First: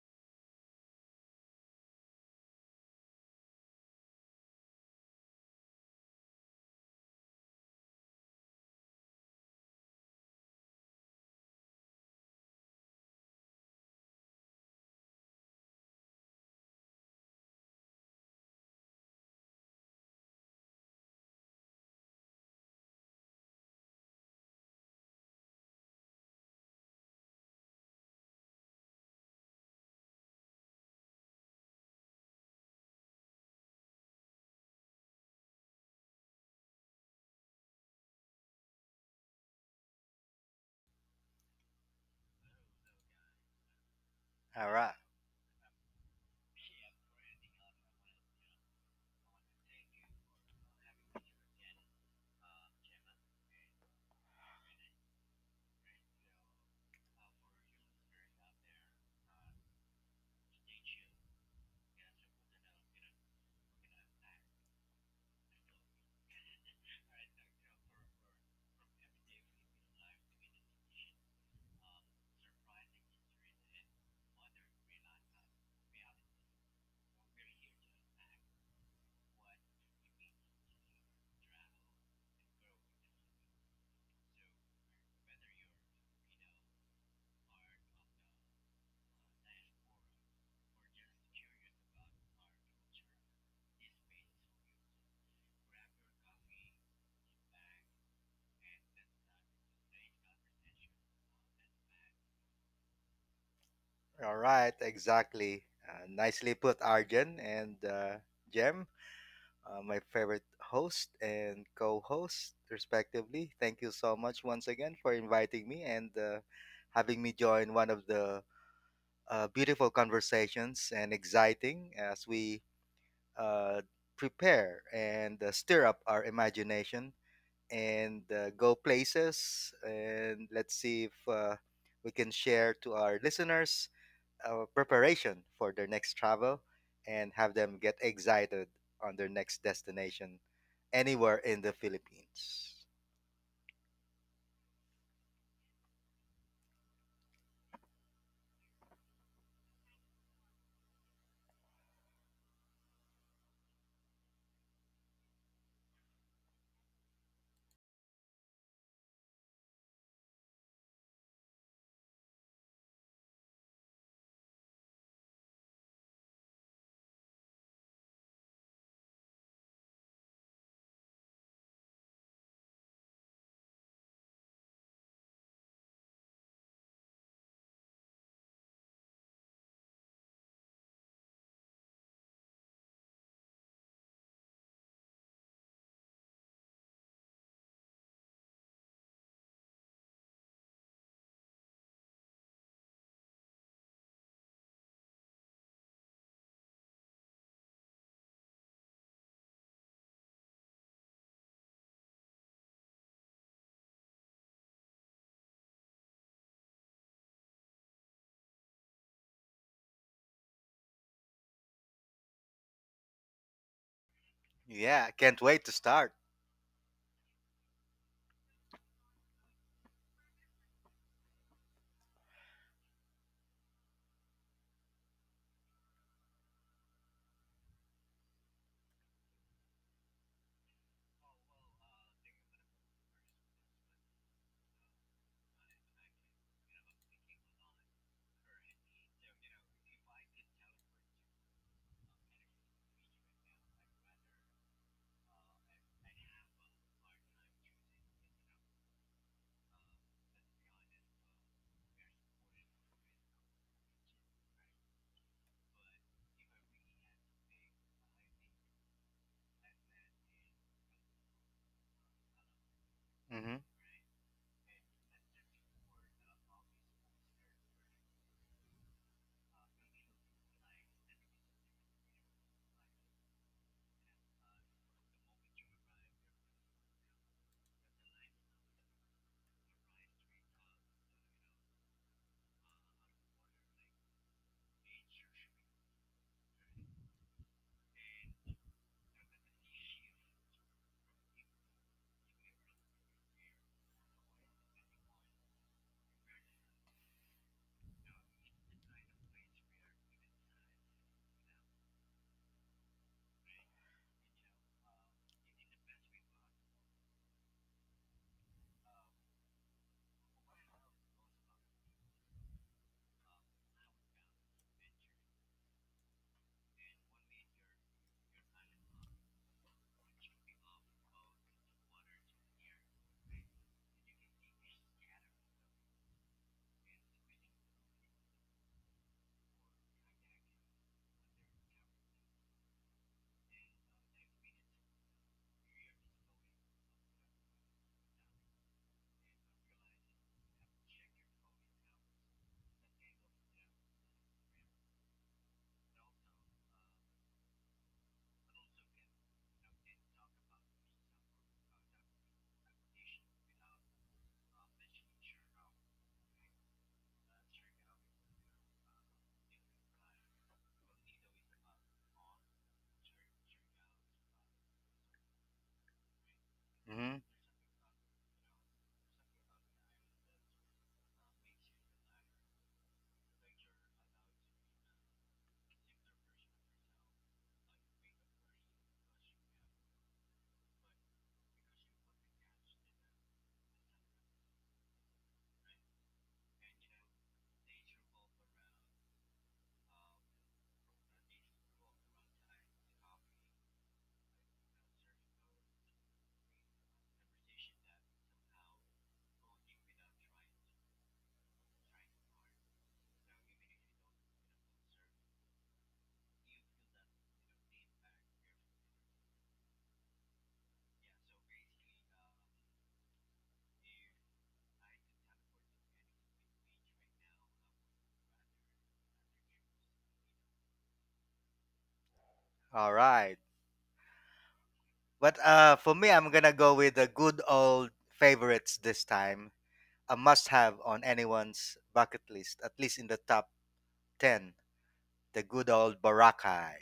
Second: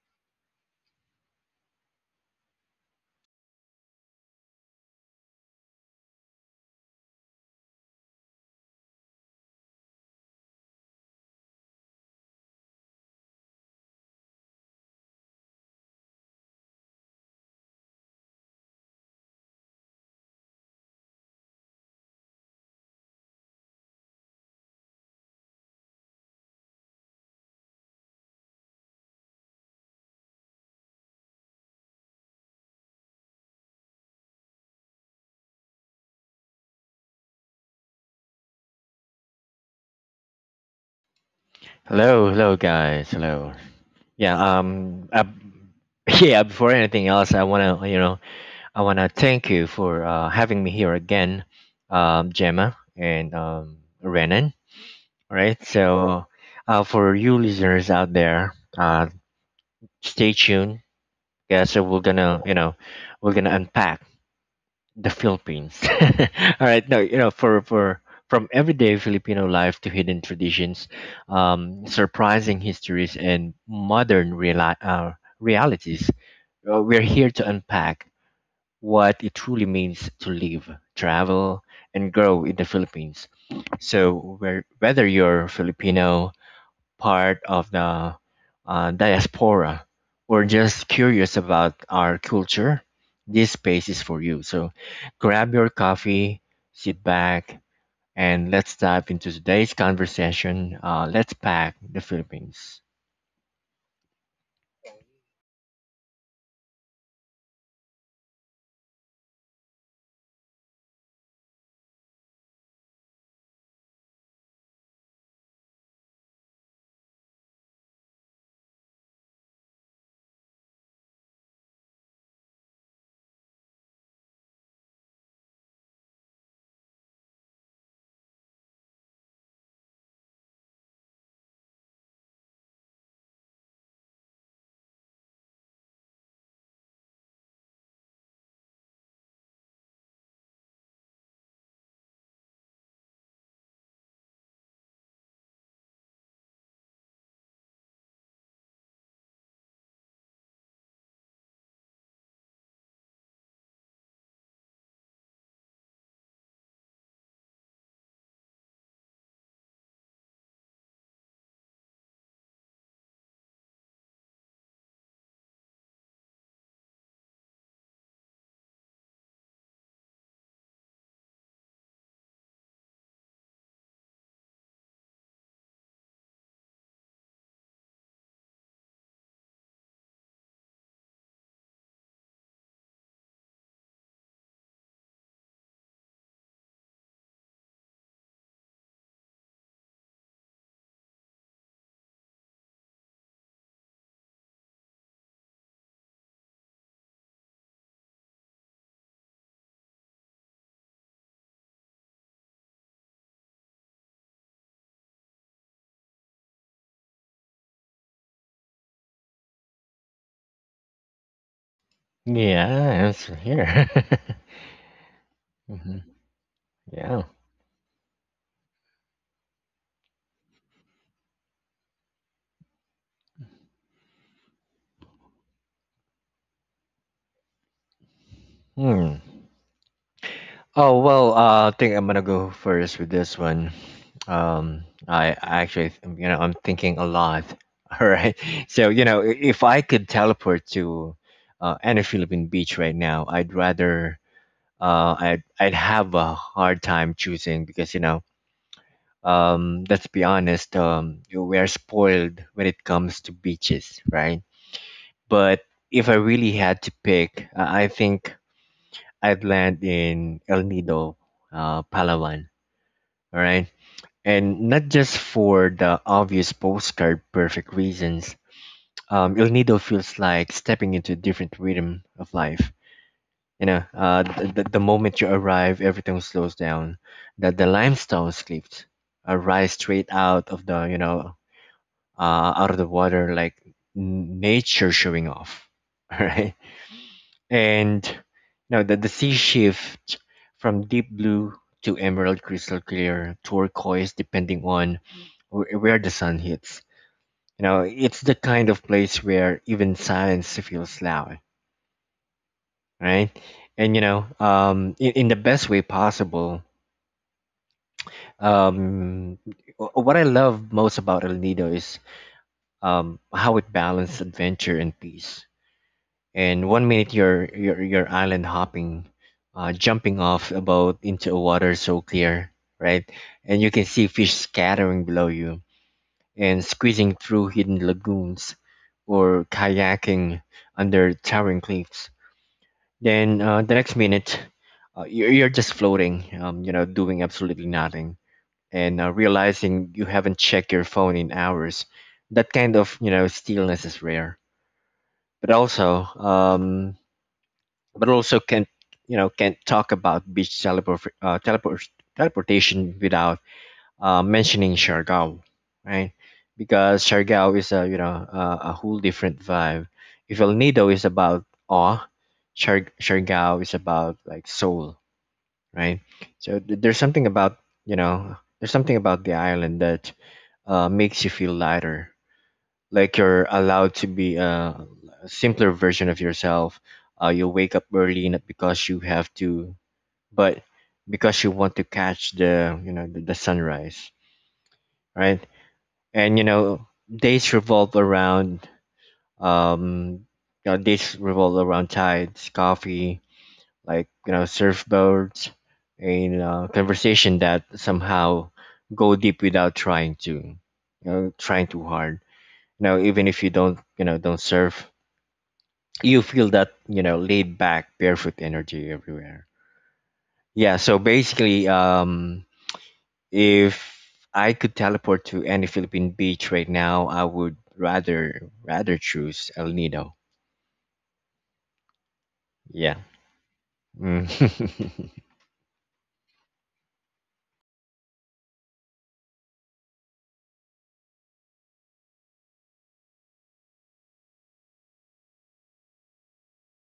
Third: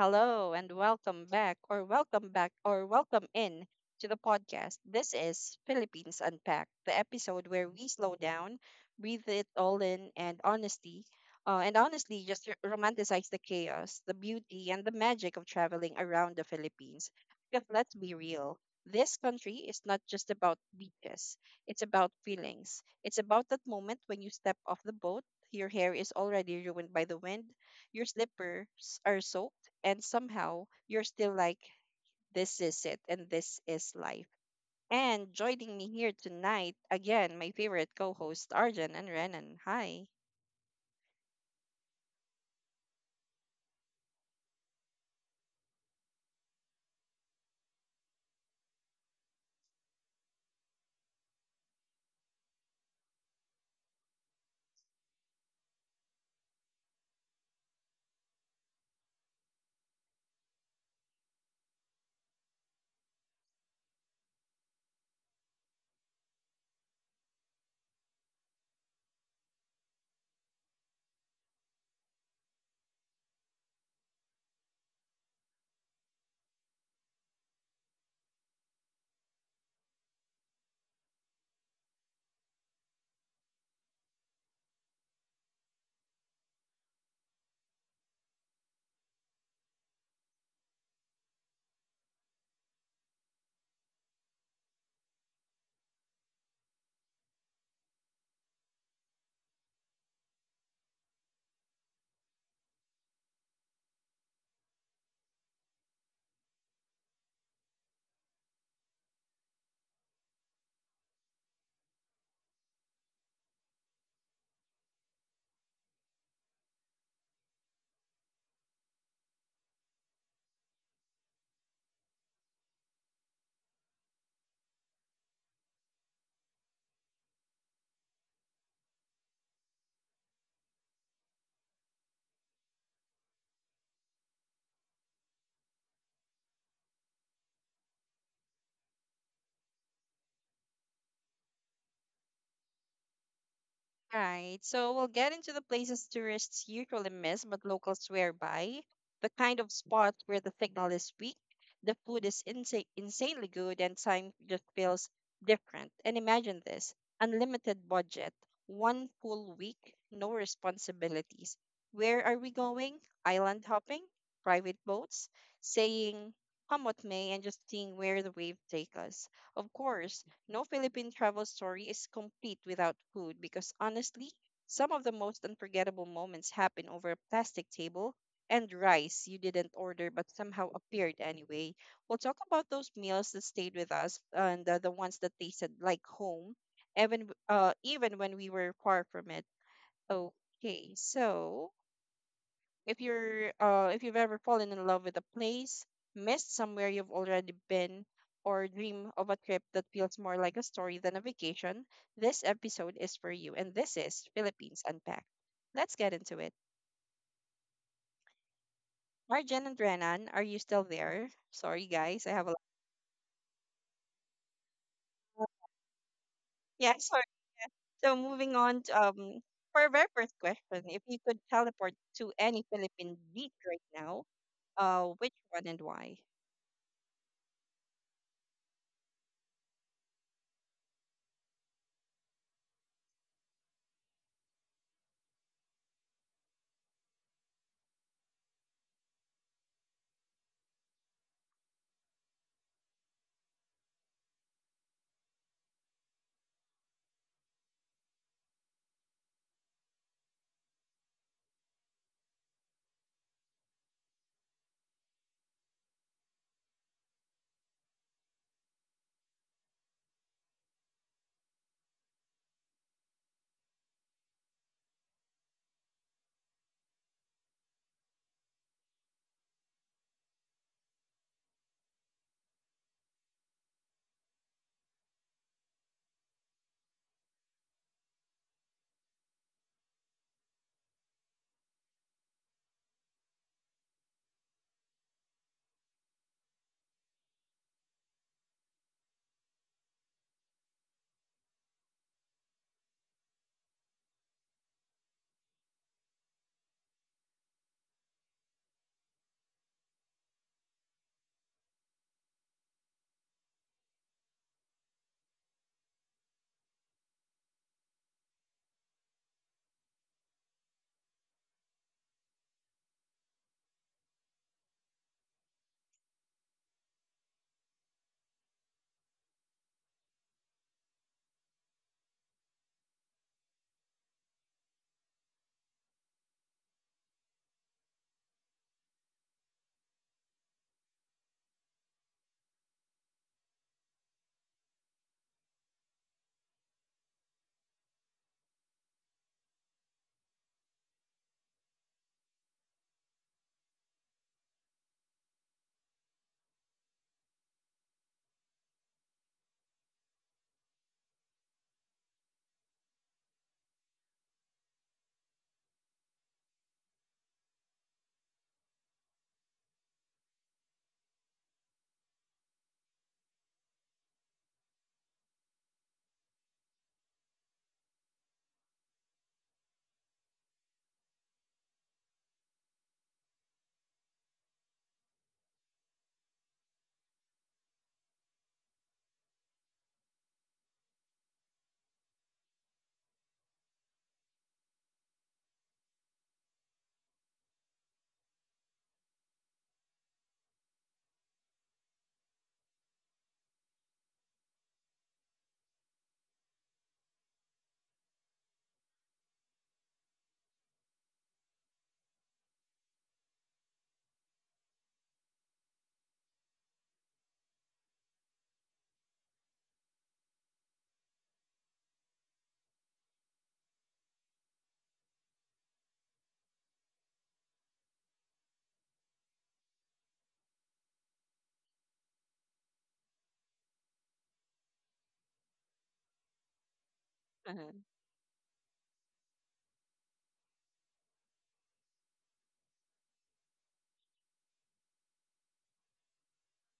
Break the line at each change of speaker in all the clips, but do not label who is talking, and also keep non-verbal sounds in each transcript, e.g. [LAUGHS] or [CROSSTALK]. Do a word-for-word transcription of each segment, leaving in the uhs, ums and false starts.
hello, and welcome back, or welcome back, or welcome in to the podcast. This is Philippines Unpacked, the episode where we slow down, breathe it all in, and honesty, uh, and honestly, just r- romanticize the chaos, the beauty, and the magic of traveling around the Philippines. Because let's be real, this country is not just about beaches; it's about feelings. It's about that moment when you step off the boat, your hair is already ruined by the wind, your slippers are soaked, and somehow you're still like, this is it, and this is life. And joining me here tonight, again, my favorite co host, Arjan and Renan. Hi.
Hello, hello guys. Hello. Yeah,
All right.
um uh, [LAUGHS] yeah, before anything else, I want to, you know, I want to thank you for uh having me here again. Um Gemma and um Renan, all right? So, uh for you listeners out there, uh stay tuned. Yeah, so we're going to, you know, we're going to unpack the Philippines. [LAUGHS] All right. no, you know, for for From everyday Filipino life to hidden traditions, um, surprising histories, and modern reali- uh, realities, uh, we're here to unpack what it truly means to live, travel, and grow in the Philippines. So, where, whether you're Filipino, part of the uh, diaspora or just curious about our culture, this space is for you. So grab your coffee, sit back, and let's dive into today's conversation. Uh, let's pack the Philippines.
All right. Exactly. Uh, nicely put, Arjun and uh, Jem, uh, my favorite host and co host, respectively. Thank you so much once again for inviting me and uh, having me join one of the uh, beautiful conversations, and exciting as we uh, prepare and uh, stir up our imagination and uh, go places. And let's see if uh, we can share to our listeners uh, preparation for their next travel, and have them get excited on their next destination anywhere in the Philippines.
Right. So we'll get into the places tourists usually miss, but locals swear by. The kind of spot where the signal is weak, the food is insa- insanely good, and time just feels different. And imagine this: unlimited budget, one full week, no responsibilities. Where are we going? Island hopping, private boats, saying come what may, and just seeing where the waves take us. Of course, no Philippine travel story is complete without food, because honestly, some of the most unforgettable moments happen over a plastic table and rice you didn't order but somehow appeared anyway. We'll talk about those meals that stayed with us, and uh, the ones that tasted like home, even w- uh, even when we were far from it. Okay, so if you're uh if you've ever fallen in love with a place, missed somewhere you've already been, or dream of a trip that feels more like a story than a vacation, this episode is for you. And this is Philippines Unpacked. Let's get into it. Arjen and Renan, are you still there? Sorry guys, I have a lot.
Yeah, it's here.
Yeah, can't wait
[LAUGHS]
to
hmm
start.
Yeah,
Yeah.
sorry. So moving on to, um for our very first question, if you could teleport to any Philippine beach right now, uh, which one and why?
Hmm. Oh well, uh, I think I'm gonna go first with this one. Um, I, I actually, you know, I'm thinking a lot. [LAUGHS] All right, so you know, i- if I could teleport to uh, any Philippine beach right now, I'd rather, uh, I'd I'd have a hard time choosing because you know, um, let's be honest, um, you- we are spoiled when it comes to beaches, right? But if I really had to pick, uh, I I think I'd land in El Nido, uh, Palawan, all
Mm-hmm.
right, and not just for the obvious postcard perfect reasons. um, El Nido feels like stepping into a different rhythm of life. You know uh, the, the moment you arrive, everything slows down. The, the limestone cliffs arise straight out of the you know uh, out of the water like n- nature showing off. [LAUGHS] All right. And now the, the sea shift from deep blue to emerald, crystal clear, turquoise, depending on wh- where the sun hits. You know, it's the kind of place where even silence feels loud, right? And you know, um, in, in the best way possible. Um, wh- what I love most about El Nido is um, how it balances adventure and peace. And one minute you're you're, you're island hopping, uh, jumping off a boat into a water so clear, right, and you can see fish scattering below you and squeezing through hidden lagoons or kayaking under towering cliffs. Then uh, the next minute, uh, you're, you're just floating, um, you know doing absolutely nothing and uh, realizing you haven't checked your phone in hours. That kind of you know stillness is rare. But also um, but also can you know can talk about beach teleport, uh, teleport teleportation without uh, mentioning Siargao, right? Because Siargao is a you know uh, a whole different vibe. If El Nido is about awe, Siar- Siargao is about like soul, right? So th- there's
Mm-hmm.
something about you know there's something about the island that uh, makes you feel lighter, like you're allowed to be uh, a simpler version of yourself. Uh, you wake up early not because you have to, but because you want to catch the you know the, the sunrise, right? And you know days revolve around um you know, days revolve around tides, coffee, like you know surfboards, and uh, conversation that somehow go deep without trying to, you know, trying too hard. You know, even if you don't you know don't surf, you feel that you know laid back barefoot energy everywhere. Yeah so basically um If I could teleport to any Philippine beach right now, I would rather rather choose El Nido.
All
yeah
right.
Mm. [LAUGHS]
But uh, for me, I'm going to go with the good
Uh-huh.
old favorites this time. A must have on anyone's bucket list, at least in the top ten, the good old Boracay,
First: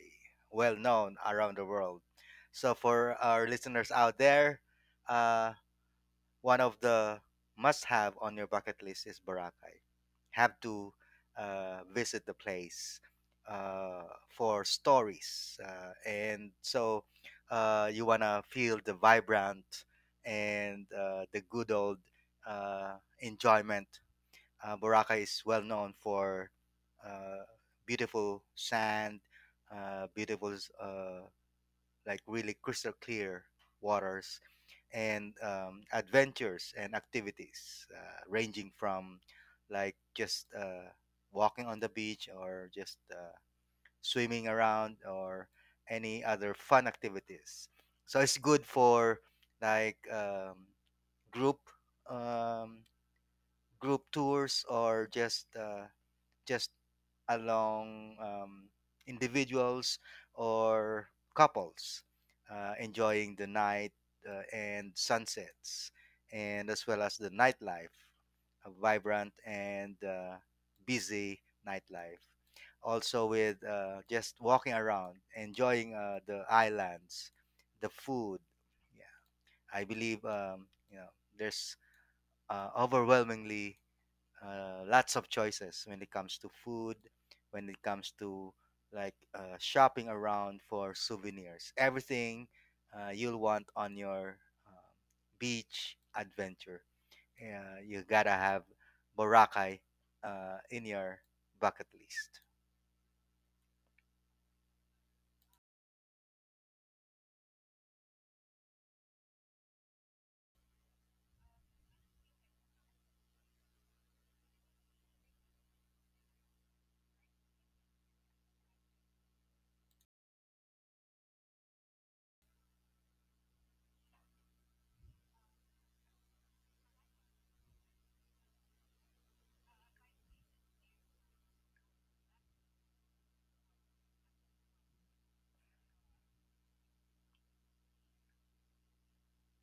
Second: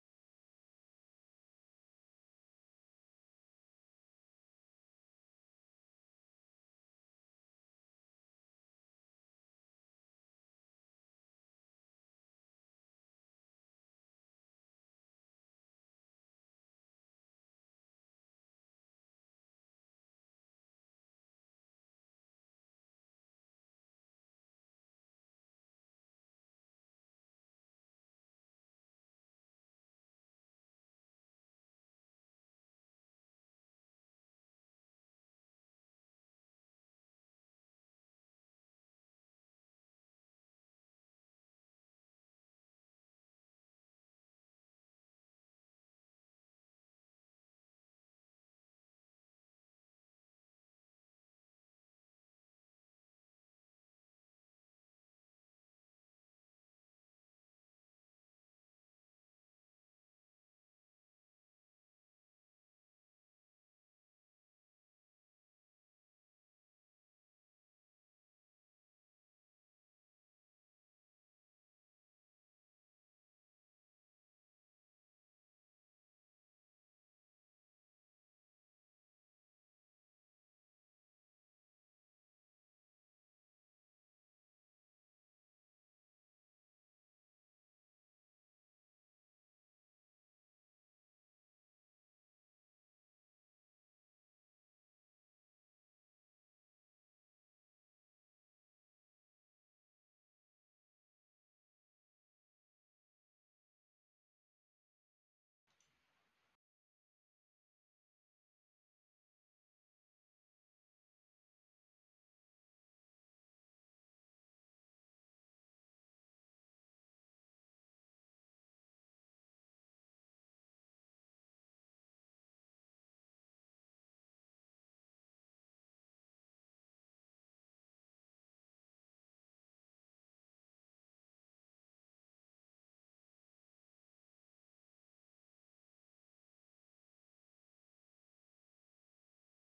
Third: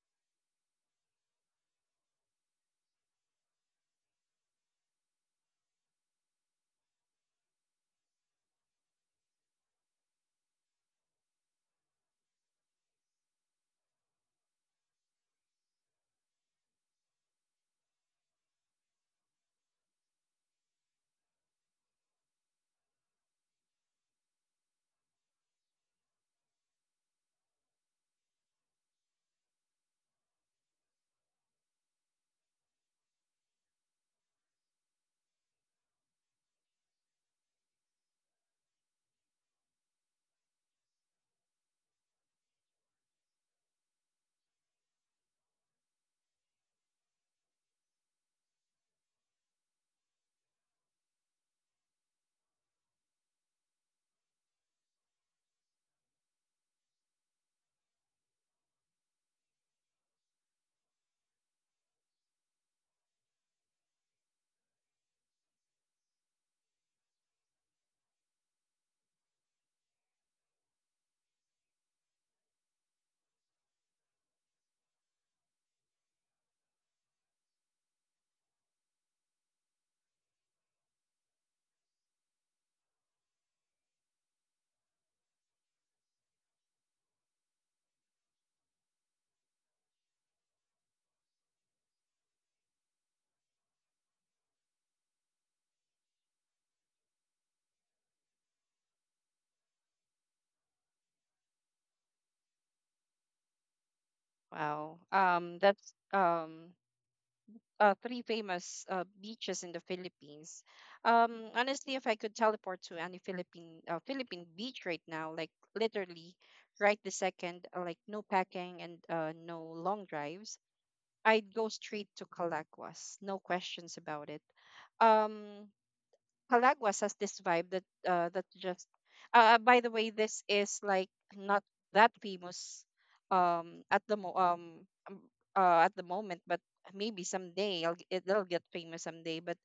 well known around the world. So, for our listeners out there, uh, one of the must have on your bucket list is Boracay. Have to uh, visit the place uh, for stories. Uh, and so uh, you want to feel the vibrant and uh, the good old uh, enjoyment. Uh, Boracay is well known for uh, beautiful sand, uh, beautiful, uh, like really crystal clear waters, and um, adventures and activities uh, ranging from like just uh, walking on the beach, or just uh, swimming around, or any other fun activities. So it's good for like um, group um, group tours, or just uh, just along um, individuals or couples uh, enjoying the night uh, and sunsets, and as well as the nightlife, a vibrant and uh, busy nightlife. Also, with uh, just walking around, enjoying uh, the islands, the food. Yeah, I believe um, you know there's uh, overwhelmingly uh, lots of choices when it comes to food, when it comes to like uh, shopping around for souvenirs. Everything uh, you'll want on your um beach adventure. Uh, you gotta have Boracay uh, in your bucket list.
Wow. Um, that's um uh, three famous uh, beaches in the Philippines. Um, honestly, if I could teleport to any Philippine uh, Philippine beach right now, like literally right the second, uh, like no packing and uh, no long drives, I'd go straight to Calaguas. No questions about it. Um, Palaguas has this vibe that, uh, that just. Uh, uh, by the way, this is like not that famous um at the mo- um um, uh, at the moment, but maybe someday I'll, g- it'll get famous someday. But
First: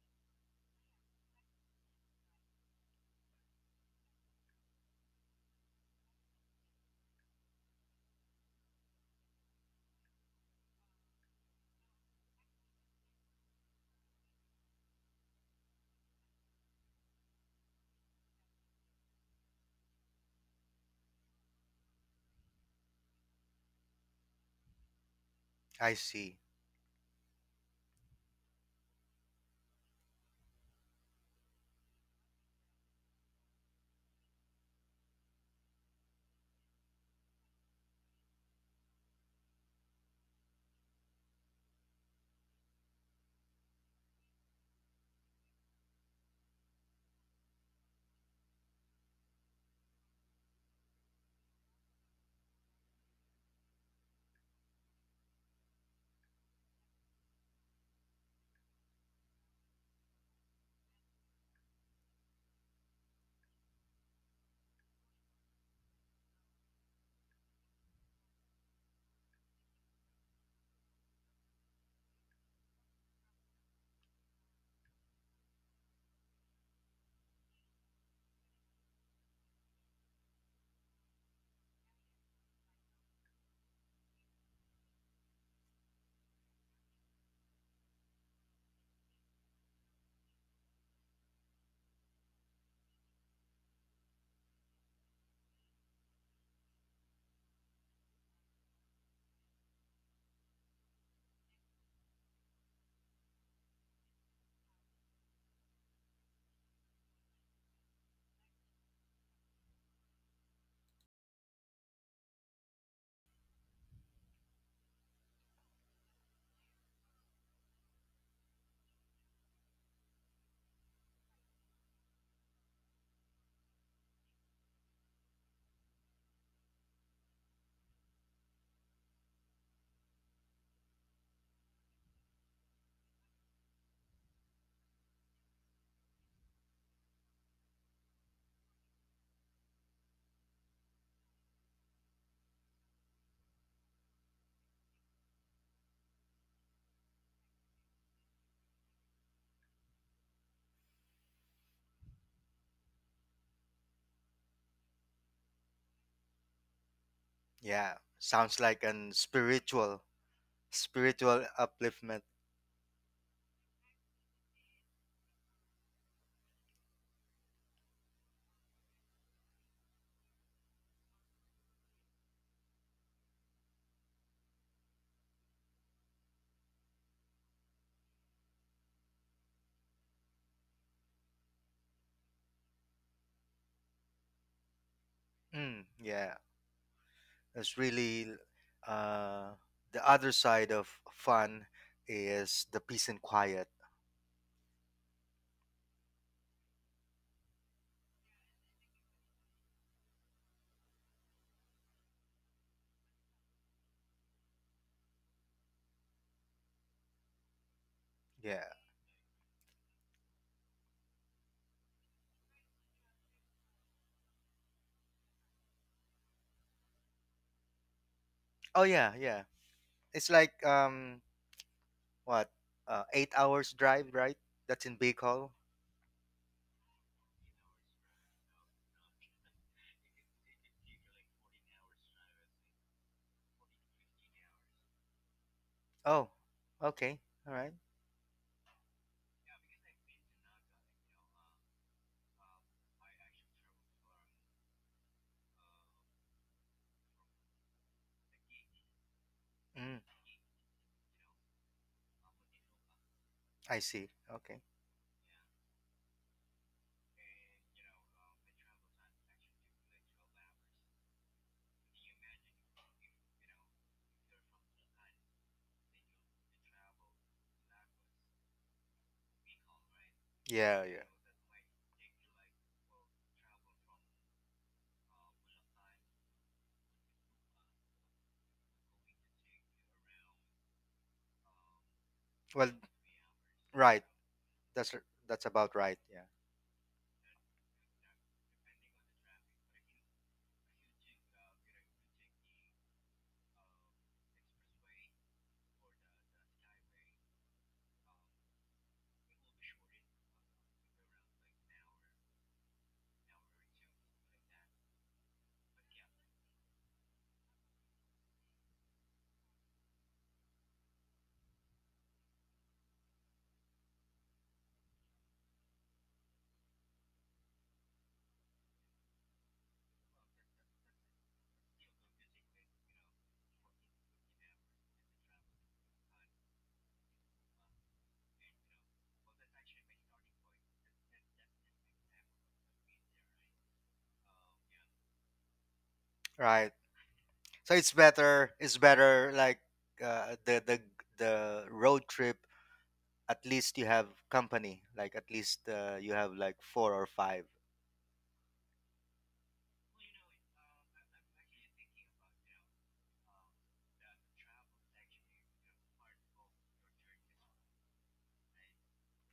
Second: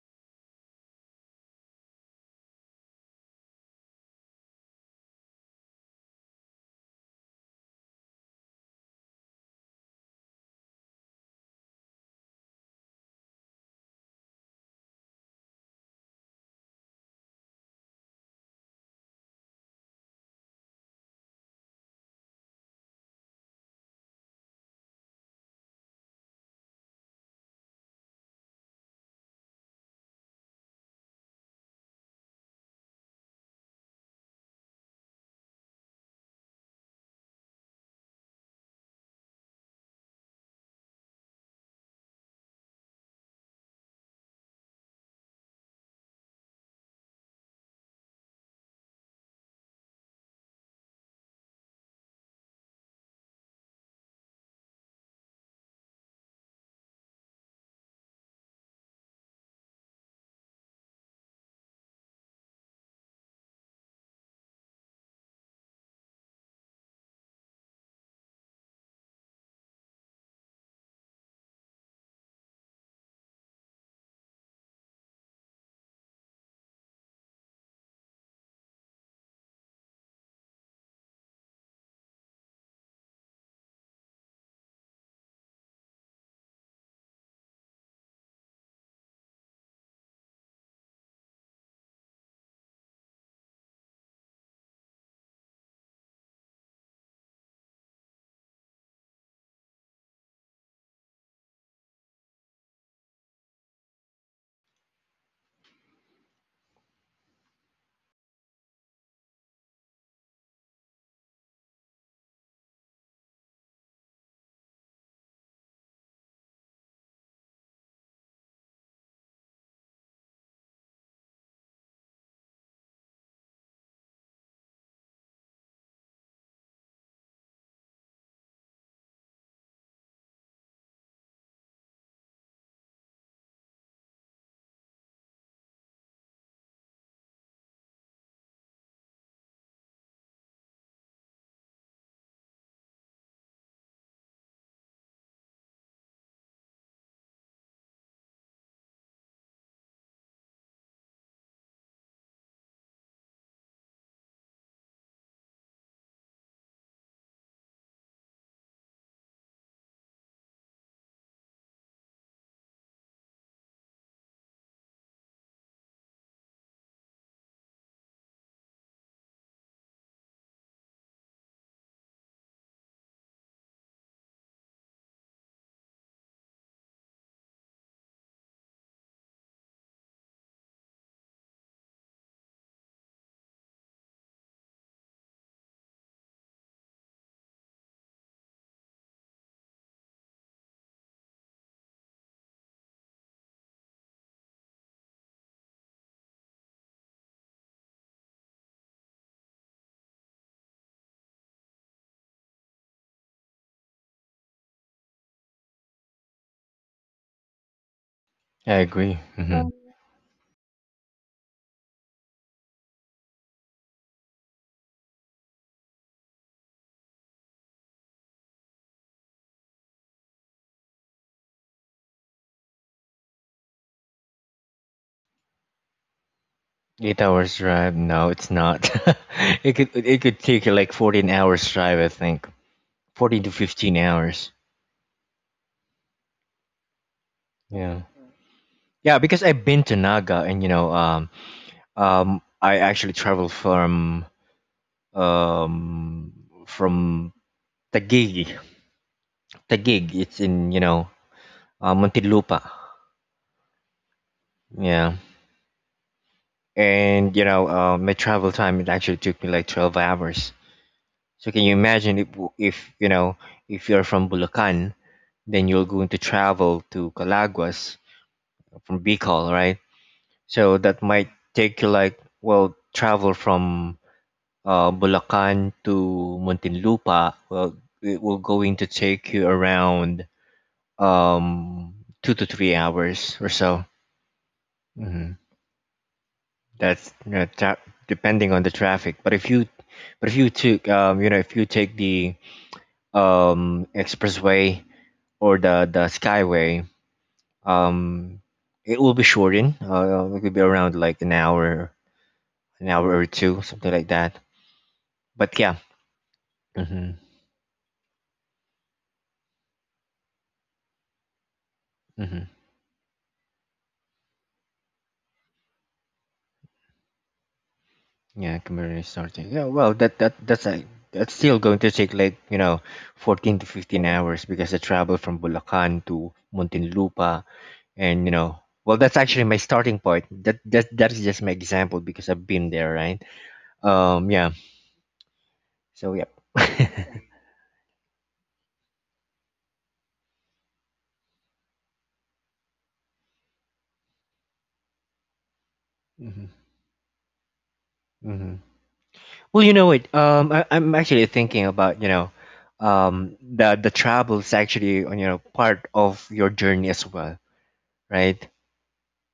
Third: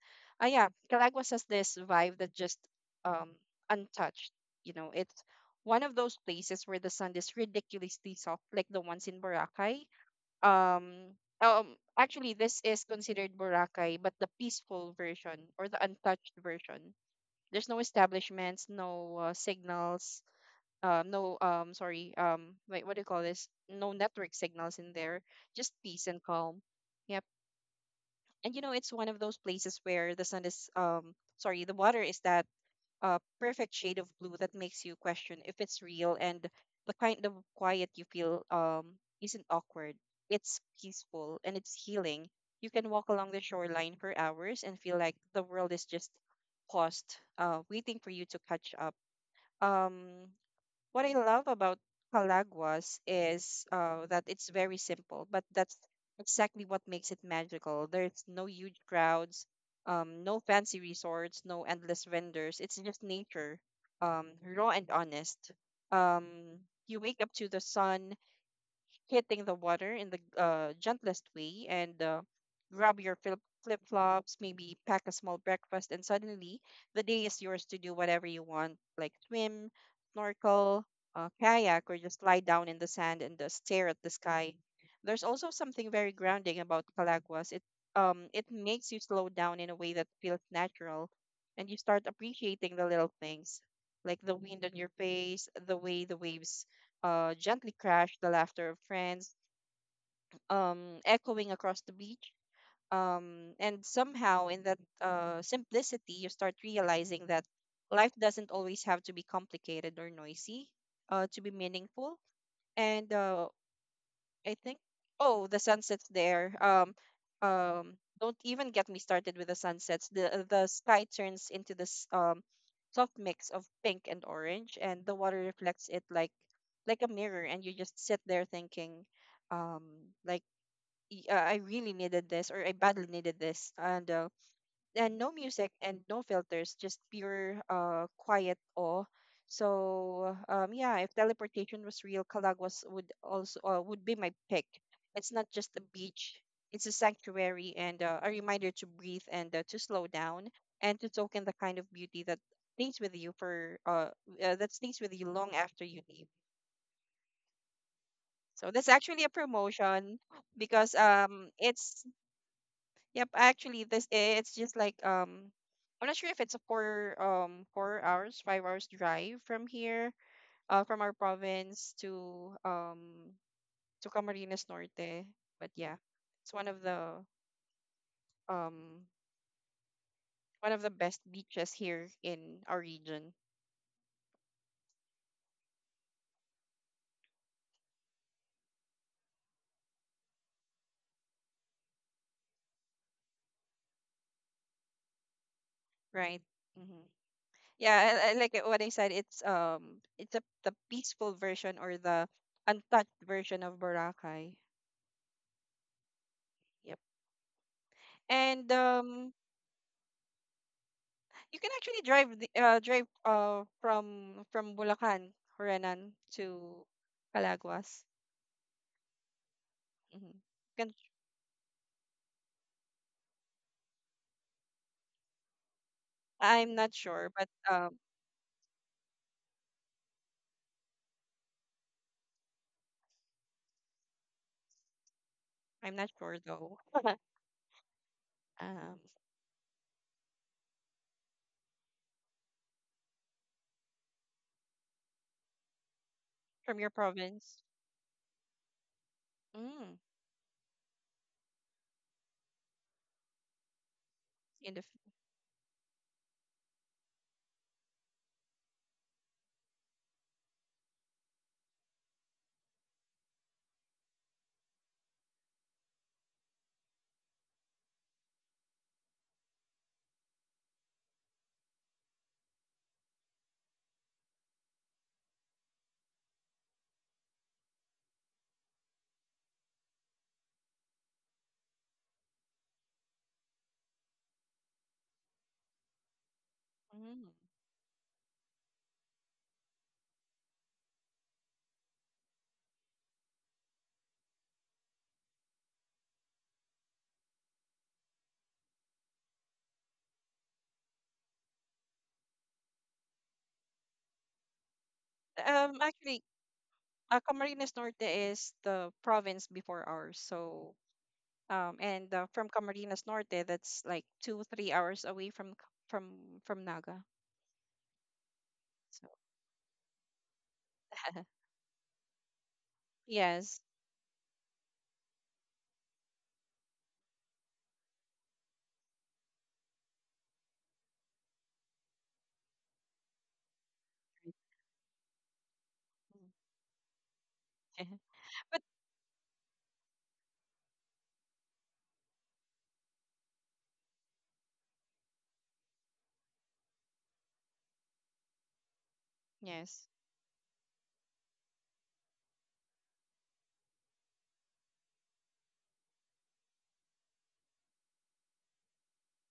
uh, yeah, Palaguas has this vibe that just um untouched. You know, it's one of those places where the sun is ridiculously soft, like the ones in Boracay. Um, um Actually, this is considered Boracay, but the peaceful version, or the untouched version. There's no establishments, no uh, signals, uh, no um sorry, um wait, what do you call this? No network signals in there. Just
I
peace and
see.
calm. Yep. And you know, it's one of those places where the sun is um sorry the water is that uh perfect shade of blue that makes you question if it's real, and the kind of quiet you feel um isn't awkward. It's peaceful and it's healing. You can walk along the shoreline for hours and feel like the world is just paused, uh, waiting for you to catch up um, what I love about Calaguas is uh, that it's very simple, but that's exactly what makes it magical. There's no huge crowds, um, no fancy resorts, no endless vendors. It's just nature, um, raw and honest. Um, you wake up to the sun hitting the water in the uh, gentlest way, and uh, grab your flip flip flops, maybe pack a small breakfast, and suddenly the day is yours to do whatever you want, like swim, snorkel, uh, kayak, or just lie down in the sand and uh, stare at the sky. There's also something very grounding about Calaguas. It um it makes you slow down in a way that feels natural, and you start appreciating the little things, like the wind on your face, the way the waves uh, gently crashed, the laughter of friends, um, echoing across the beach. Um, and somehow, in that uh, simplicity, you start realizing that life doesn't always have to be complicated or noisy uh, to be meaningful. And uh, I think oh the sunsets there. Um um don't even get me started with the sunsets. The the sky turns into this um soft mix of pink and orange, and the water reflects it like like a mirror, and you just sit there thinking, um like "Y- uh, I really needed this, or I badly needed this and uh, And no music and no filters, just pure uh quiet awe. So um yeah, if teleportation was real, Calagwas would also uh, would be my pick. It's not just a beach; it's a sanctuary, and uh, a reminder to breathe, and uh, to slow down, and to token the kind of beauty that stays with you for uh, uh that stays with you long after you leave.
Yeah, sounds
So
like
that's
an
actually a
spiritual,
promotion because
spiritual
um it's...
upliftment.
Yep, actually this eh, it's just like, um I'm not sure if it's a four um four hours, five hours drive from here, uh from our province to um to Camarines Norte. But yeah, it's one of the um one of the best beaches here in our region,
Mm, yeah, it's really uh, the other side of fun is the peace and quiet.
right? Hmm. Yeah, I, I like it- what I said, it's um it's a the peaceful version, or the untouched version of Boracay. Yep.
Yeah.
And
I agree.
um,
hmm Um,
you can actually drive the, uh drive uh from from Bulacan, Renan, to Calaguas.
Oh yeah, yeah. It's
Hmm.
like
Can,
um what uh, eight hours drive, right? That's in Bicol.
I'm not
eight
sure, but
hours drive?
um
No, it's not. [LAUGHS] It could, it could take you like fourteen hours drive, I think. fourteen to fifteen hours.
I'm not
Oh,
sure though.
okay, all right.
Yeah,
Um,
yeah, because I've been to Naga and you know um um I actually traveled from um,
from your
from
province.
Taguig.
Mm,
Mm,
Taguig, it's in you know uh, Montelupa.
I see. Okay.
in the f-
Yeah, and you know uh, my travel time, it actually took me like twelve hours. So can you imagine if, if you know if you're from Bulacan, then you're going to travel to Calaguas from Bicol, right? So
Yeah,
that
yeah.
might take you like, well, travel from uh, Bulacan to Muntinlupa, well, it will going to take you around um two to
Well,
three hours or so.
right. That's r-
hmm
that's about right. Yeah.
that's
mm.
you tra- Depending on the traffic, but if you but if you took, um you know if you take the um expressway or the the skyway, um it will be shortened, uh, it could be around like an hour, an hour or two, something like that. But yeah
Um, actually,
hmm
uh, Camarines Norte is the province before ours. So um, and uh,
hmm
from Camarines Norte, that's like two three hours away from c- from from Naga.
Yeah, community
So
starting. Yeah, well, that that that's like, that's
[LAUGHS]
still going to take like you know, fourteen to
yes.
fifteen hours, because the travel from Bulacan to Muntinlupa, and you know, well, that's actually my starting point. That that that is just my example because I've been there, right? Um, yeah. So yep.
Right.
[LAUGHS]
So it's
[LAUGHS]
better.
But
It's better like uh, the the the road trip, at least you have company, like at least uh, you have like
hmm
four or five.
hmm Well, you know
yes.
what? Um, I, I'm actually thinking about, you know, um, the the travel is actually, you know, part of your journey as well, right?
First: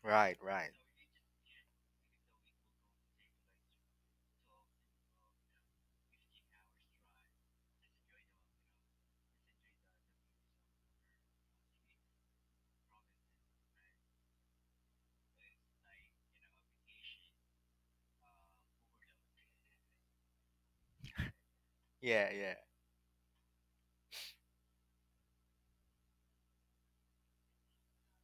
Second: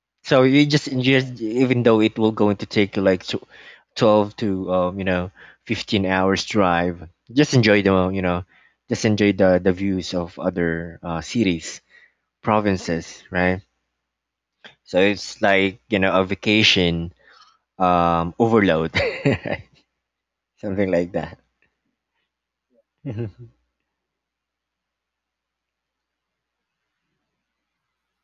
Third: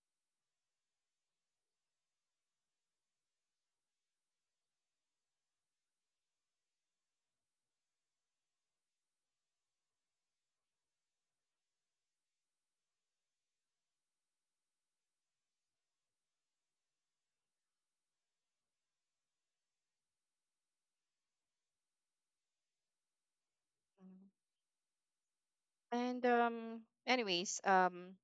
Right,
So you
right.
just ingest, even though it will going to take you like tw- twelve to, um, you know fifteen hours drive. Just enjoy the, you know, just enjoy the the views of other uh, cities, provinces, right? So it's like, you know, a vacation um overload, [LAUGHS] something like that.
Yeah, yeah.
Mhm.
Mm. And um, anyways, um,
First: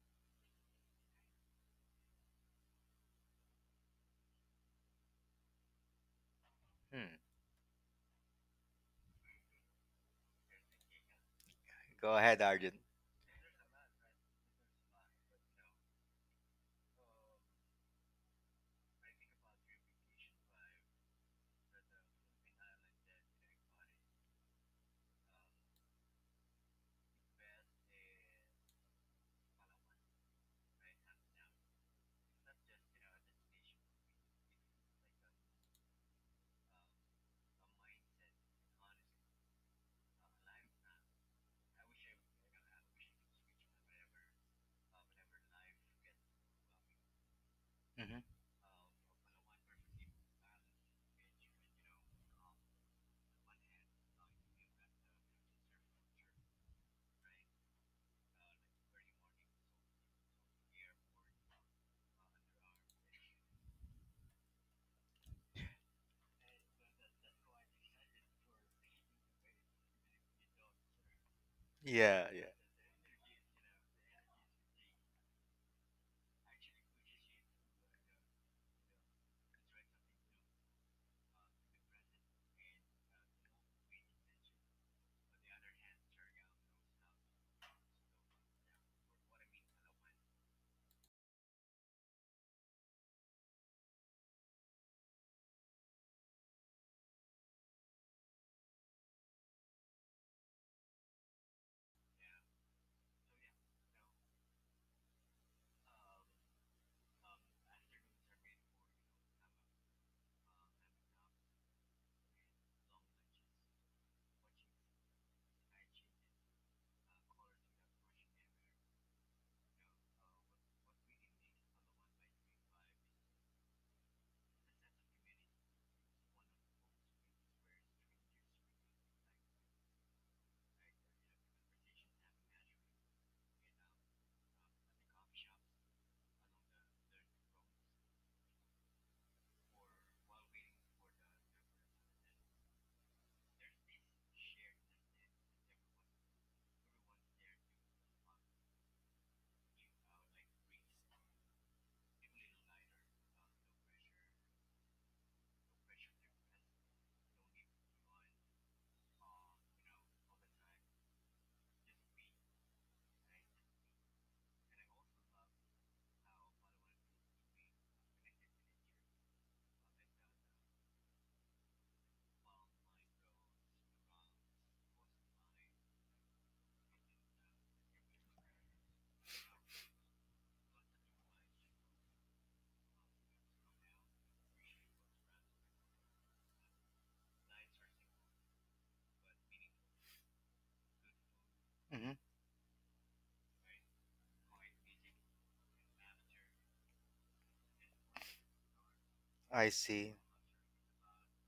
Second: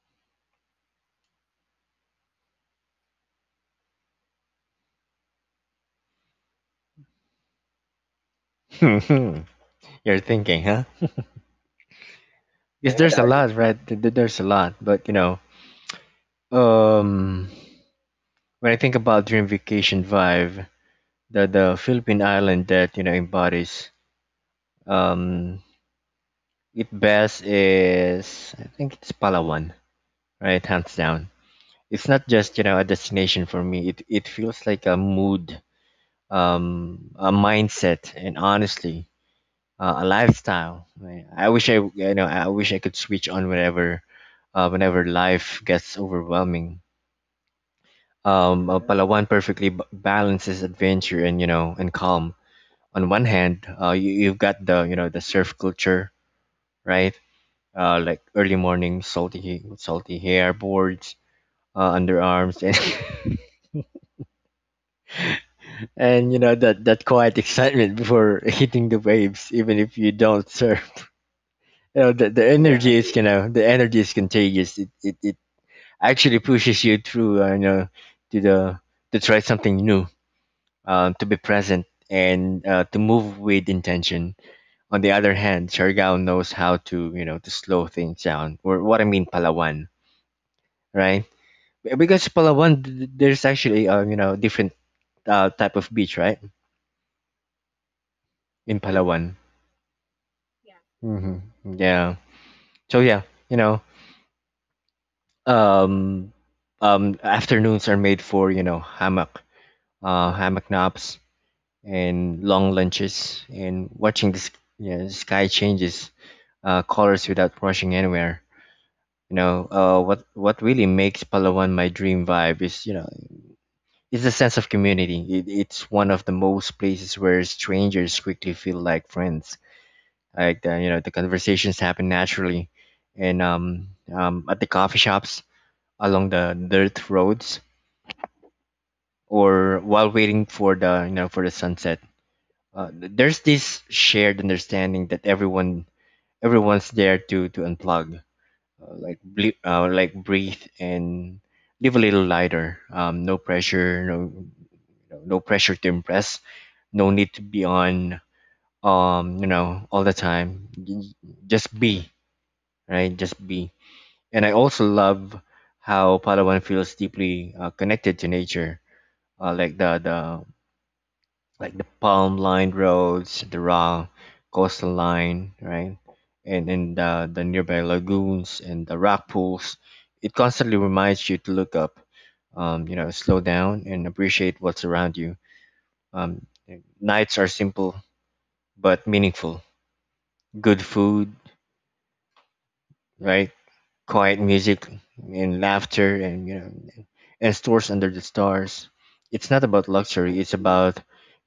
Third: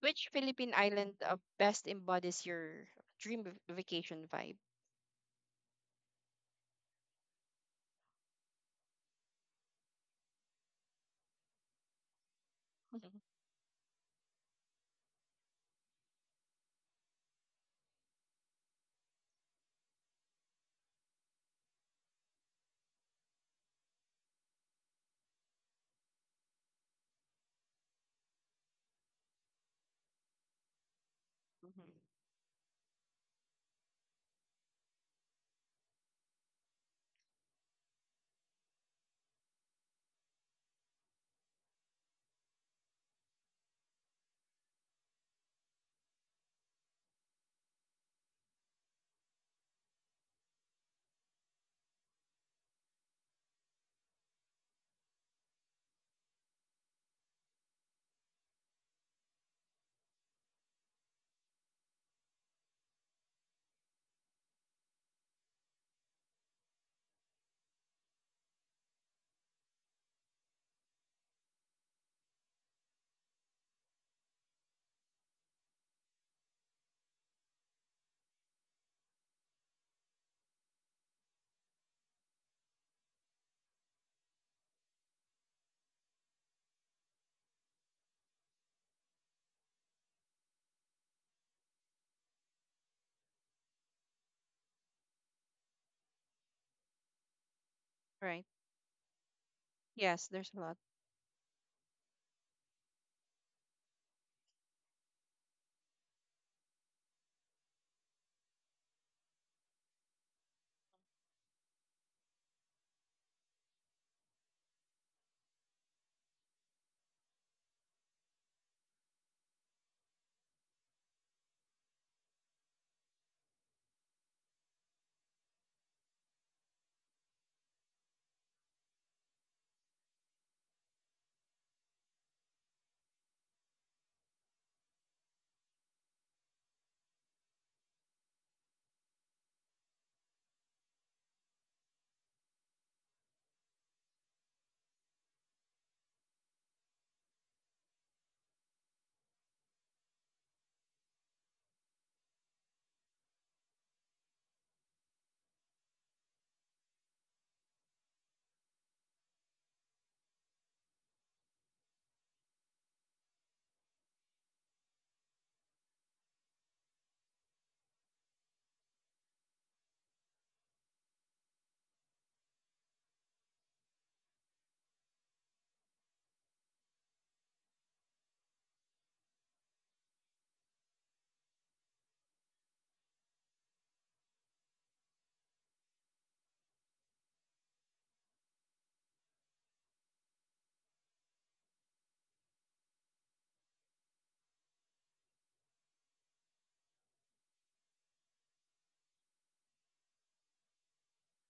which Philippine island uh, best embodies your dream v- vacation vibe?
Hmm.
[LAUGHS] You're thinking, huh?
Go ahead, Arjun.
Because Yeah, there's
Hmm.
a lot, right? Th- th- There's a lot, but you know, um, when I think about dream vacation vibe, the the Philippine island that you know embodies um it best is, I think it's Palawan, right? Hands down. It's not just, you know a destination for me. It it feels like a mood, um, a mindset, and honestly, uh, a lifestyle. Right? I wish I you know I wish I could switch on whenever, uh, whenever life gets overwhelming.
Hmm.
Um, uh, Palawan perfectly b- balances adventure and, you know and calm. On one hand, uh, you, you've got the, you know the surf culture, right? Uh, like early morning, salty salty hair, boards, uh, underarms, and [LAUGHS] and you know that that quiet [LAUGHS] excitement before hitting the waves, even if you don't surf. [LAUGHS] You know
Yeah,
the, the
yeah.
Yeah. energy is you know the energy is contagious. It it, it actually pushes you through, uh, you know to the, to try something new, um, to be present and uh, to move with intention. On the other hand, Siargao knows how to, you know, to slow things down. Or what I mean, Palawan, right? Because Palawan, th- th- there's actually, uh, you know, different uh, type of beach, right?
Right.
In Palawan.
Yes, there's a lot.
Mm-hmm. Yeah. So yeah, you know, um, um, Afternoons are made for, you know hammock, uh, hammock naps and long lunches and watching the s- yeah, the sky changes uh, colors without rushing anywhere. You know, uh, what what really makes Palawan my dream vibe is, you know is the sense of community. It, it's one of the most places where strangers quickly feel like friends. Like the, you know, the conversations happen naturally, and um, um, at the coffee shops along the dirt roads or while waiting for the, you know for the sunset. Uh, there's this shared understanding that everyone everyone's there to to unplug, uh, like ble- uh, like breathe and live a little lighter. Um, no pressure, no you know, no pressure to impress. No need to be on, um you know all the time. J- Just be, right. Just be. And I also love how Palawan feels deeply, uh, connected to nature. Uh, like the the like the palm lined roads, the raw coastal line, right? And and uh, The nearby lagoons and the rock pools. It constantly reminds you to look up, um, you know, slow down and appreciate what's around you. Um, Nights are simple but meaningful. Good food,
Hmm.
right? Quiet music and laughter and, you know and stores under the stars. It's not
I
about
see.
luxury, it's about,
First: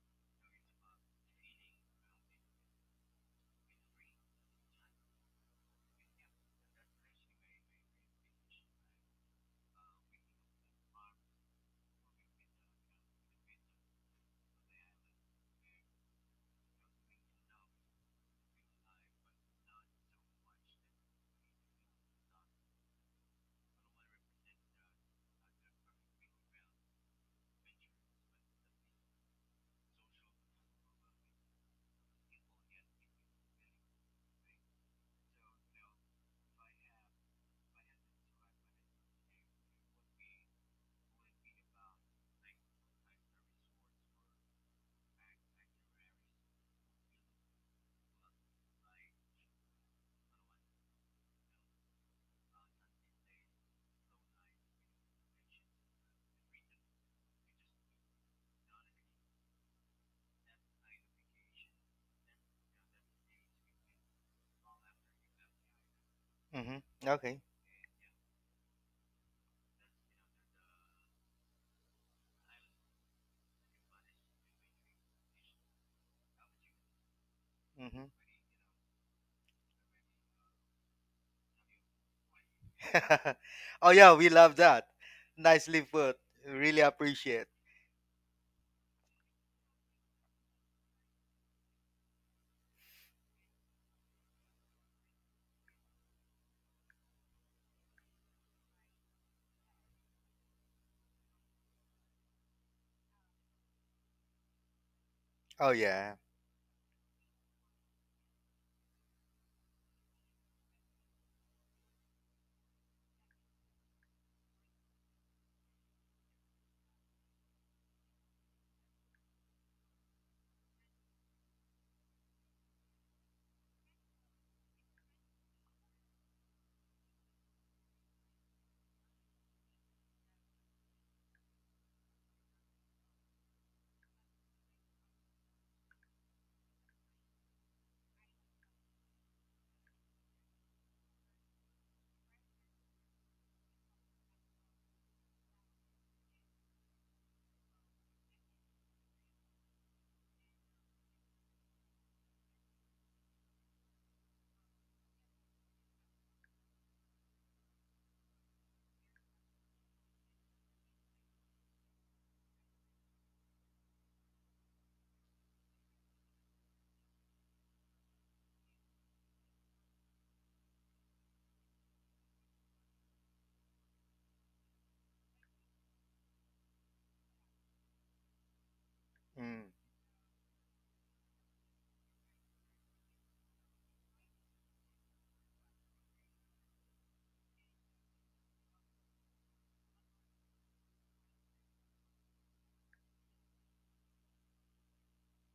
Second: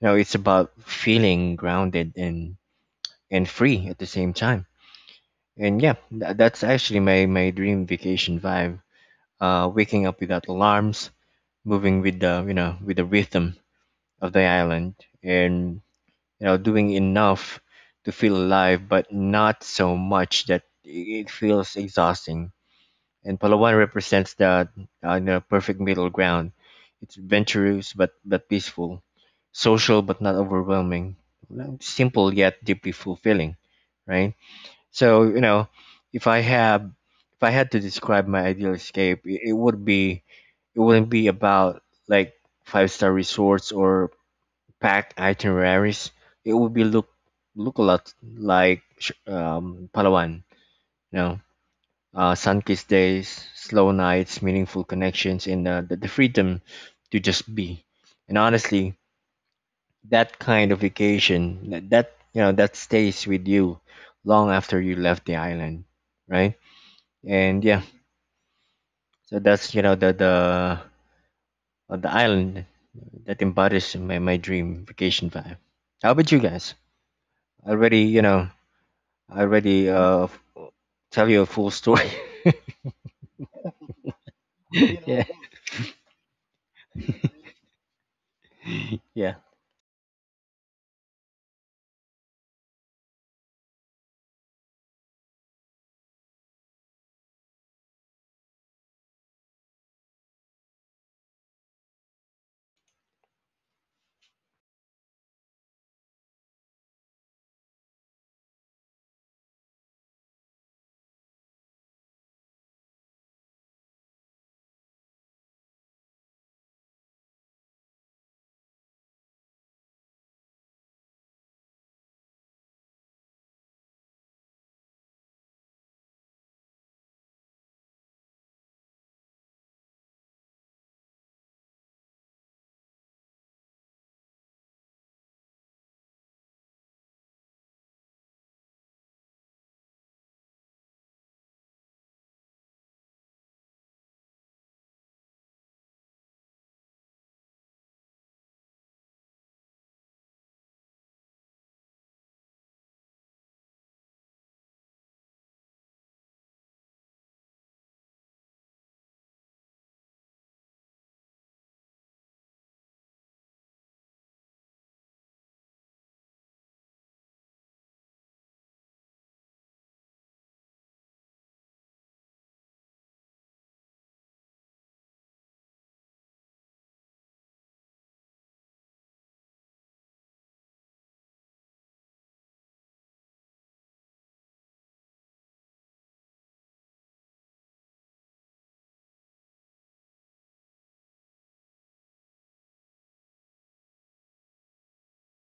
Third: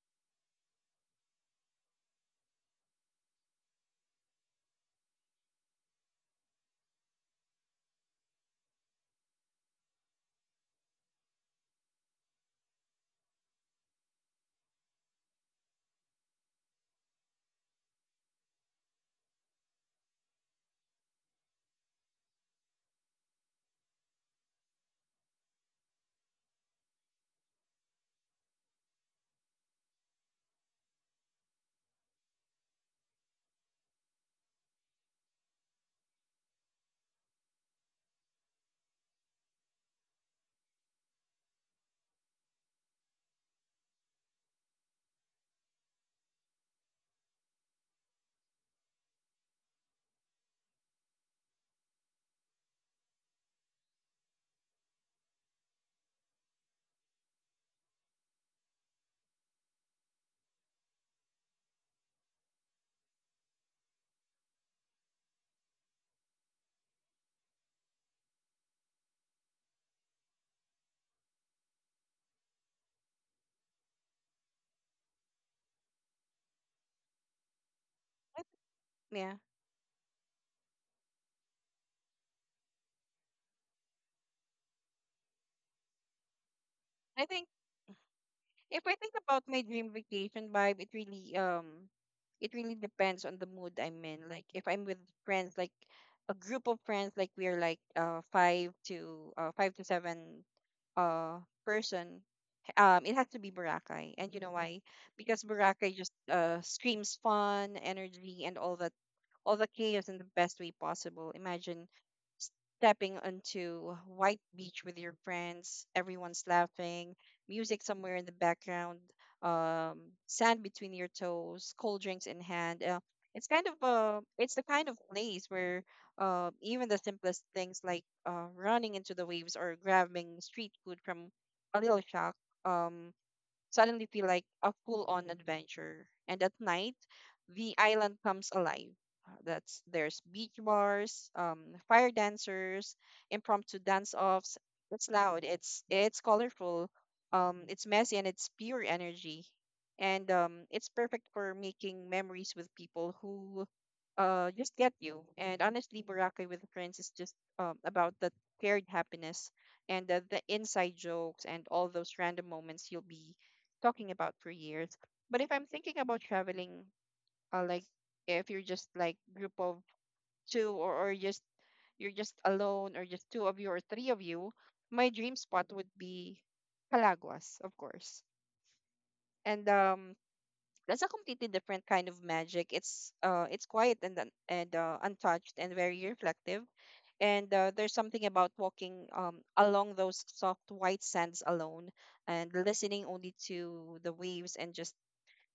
you know, it's about feeling grounded and and free at the same time. And yeah, tha- that's actually my, my dream vacation vibe. Uh, waking up without alarms, moving with the, you know with the rhythm of the island, and, you know doing enough to feel alive, but not so much that i- it feels exhausting. And Palawan represents the, uh, you know, perfect middle ground. It's adventurous but but peaceful, social but not overwhelming, simple yet deeply fulfilling, right? So, you know, if I have if I had to describe my ideal escape, it, it would be, it wouldn't be about like five star resorts or packed itineraries. It would be look look a lot like sh- um, Palawan, you know, uh, sun-kissed days, slow nights, meaningful connections, and uh, the, the freedom to just be. And honestly, that kind of vacation, that, that you know, that stays with you long after you left the island, right?
Hmm. Okay.
And yeah, so that's, you know, the the uh, the island that embodies my, my dream vacation vibe. How about you guys? I already
Hmm.
you
I
know
th- yeah
i already uh f- tell you a full story. [LAUGHS]
[LAUGHS] Oh yeah, we love that.
Yeah,
Nicely put, really
I
appreciate.
think if I think
yeah.
about my dream vacation vibe, it really um it really depends on the mood i'm in. Like if i'm with friends, like a group of friends, like we're like uh five to uh five to seven uh person, um, it has to be Boracay. And you know why? Because
Oh
Boracay just
yeah.
uh, screams fun, energy, and all that, all the chaos in the best way possible. Imagine stepping onto white beach with your friends, everyone's laughing, music somewhere in the background, um, sand between your toes, cold drinks in hand. Uh, it's kind of uh, it's the kind of place where, uh, even the simplest things, like uh, running into the waves or grabbing street food from a little shack, um suddenly feel like a full-on adventure. And at night, the island comes alive. Uh, That's There's beach bars, um, fire dancers, impromptu dance-offs. It's loud. It's it's colorful. Um, it's messy, and it's pure energy. And um, it's perfect for making memories with people who uh just get you. And honestly, Boracay with friends is just um about the shared happiness, and the, the inside jokes, and all those random moments you'll be talking about for years. But if I'm thinking about traveling, uh, like if you're just like group of two, or, or just you're just alone, or just two of you or three of you, my dream spot would be Palaguas, of course. And
Mm.
um that's a completely different kind of magic. It's uh it's quiet, and un- and uh, untouched, and very reflective. And uh, there's something about walking um along those soft white sands alone, and listening only to the waves, and just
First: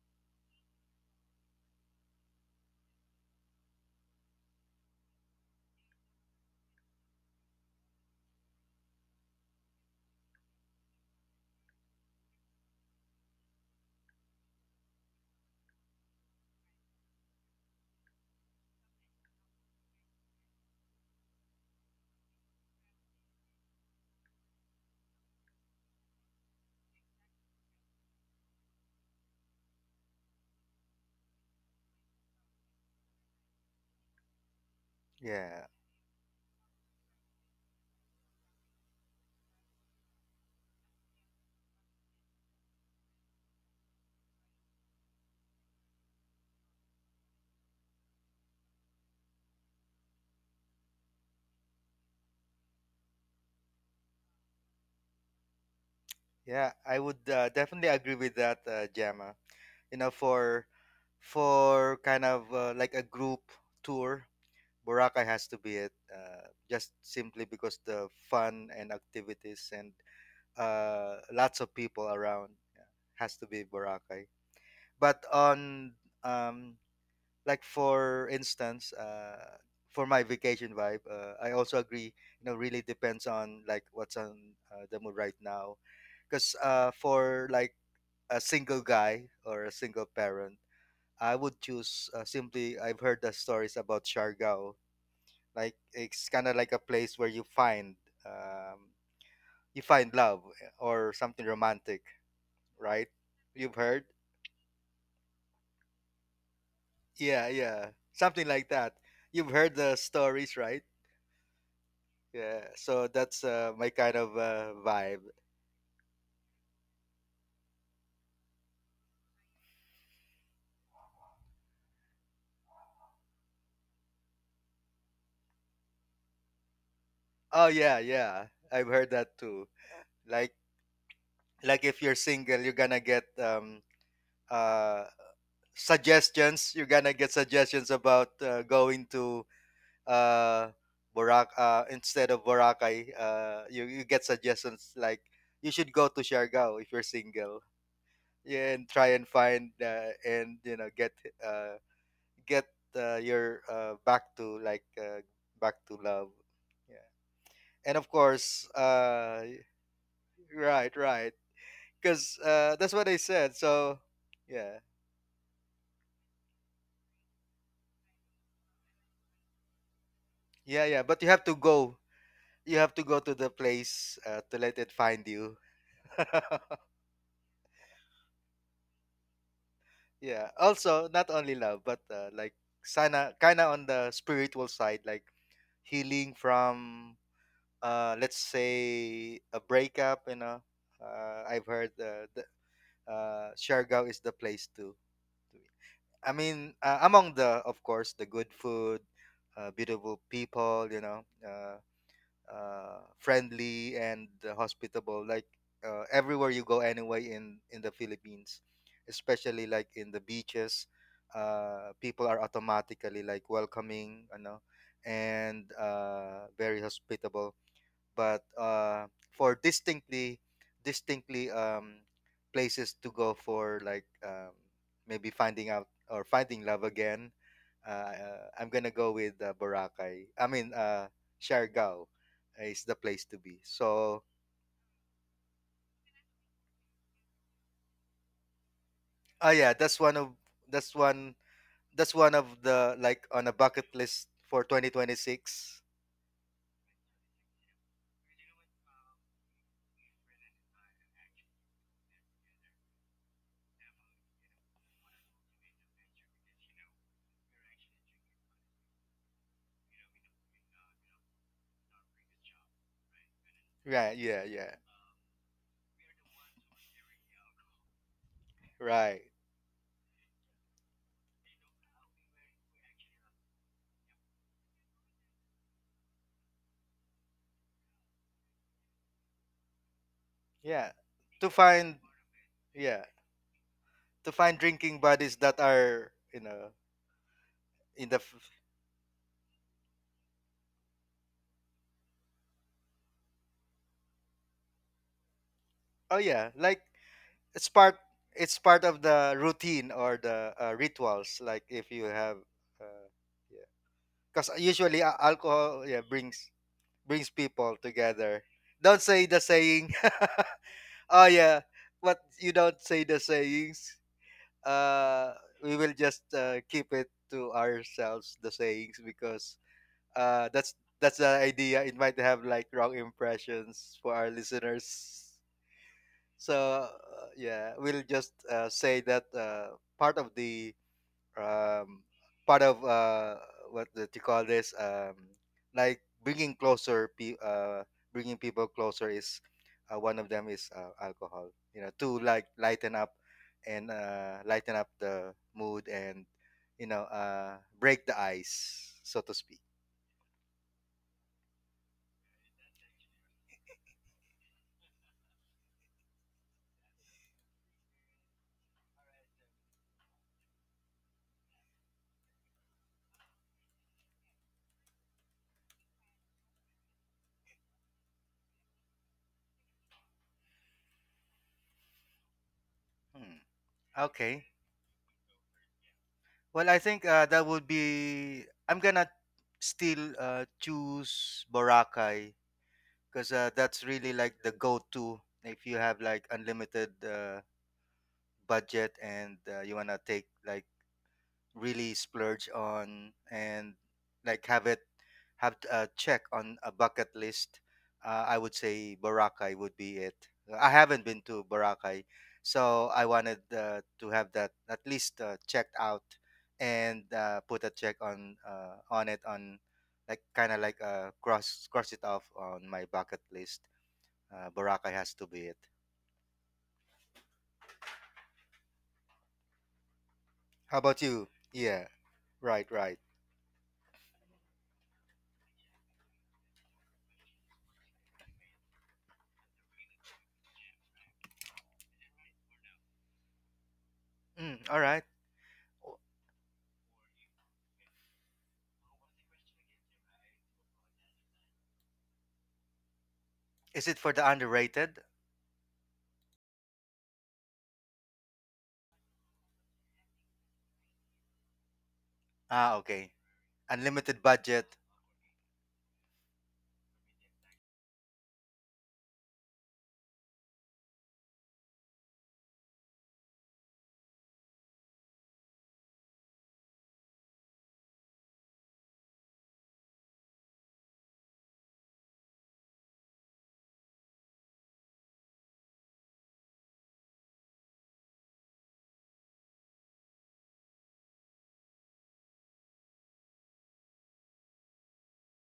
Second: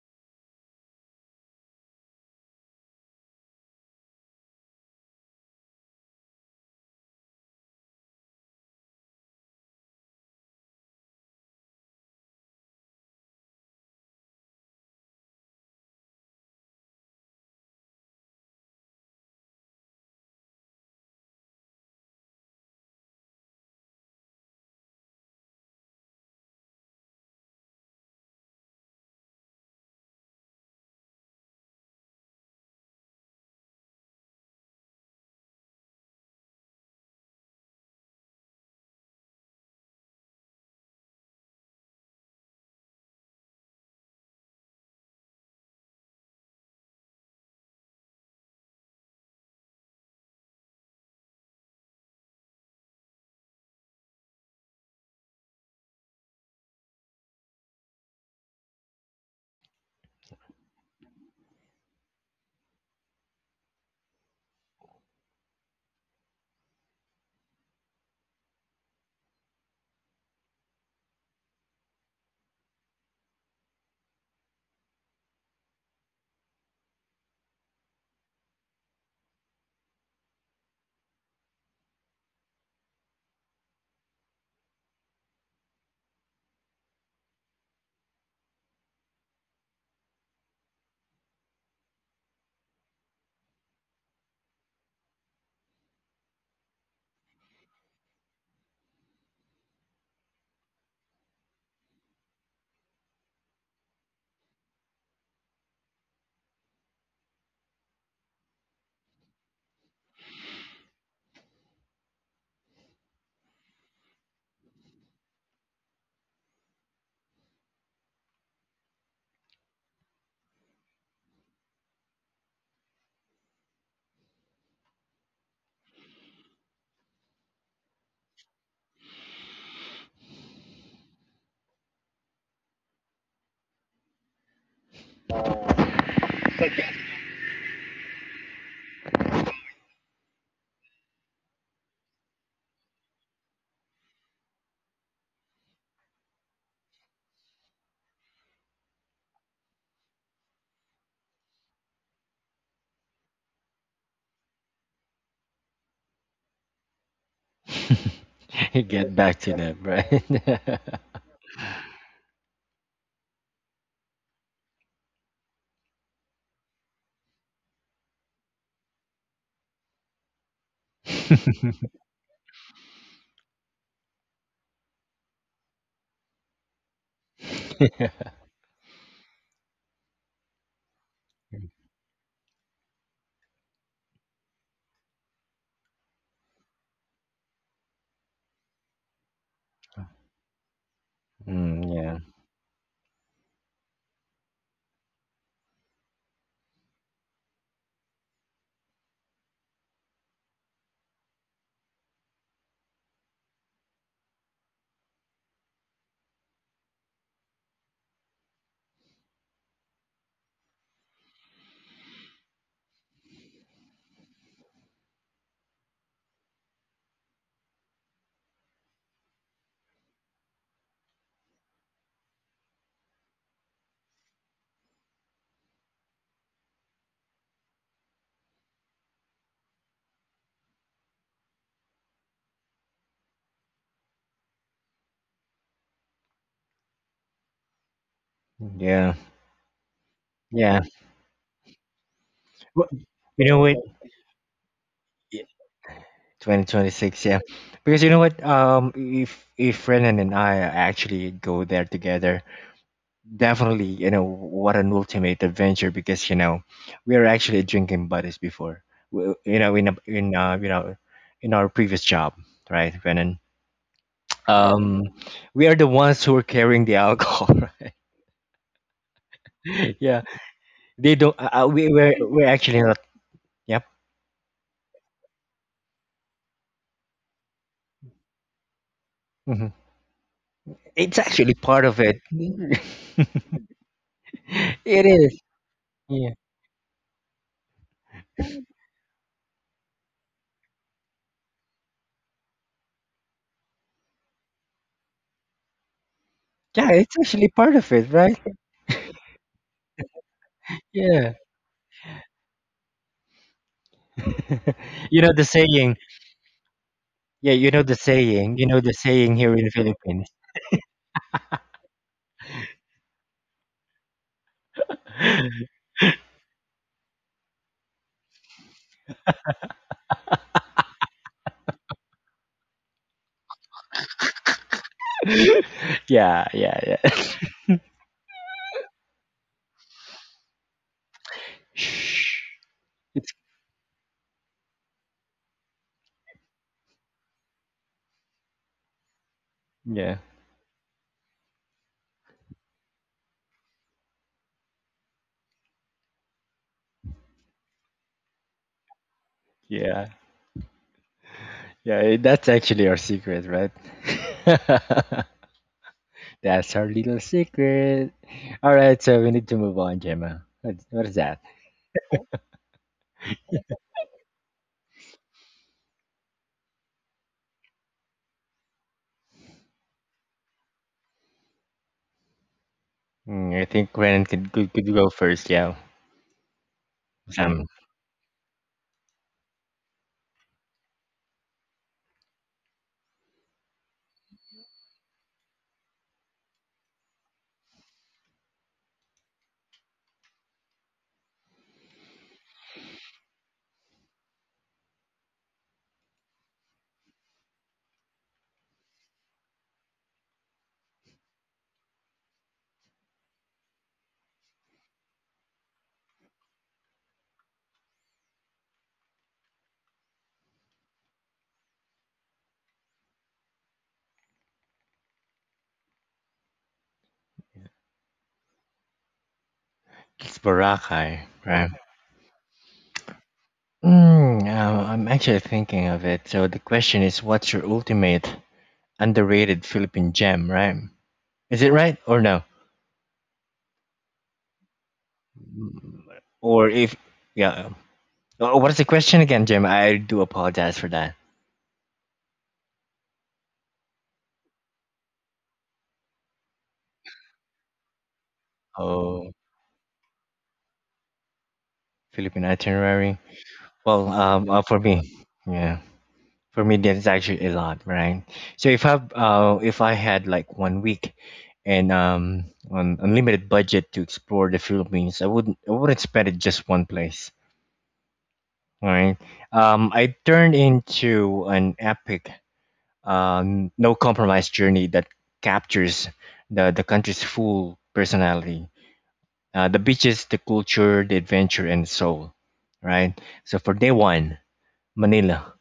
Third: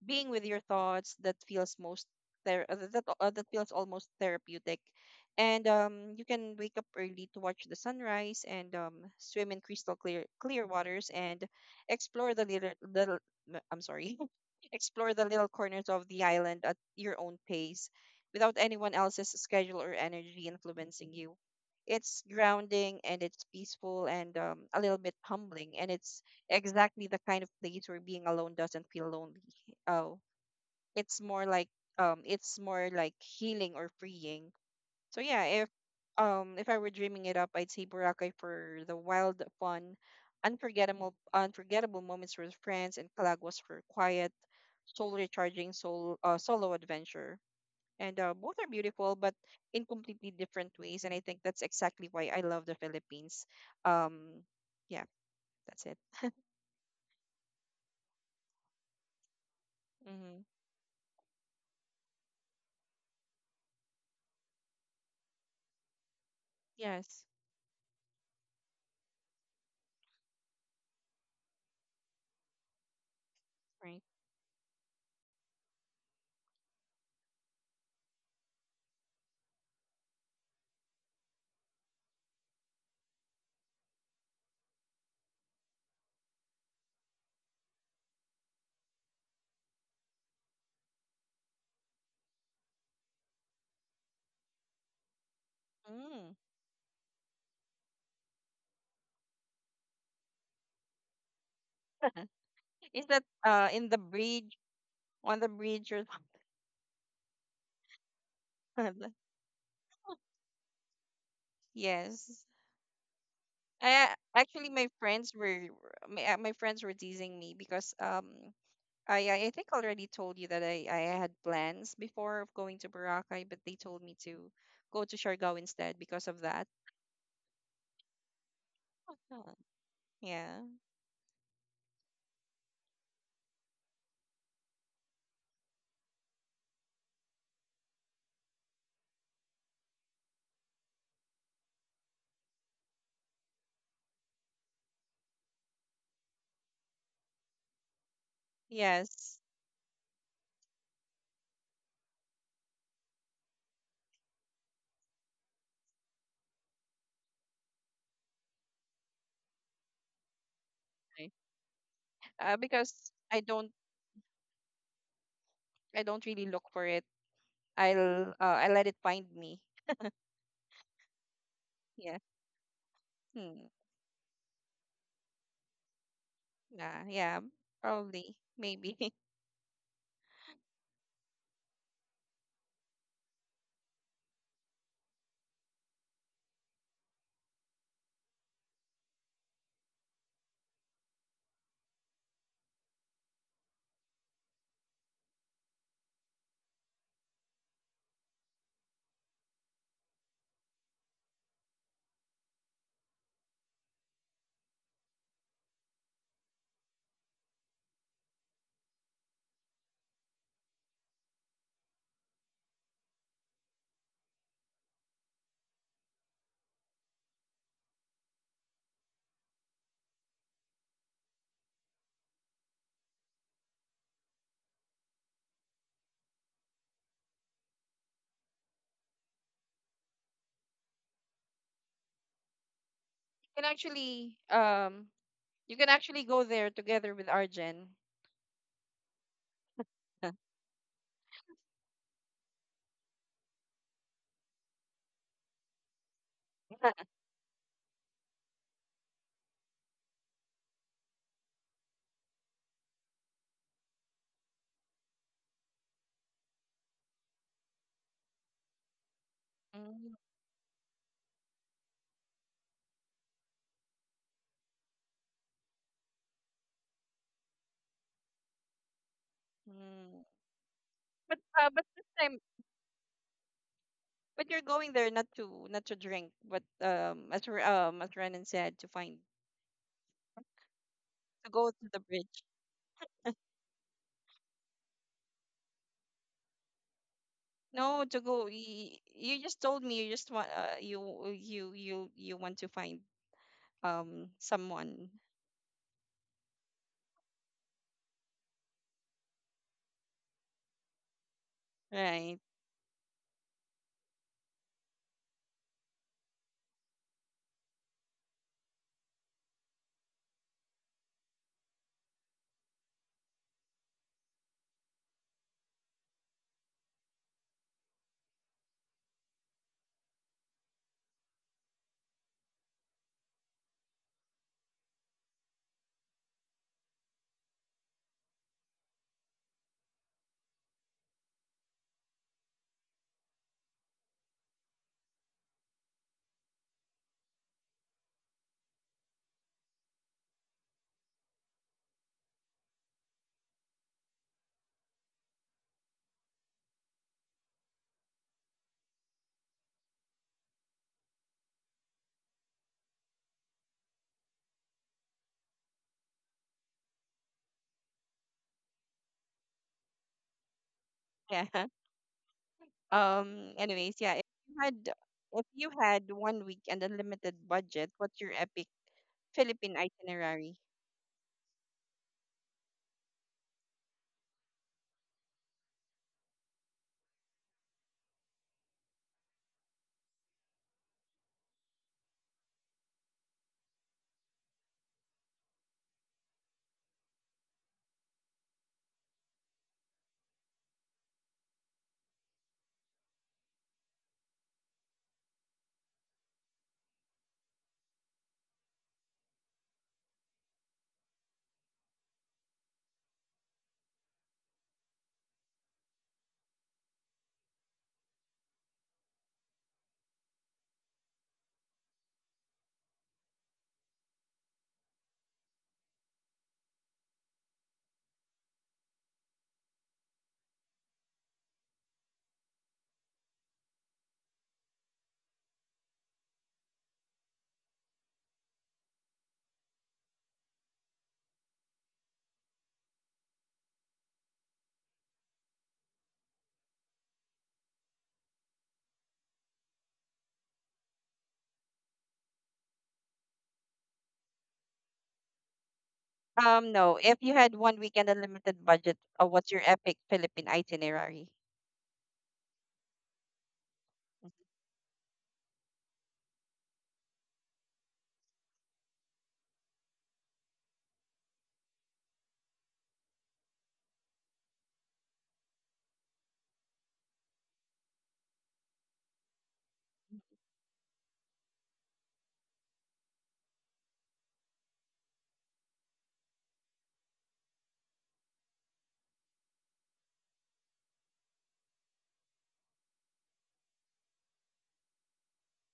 being with your thoughts, that feels most there, that uh, that feels almost therapeutic. And um, you can wake up early to watch the sunrise, and um, swim in crystal clear clear waters, and explore the little, little m- I'm sorry [LAUGHS] explore the little corners of the island at your own pace, without anyone else's schedule or energy influencing you. It's grounding, and it's peaceful, and um, a little bit humbling, and it's exactly the kind of place where being alone doesn't feel lonely. Oh, it's more like, um, it's more like healing, or freeing. So yeah,
Yeah,
if um, if I were dreaming it up, I'd say Boracay for the wild, fun, unforgettable, unforgettable moments with friends, and Calaguas for quiet, soul recharging, soul uh, solo adventure. And uh, both are beautiful, but in completely different ways. And I think that's exactly why I love the Philippines. Um, yeah, that's it.
yeah, I would uh, definitely agree with that, uh, Gemma. You know,
Mm-hmm.
for for kind of uh, like a group tour, Boracay has to be it, uh, just
Yes.
simply because the fun and activities and uh, lots of people around, yeah, has to be Boracay. But on um, like for instance, uh, for my vacation vibe, uh, I also agree. You know, really depends on like what's on uh, the mood right now. Because uh, for like a single guy or a single parent, I would choose uh, simply. I've heard the stories about Siargao, like
Mm.
it's kind of like a place where you find um, you find love, eh, or something romantic,
[LAUGHS] Is
right?
that, uh
You've
in the
heard,
bridge on the bridge or
yeah yeah, something like that.
something? [LAUGHS]
You've heard the stories, right?
Yes.
Yeah, so that's uh, my
I
kind of
actually my
uh,
friends
vibe.
were my, uh, my friends were teasing me because um I I I think I already told you that I I had plans before of going to Boracay, but they told me to go to Siargao instead because of that.
Oh yeah yeah, I've
Oh.
heard that too.
Yeah.
like like if you're single, you're gonna get um uh suggestions, you're gonna get suggestions about uh, going to uh Borac uh instead of Boracay, uh you, you get suggestions like you should go to Siargao if you're single. Yeah, and try
Yes.
and find uh, and you know get uh get uh, your uh, back to like uh, back to love. Yeah. And of course,
[LAUGHS] Get back
uh
to that, right?
right,
Okay.
right. Cuz
Uh,
uh that's
because
what I
I don't
said. So, yeah.
I don't really look for it. I'll uh, I let it find me.
Yeah, yeah, but you have to go.
Yeah.
You have to go to the
Hmm.
place uh, to let it find you. [LAUGHS]
Nah, yeah. Probably,
[LAUGHS]
maybe.
Yeah. Also, not only love, but uh, like sana kind of on the spiritual side, like healing from uh let's say a breakup, you know. Uh, I've
Mm,
heard
yeah,
uh, the uh Siargao is the place too. I mean, uh, among the of course the good food, uh, beautiful people, you know, uh uh, friendly and uh, hospitable, like uh, everywhere you go anyway in in the Philippines, especially like in the beaches, uh, people are automatically like welcoming, you know, and uh, very hospitable. But uh, for distinctly, distinctly um, places to go for like um, maybe finding out or finding love again, uh, uh, I'm gonna go with uh, Boracay, I mean uh, Siargao is the place to
Can
be.
actually
So
um you can actually go there together with Arjen.
yeah,
oh yeah, that's one of,
[LAUGHS]
yeah.
that's one that's one of
Wha-
the like
you
on a
know what?
bucket list for
Yeah,
twenty twenty-six.
twenty twenty-six, yeah. Because you know what, um if if Renan and I actually go there together, definitely, you know what, an ultimate adventure. Because, you know, we are actually drinking buddies before, w- you know, in a,
Mm,
in uh, you know, in our previous job, right, Brennan?
Yeah yeah yeah,
um we are the ones who are carrying the alcohol.
right
[LAUGHS]
mm.
Yeah, they
But
don't uh,
uh,
uh,
but
we
this
we're,
time,
we're actually not. Yep.
but you're going there not to not to drink, but um as R- um as Renan said, to find
Hmm,
yeah,
it's
to
to
actually
go to
part
the
of
find,
it. [LAUGHS]
bridge.
It
yeah, to find drinking
is,
buddies that are,
yeah,
you know,
No, to
in the
go.
f-
y- You just told me you just want uh, you you you you want to find um someone,
oh yeah, like
yeah. It's actually
it's
part of
part,
it, right?
it's part of the routine or the uh,
Yeah.
rituals like if you
right?
have uh, yeah, because
[LAUGHS]
usually uh,
You know the
alcohol,
saying.
yeah, brings brings
Yeah, you
people
know the
together.
saying You know the
Don't say
saying
the
here in the
saying.
philippines.
[LAUGHS] Oh yeah, but you don't say the sayings, uh
[LAUGHS]
we will just uh, keep it to ourselves, the sayings, because uh that's that's the idea, it might have like wrong impressions for our listeners.
Yeah, yeah,
So
yeah.
uh, yeah, we'll just uh, say that uh, part of the um,
Shh.
part of
It's,
uh, what do you call this, um, like bringing closer pe- uh, bringing people closer is uh,
yeah,
one of them is uh, alcohol, you know, to like lighten up and uh, lighten up the mood and you know uh, break the ice, so to speak.
yeah, yeah. eh, That's actually our secret, right? [LAUGHS] That's our little secret. All right, so we need to move on, Gemma. What, what is
Yeah.
that?
[LAUGHS] Um. Anyways, yeah. If you had if you had one week and unlimited budget, what's your epic Philippine itinerary?
Hmm,
Mm, I think Gwen could,
okay.
could could go first. Yeah,
Well, I think uh, that
um,
would be, I'm gonna still uh, choose Boracay because uh, that's really like the go-to. If you have like unlimited uh, budget and uh, you wanna take like really splurge on and like have it, have t- a check on a bucket list, uh, I would say Boracay would be it. I haven't been to Boracay, so I wanted uh, to have that at least uh, checked out, and uh, put a check on uh, on it on like kind of like uh, cross cross it off on my bucket list. uh, Boracay has to be it.
it's
How about
Boracay,
you?
right?
Yeah, right right.
Mm, uh, I'm actually thinking of it. So the question is, what's your ultimate underrated Philippine gem, right? Is it right or no?
Mm, all right.
Or if, yeah. Oh, what is the question again, Jim? I do apologize for that.
Is it for the underrated?
Um, no. If you had one weekend unlimited budget, uh,
Oh,
what's your epic Philippine itinerary?
Philippine
Ah, okay.
itinerary. Well,
Mhm.
Unlimited
um, uh, for
budget.
me, yeah, for me that is actually a lot, right? So if I uh, if I had like one week and um an unlimited budget to explore the Philippines, I wouldn't I wouldn't spend it just one place, all right? Um, I turned into an epic, um, no compromise journey that captures the the country's full personality, uh, the beaches, the culture, the adventure, and the soul, right? So for day one, Manila,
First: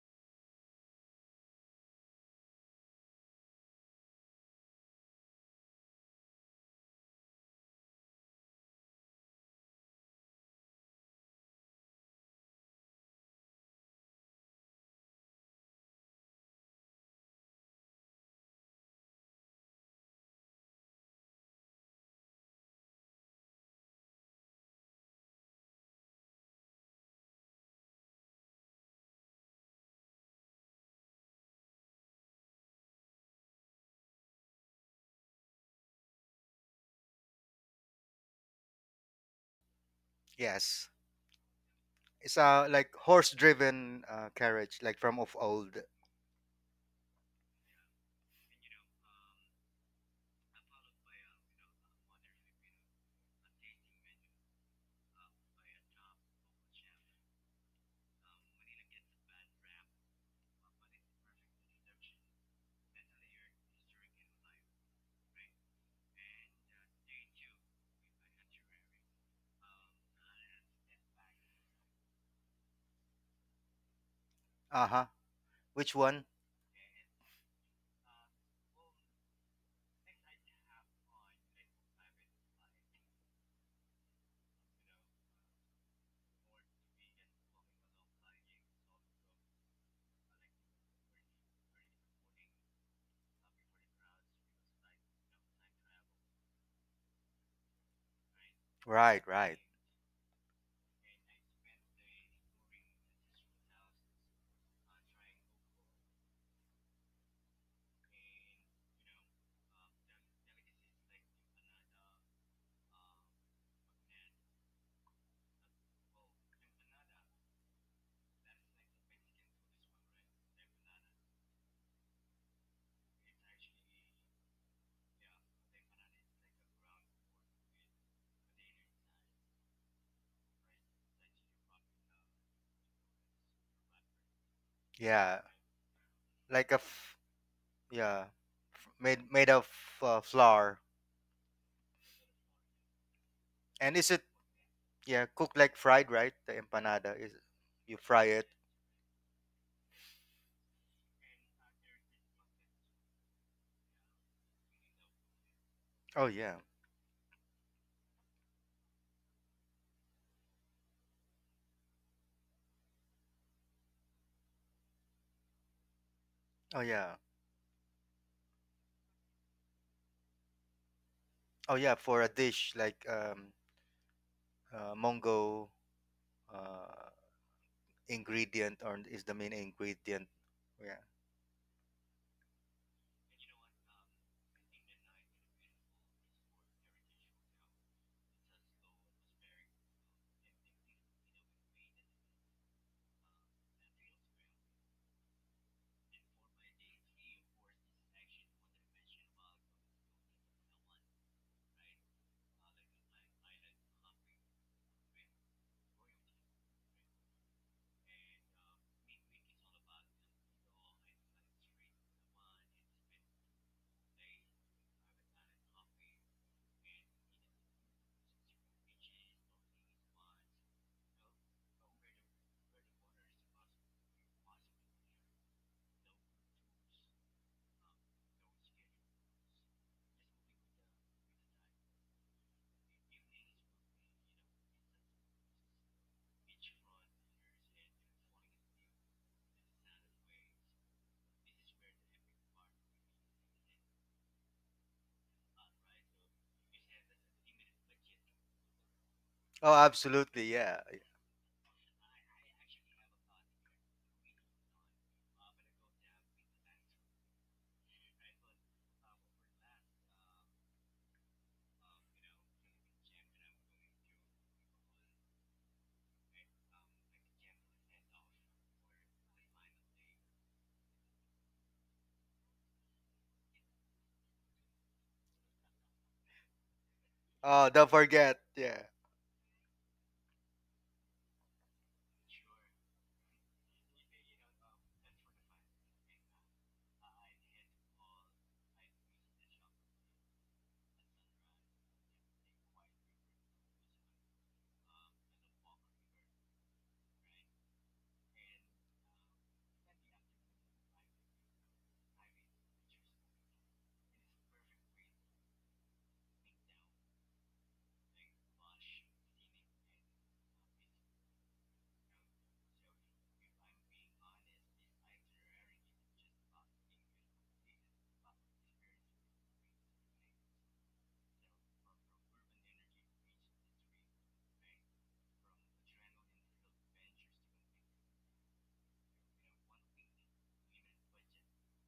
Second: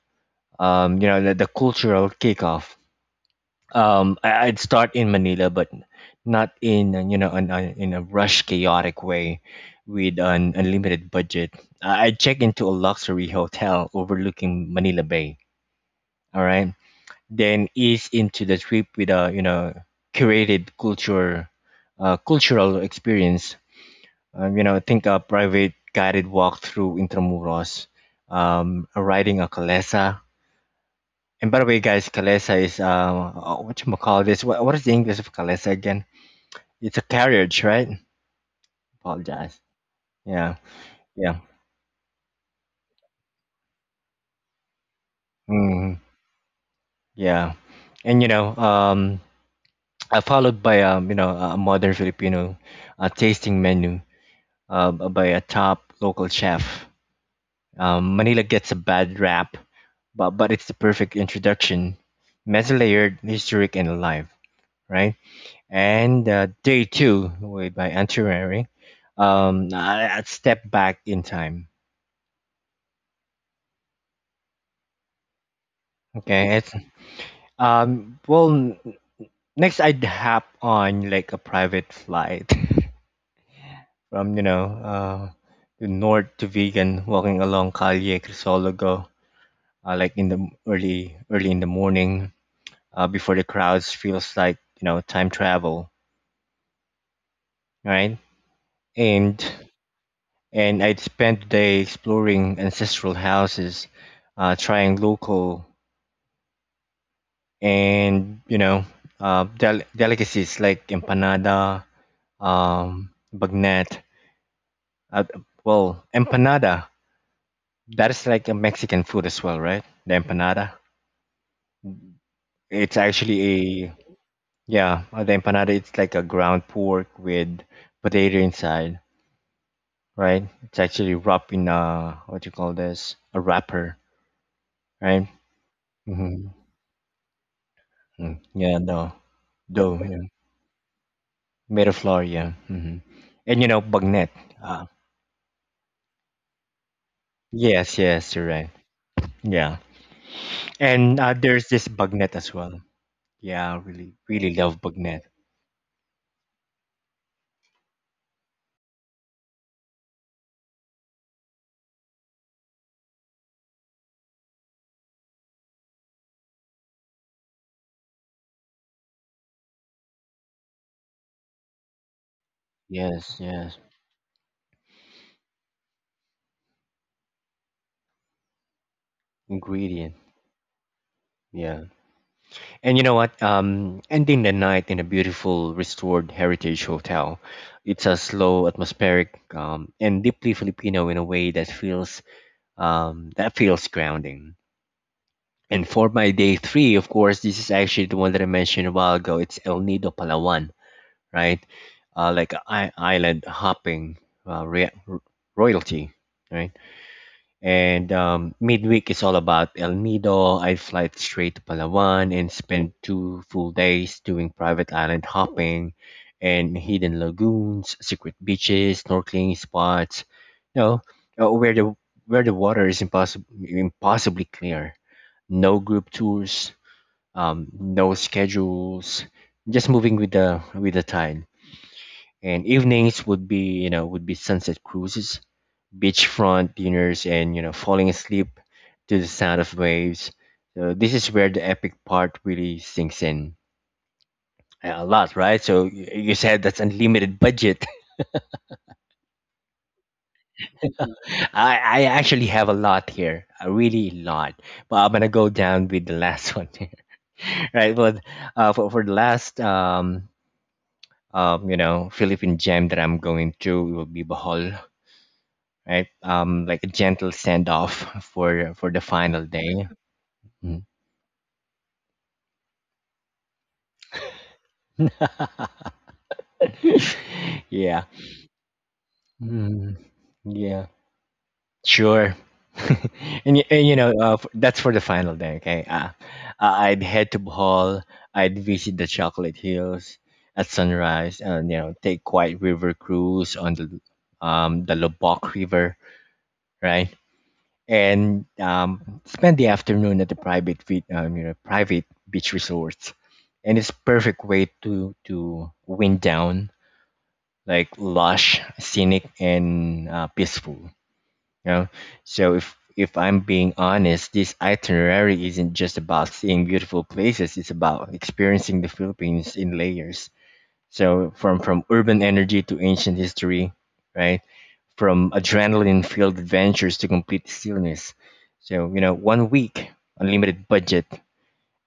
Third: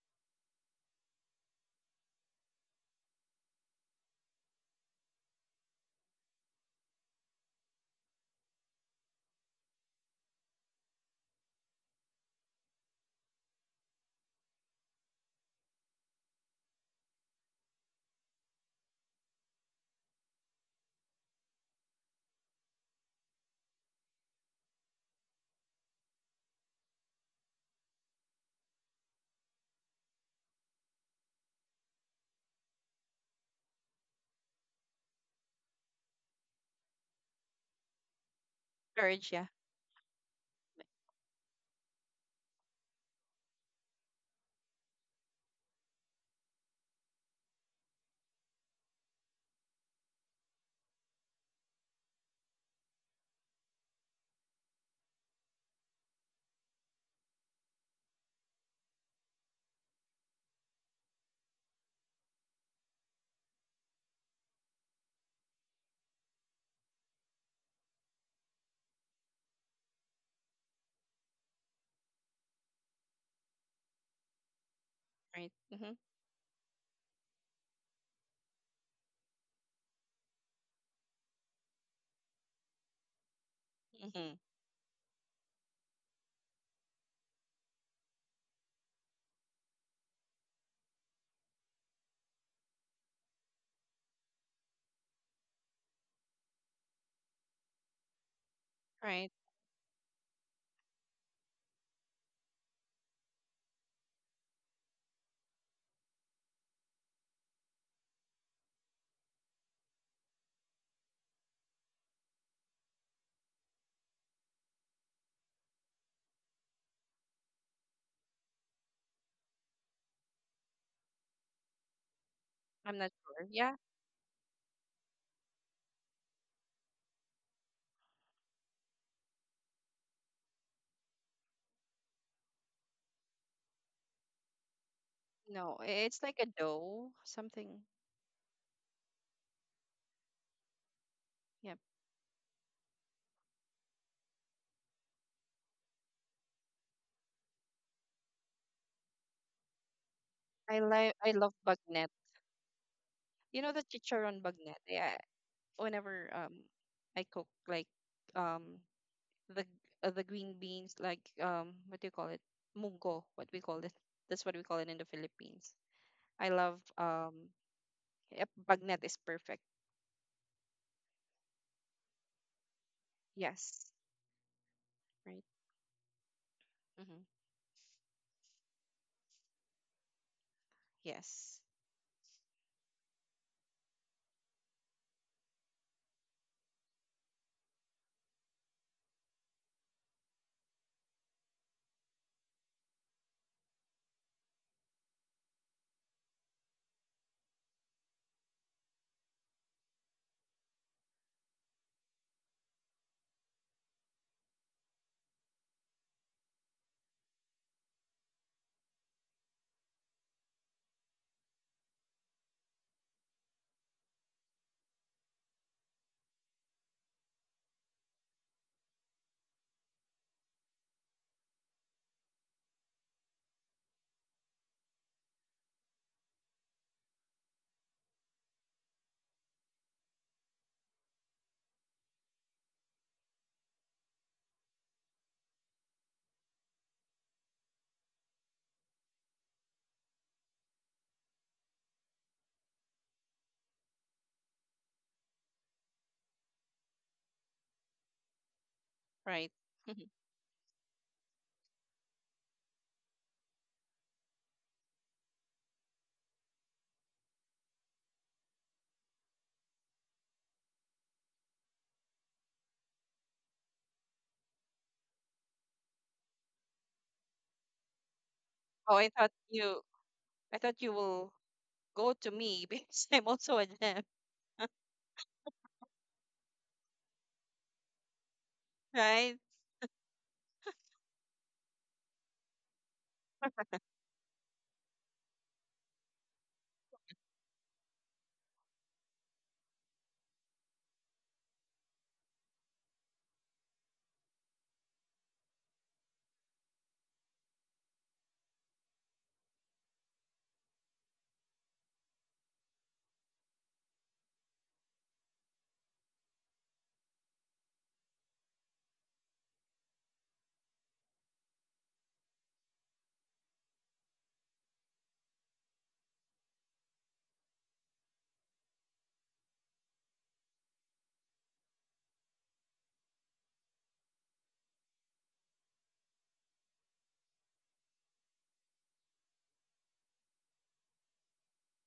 um, you know, the, the cultural kickoff. Um, I, I'd start in Manila, but not in, uh, you know, an, an, in a rush, chaotic way, with an unlimited budget. I, I'd check into a luxury hotel overlooking Manila Bay. All right, then ease into the trip with a, you know, curated culture, uh, cultural experience. Um, you know, think a private guided walk through Intramuros, um, riding a calesa. And by the way, guys, calesa is, um, uh, what you call this? What, what is the English of calesa again? It's a carriage, right?
Courage, yeah.
Apologize. Yeah,
Yes,
yeah.
it's a like horse-driven uh, carriage, like from of old.
Mm, yeah. And you know, um, uh, followed by, um, you know, a modern Filipino uh, tasting menu uh, b- by a top local chef. Um, Manila gets a bad rap, but but it's the perfect introduction. Multi-layered, historic, and alive, right? And uh, Day Two with by Antiquary. Um, I, I'd step back in time.
Uh huh.
Right. Mm-hmm.
Which one?
Okay, it's, um well n- next I'd hop on like a private flight [LAUGHS]
Mm-hmm.
from, you know, uh the north to vegan walking along Calle Crisologo, uh, like in the m- early early in the morning, uh, before the crowds feels like, you know, time travel, right?
Right,
Right.
And
right.
and I'd spent the day exploring ancestral houses, uh, trying local, and you know, uh, del- delicacies like empanada, um, bagnat. Uh, well, empanada, that is like a Mexican food as well, right? The empanada. It's
I'm not sure. Yeah.
actually a, yeah, uh, the empanada. It's like a ground pork with potato inside, right? It's actually wrapped in a, what you call this, a wrapper, right?
Yeah,
No, i- it's like a
Mm-hmm.
like a
dough,
f-
something.
yeah,
Mm. Yeah,
f-
no,
made made of
dough, yeah.
uh, flour.
Yep.
Made of flour, yeah. Hmm. And you know,
And is it,
bagnet. Uh,
yeah, cooked like fried? Right, the empanada is, you
yes,
fry
yes, you're
it.
right. Yeah,
I like.
and
I
uh,
love
there's this
bagnet.
bagnet as well.
You know
Yeah, I
the
really,
chicharon
really love
bagnet. Yeah.
bagnet.
Oh
Whenever
yeah.
um, I cook like um the uh, the green beans like um what do you call it mungo what we call it that's what we call it in the Philippines. I love
Oh yeah.
um yep, bagnet is perfect.
Oh yeah. For a dish like
Yes,
um,
yes,
Yes.
uh,
Right.
Mongo uh,
Mm-hmm.
ingredient, or is the main
ingredient.
ingredient. Yeah.
Yes.
Yeah, and you know what? Um, ending the night in a beautiful restored heritage hotel. It's a slow, atmospheric, um, and deeply Filipino in a way that feels, Um, that feels grounding. And for my day three, of course, this is actually the one that I mentioned a while ago. It's El Nido Palawan, right? Uh, like I- island hopping, uh, rea- royalty, right? And um, midweek is all about El Nido. I fly straight to Palawan and spend two full days doing private island hopping and hidden lagoons, secret beaches, snorkeling spots, you know, uh, where the where the water is impossible impossibly clear. No group tours, um, no schedules, just moving with the with the tide. And evenings would be, you know, would be sunset cruises, beachfront dinners, and you know, falling asleep to the sound of waves. So this is where the epic part really sinks in a a lot, right? So y- you said that's unlimited budget. [LAUGHS]
Right.
Oh,
Mhm.
absolutely. Yeah.
I, I actually have a lot here, a really lot. But I'm gonna go down with the last [LAUGHS] one, right? But uh, for for the last, um um you know, Philippine gem that I'm going to, it will be Bohol, right? Um, like a gentle send off [LAUGHS] for for
Oh,
the
I thought
final
you.
day.
I thought
Mm.
you will go to me [LAUGHS] because I'm also a gem.
Oh,
[LAUGHS]
don't
Yeah.
forget. Yeah.
Right.
Mm, yeah, sure. [LAUGHS] and, y- and you know, uh, f- that's for the final day, okay? Uh, I- I'd head to Bohol, I'd visit the Chocolate Hills at sunrise, and you know, take quiet river cruise on the um the Lubok River, right? And um, spend the afternoon at the private vi- um, you know, private beach resorts, and it's perfect way to to wind down, like lush, scenic, and uh, peaceful. You know? So if if I'm being honest, this itinerary isn't just about seeing beautiful places, it's about experiencing the Philippines in layers. So from from urban energy to ancient history, right? From adrenaline-filled adventures to complete stillness. So, you know, one week, unlimited budget,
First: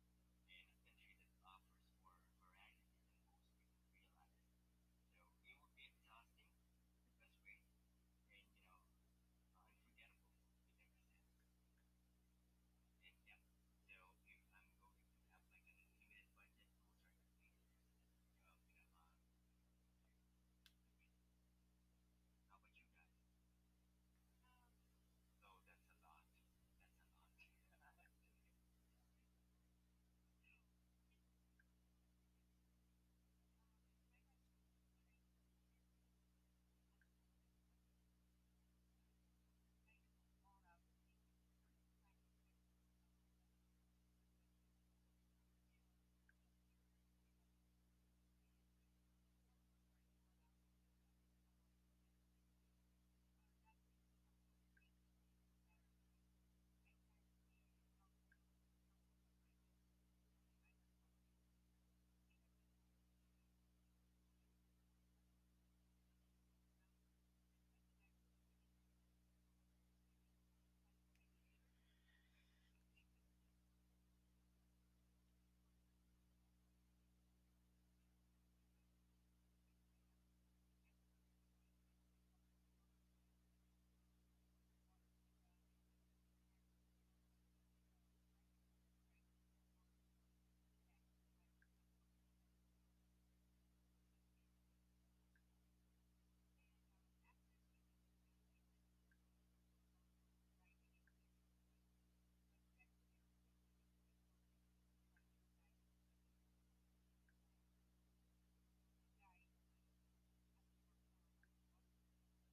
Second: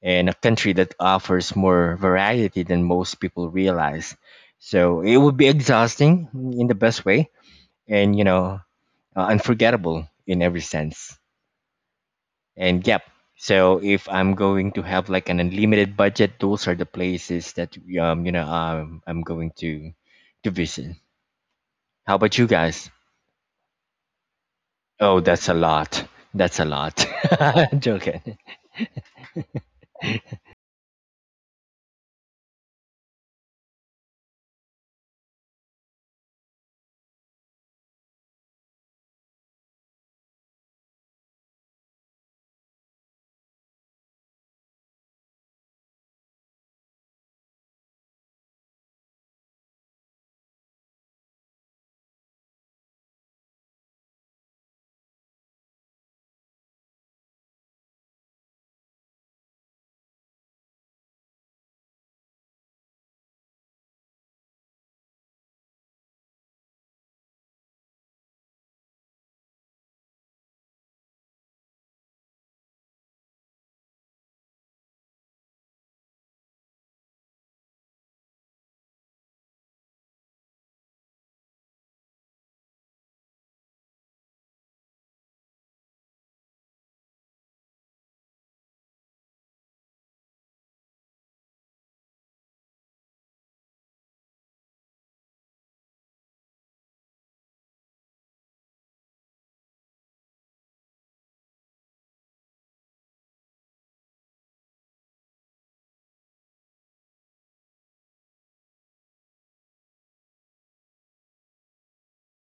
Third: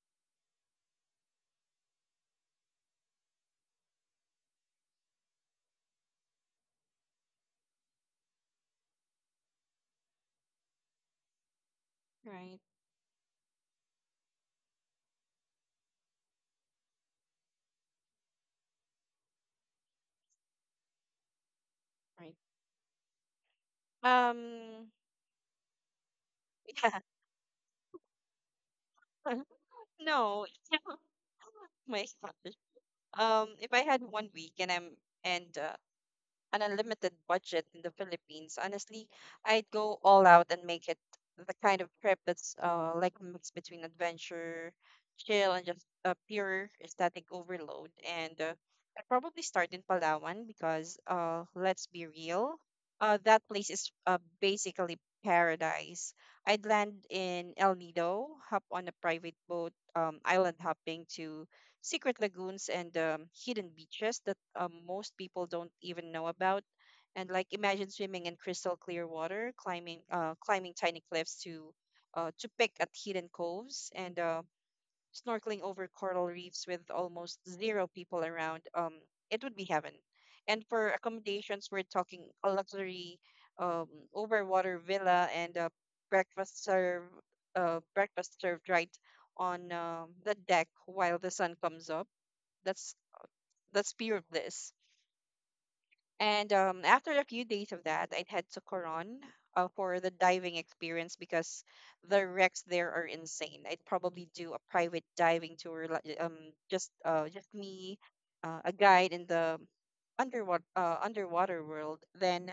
and a country that offers more variety than most people realize. So it would be exhausting in the best way. And you know, uh, unforgettable in every sense.
Right.
And yep. So if I'm going to have like an unlimited budget, those are the places that, um you know, um, I'm going to to visit. How
Right.
about you guys?
Um.
Oh, that's a lot. That's a
Yeah.
lot. [LAUGHS] Joking.
[LAUGHS] no. [LAUGHS] My gosh. Um. If I had one week and I'm and uh, an unlimited budget in the Philippines, honestly, I'd go all out and make it the kind of trip that's uh, like a mix between adventure, chill, and just uh, pure aesthetic overload. And uh, I'd probably start in Palawan because, uh, let's be real, uh, that place is uh, basically paradise. I'd land in El Nido, hop on a private boat, um, island hopping to secret lagoons and um, hidden beaches that um, most people don't even know about. And like imagine swimming in crystal clear water, climbing uh, climbing tiny cliffs to uh, to pick at hidden coves, and uh, snorkeling over coral reefs with almost zero people around. Um, it would be heaven. And for accommodations, we're talking a luxury um, overwater villa and a breakfast served uh, breakfast served right on um the deck while the sun comes up that's that's pure bliss. And um, after a few days of that, I'd head to Coron uh, for the diving experience because the wrecks there are insane. I'd probably do a private diving tour, like, um, just uh, just me, uh, a guide in the underwater uh, underwater world. Then